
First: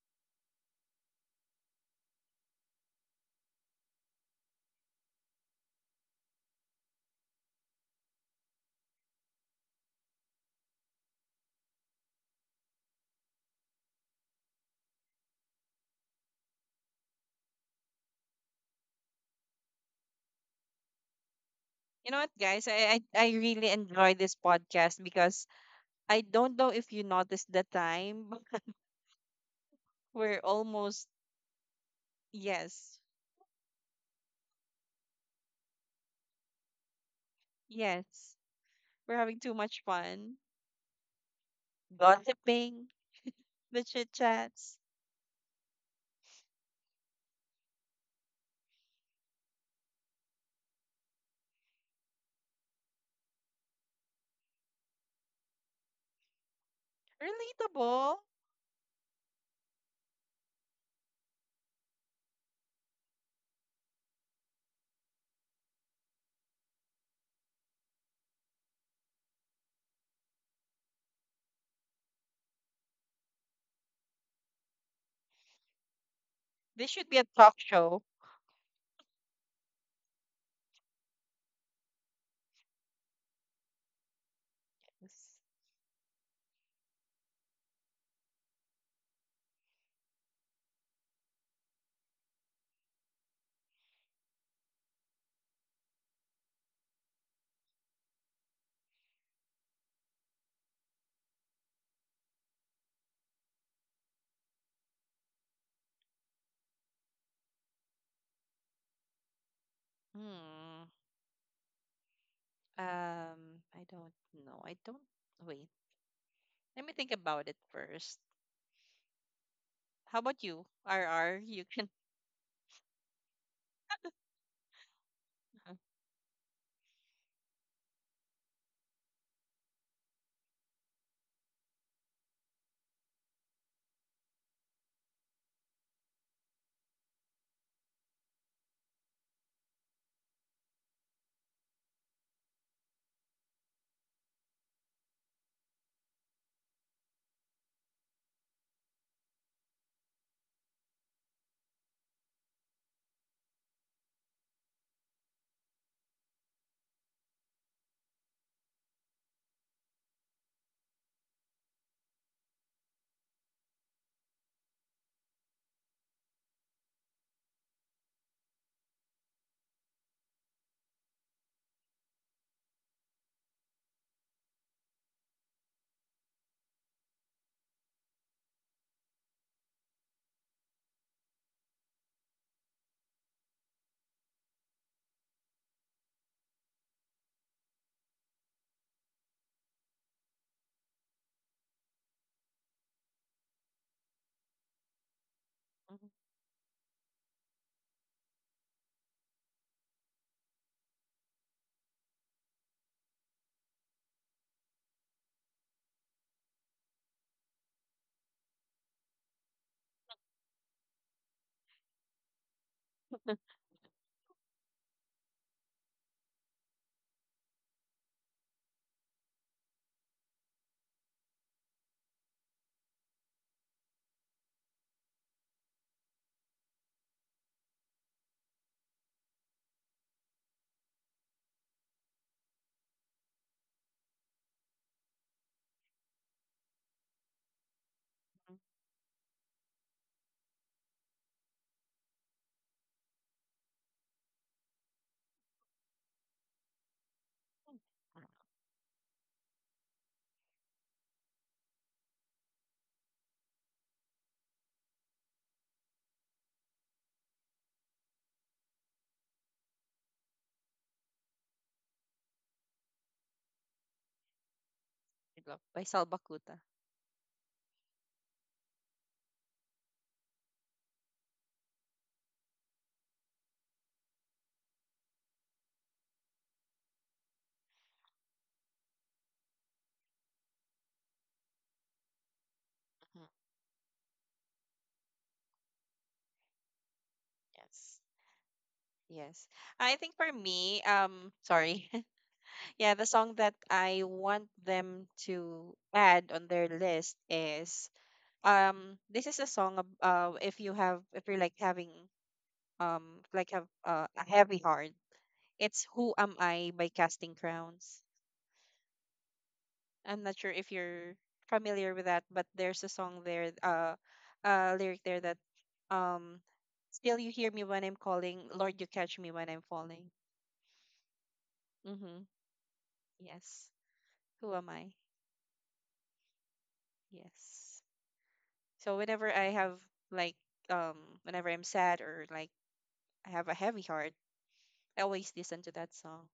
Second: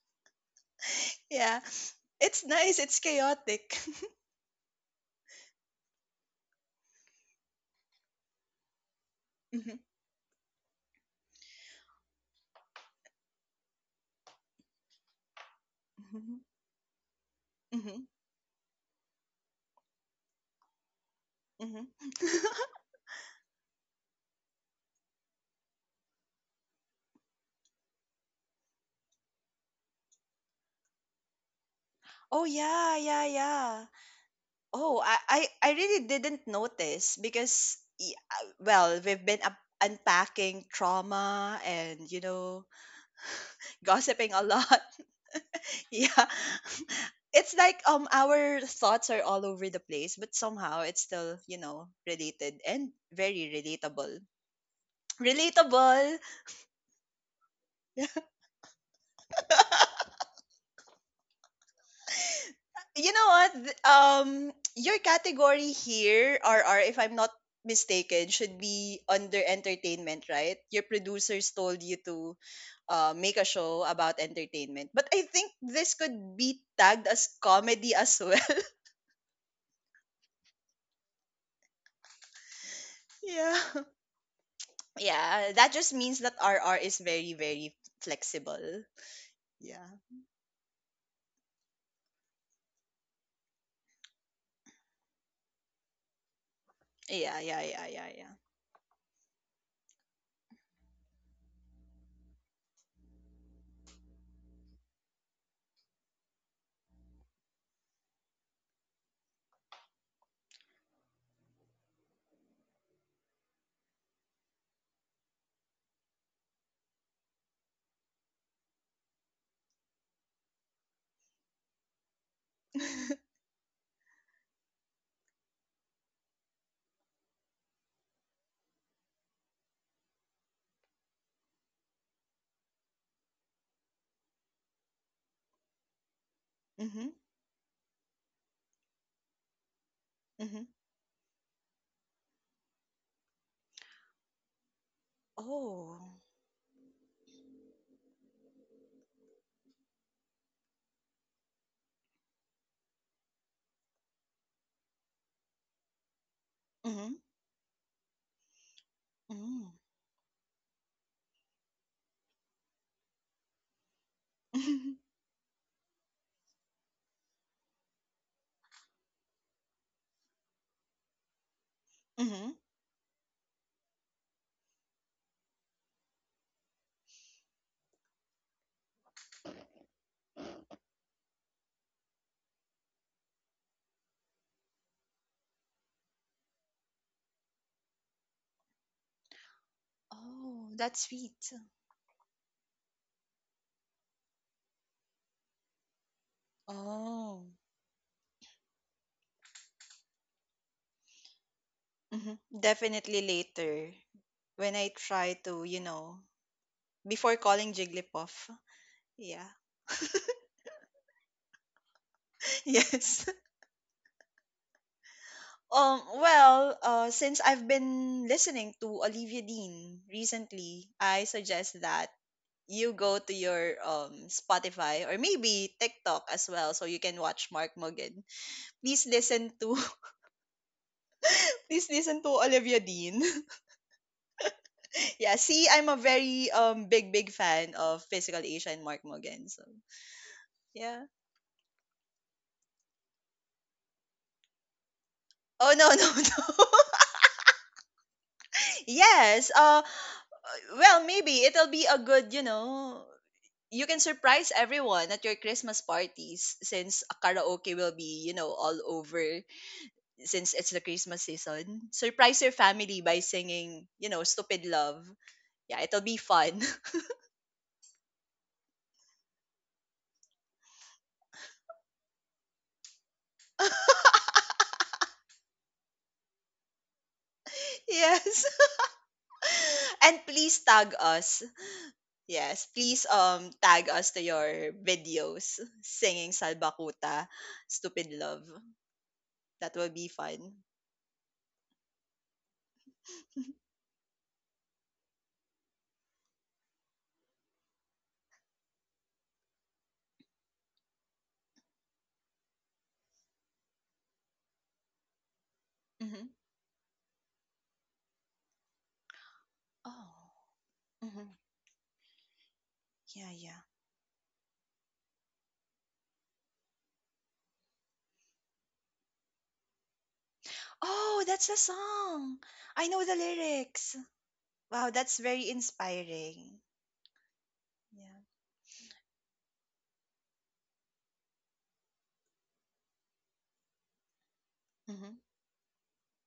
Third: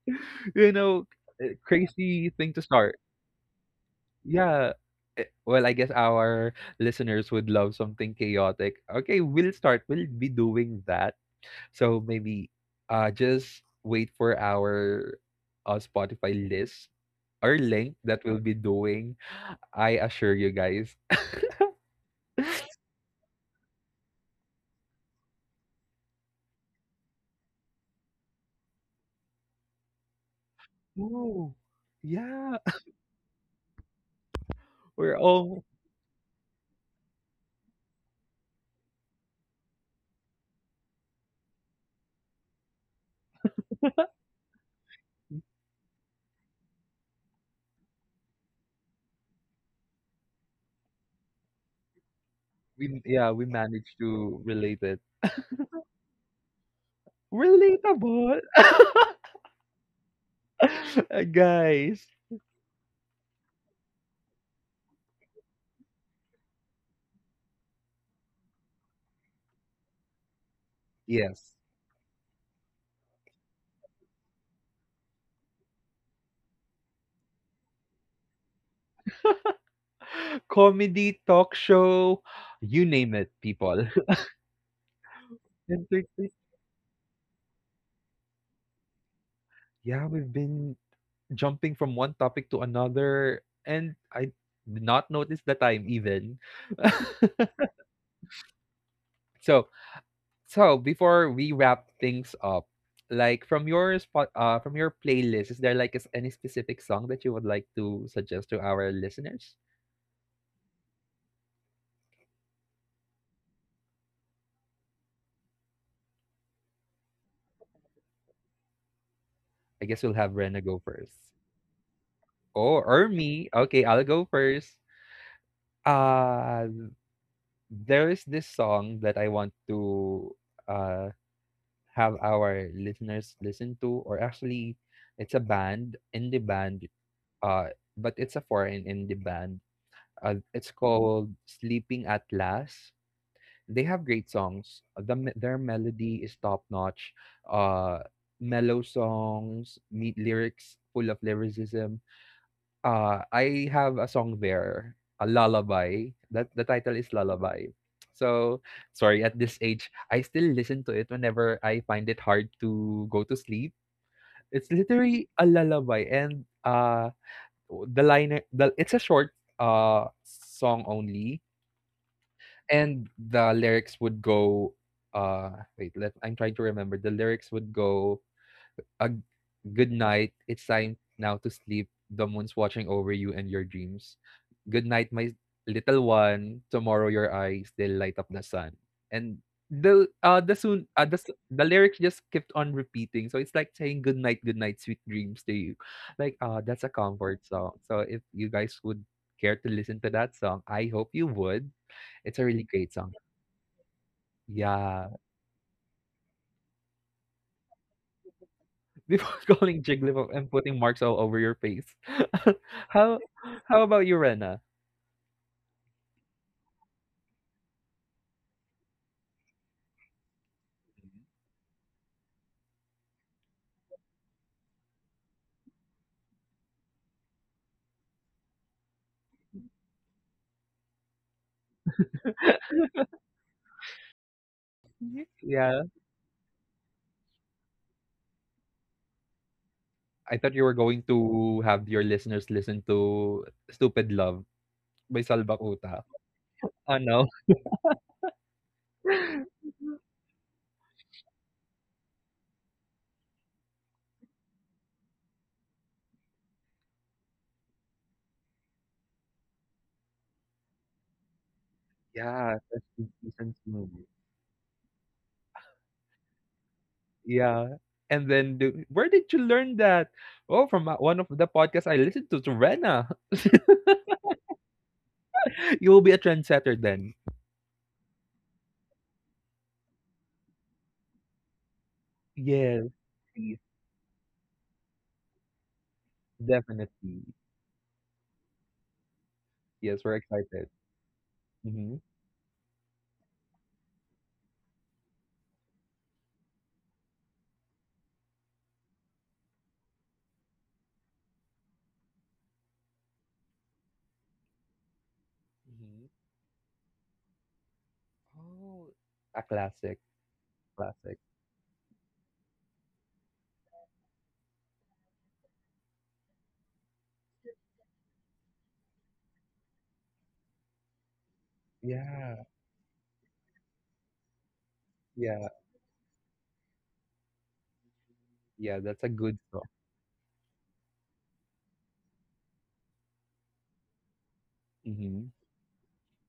You know, Yeah. crazy It's thing to nice. start. It's chaotic. Yeah. Eh, well, I guess our listeners would love something chaotic. Okay, we'll Mhm, start. We'll be doing that. So maybe just wait for our Spotify mhm, list or link mhm, that we'll be doing. I assure you guys. mhm. You know what, guys? I really enjoy this podcast because— I don't know if you noticed the time, but we're almost— Oh, Oh yeah. yeah, yes. yeah, yeah. Oh, We're I, all I I really didn't notice because Yes. Well, We're we've having been too up much fun, unpacking trauma and you know, gossiping, the chit gossiping a chats. lot. Yeah. It's like our thoughts are all over the place, but somehow it's still, you know, related and we yeah, we very managed relatable. to relate it. Relatable. Relatable. Relatable. Guys. You know what? Your category here, RR, if I'm not mistaken, should be under entertainment, right? Your producers Yes. told you to make a show about entertainment. But I think this could be This should tagged be a as talk comedy show. as well. Comedy, talk show, you name it, Yeah. people. Yeah, that just means Entertain- that RR is very, very flexible. Yeah. yeah, we've been jumping from one topic to another and I did not notice the time even. Yeah, yeah, yeah, yeah, yeah. so So before we wrap things up, like from your spot, from your playlist, is there like is any specific song that you would like to suggest to our listeners? Hmm. Um. I don't know. I don't. Wait. Let me think about it first. I guess we'll How have about Rena you, go first. RR? You can. Oh, or me. Okay, I'll go first. Uh, there is this song that I want to uh have our listeners listen to, or actually, it's a band indie band. Mm-hmm, Uh, but it's a foreign indie band. Mm-hmm. It's called Sleeping at Last. They have great songs. Their melody Oh. is top notch. Uh, Mellow songs, neat lyrics, full of lyricism. I have a song there, a lullaby. That The title is Mm-hmm, Lullaby. So sorry, at this mm-hmm. age, I still listen to it whenever I find it hard to go to sleep. It's literally a lullaby, and the it's a short uh song only, Mm-hmm. and the lyrics would go, uh wait let I'm trying to remember, the lyrics would go, a good night, it's time now to sleep, the moon's watching over you and your dreams, good night my little one, tomorrow your eyes they'll light up the sun, and the Oh, soon that's the, s- sweet. the lyrics just kept on repeating, so it's like saying good night, good night, sweet dreams to you, I like that's a comfort Oh, song. So if you guys would care to listen to that song, I hope you would. It's mhm. a really great song, Definitely later when I yeah. try to, you know, before calling Jigglypuff. Before Yeah. calling Jigglypuff and putting marks all over your face. How Yes. how about you, Rena? Well, since I've been listening to Olivia Dean recently, I suggest that you go to your Spotify or maybe TikTok as well, so you can watch Mark Mogan. Please listen to please listen to Olivia Dean. Mhm. Yeah, see, Yeah, I'm a very big big fan of Physical Asia and Mark Mogan. So I thought you were going yeah. to have your listeners listen to Stupid Love by Salva Oh no, Kuta. no, no. Oh no. Yes. Well, maybe it'll be a good, you know, you can surprise everyone at your Christmas parties since karaoke will be, you know, all over since it's the Christmas season. Surprise your Yeah, that's a family by decent singing, movie. you know, Stupid Love. love by Yeah, Sal it'll be Bakuta. fun. Yeah. And then do, where did you learn that? Oh, from one of the podcasts I listened to Rena. You will be a trendsetter then. Yes. And please tag us. Yes, Yes, please Mhm. Please, tag us to your videos singing definitely. Salbakuta, Yes. Stupid Love. Yes. That will I Yes, be think we're for fun. excited. me, sorry. Hmm. Yeah, the song that I want them to add on their list is, this is a song if you have— if you're, like, having, like, have, a heavy heart. It's Who Hmm. Am I by Casting Crowns. Oh, a classic, I'm not sure Oh. if you're classic. Hmm. familiar with that, but there's a song Yeah, there, yeah. Lyric there that, um still you hear me when I'm calling, Lord you catch me when I'm falling. Oh, that's the Mhm. song. Yeah, I know the Yes. lyrics. Who am I? Wow, that's yeah, very inspiring. Yes. Yeah. yeah, So that's a whenever good I song. have, like, um whenever I'm sad, or like, I have a heavy heart, I Hmm. always Hmm. listen to that song.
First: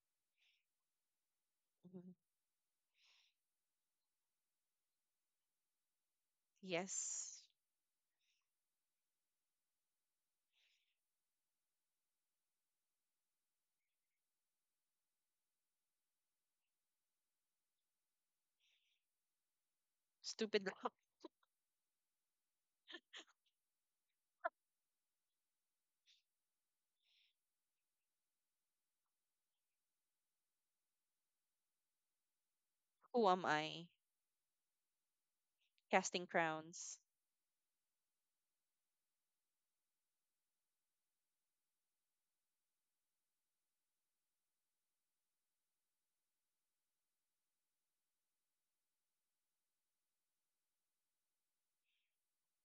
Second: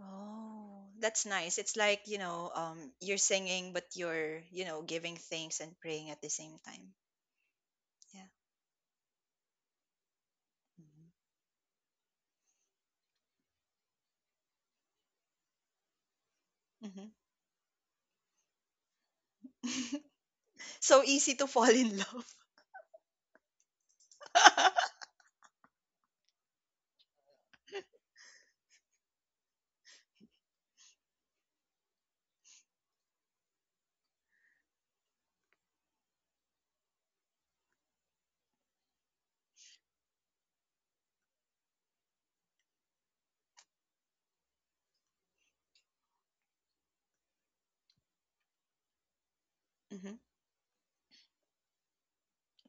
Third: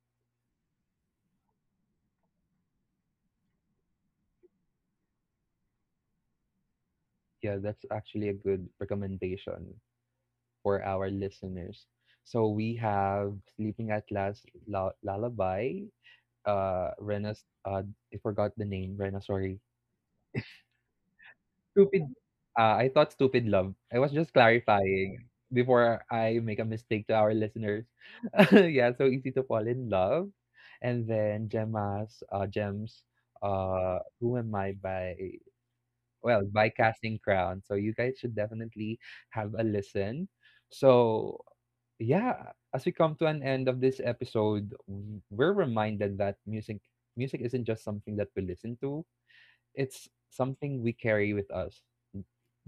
Oh, that's nice. It's like, Mhm. you know, you're singing, but you're, you know, giving thanks and praying at the same time. Yes. Yeah, that's Yeah. actually a good recommendation for our listeners. So we have Sleeping at Last La Lullaby, Mm-hmm. Rena's I forgot the name, Rena, sorry. Stupid Love. So easy to fall in Stupid, love. ah, I thought stupid love. I was just clarifying before I make a mistake to our listeners. Yeah, so easy to fall in love. And then Gemma's Gem's Who am I? Who Am I by, Casting well, by Crowns. Casting Crown. So you guys should definitely have a listen. So yeah, as we come to an end of this episode, we're reminded that music isn't just something that we listen to. It's Hmm. something we carry with us,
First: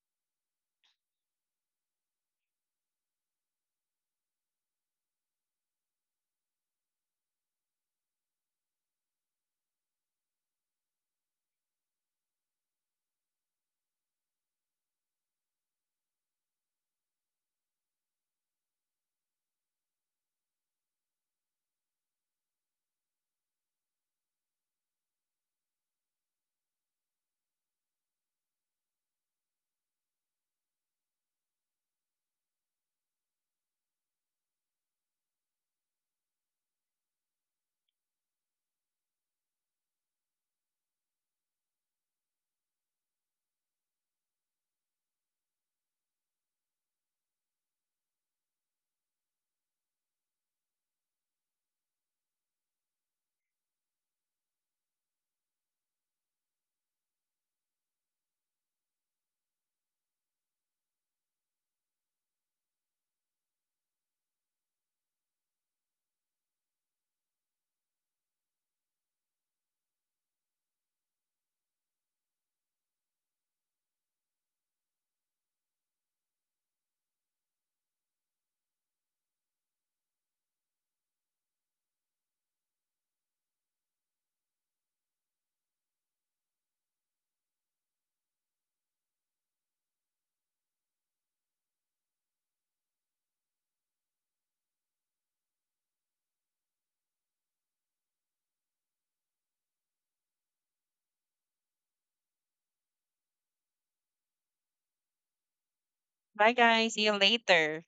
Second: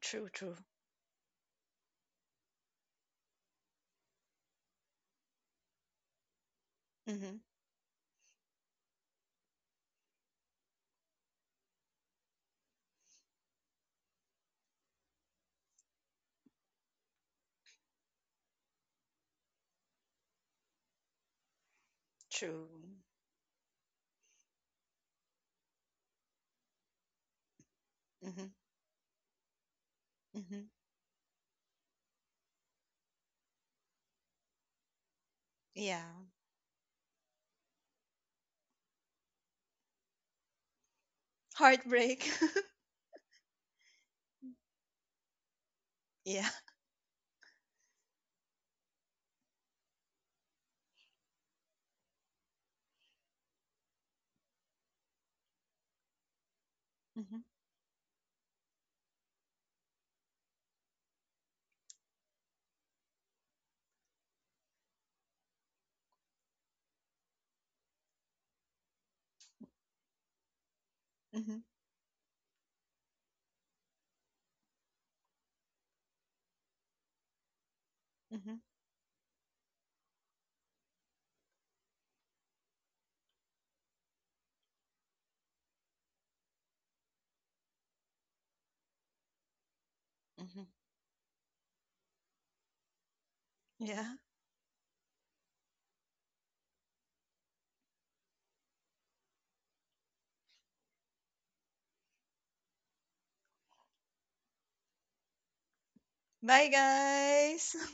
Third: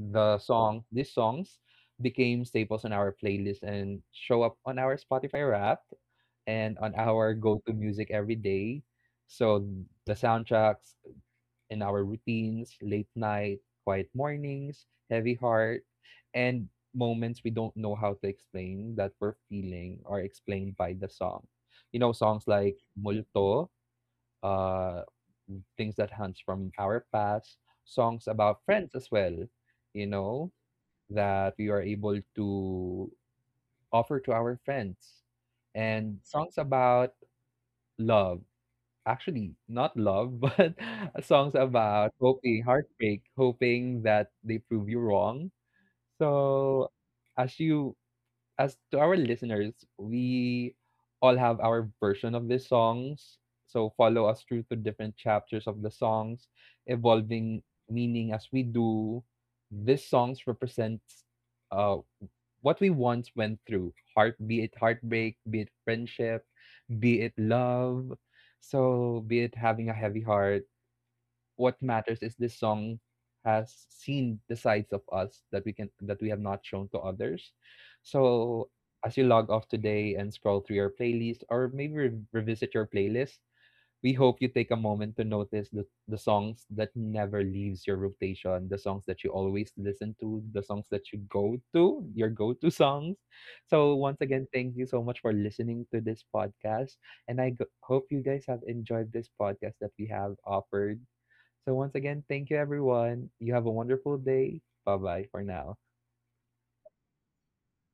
True, true. These songs became staples on our playlist and show up on our Spotify Wrapped and on our Hmm. go-to music every day. So the soundtracks in our routines, late night, quiet mornings, heavy heart, and moments we don't know how to explain that we're feeling are explained by the song. You know, songs True. like Multo, uh, things that hunts from our past, songs Hmm. about friends as well, you know, Hmm. that we are able to offer to our friends. Yeah. And songs about love, actually, not love, but songs about Heartbreak. hoping, heartbreak, hoping that they prove you wrong. Yeah. So, as you as to our listeners, we all have our version of these songs. So follow us through to different chapters of the songs, evolving meaning as we do. These songs represents uh, what we once went through. Heart, be it heartbreak, be it friendship, be it love. So be it having a heavy heart, Mhm, what matters is this song has seen the sides of us that we can that we have not shown to others. mhm, So as you log off today and scroll through your playlist or maybe revisit your playlist, we hope you take a moment to notice the songs that never leaves your rotation, the songs that you always listen to, the mhm. songs that you go to, your go-to songs. So Yeah. once again, thank you so much for listening to this podcast. And hope you guys have enjoyed this podcast that we have offered. So once again, thank you everyone. You have a wonderful day. Bye bye for now. Bye, Bye, guys, see you guys. later.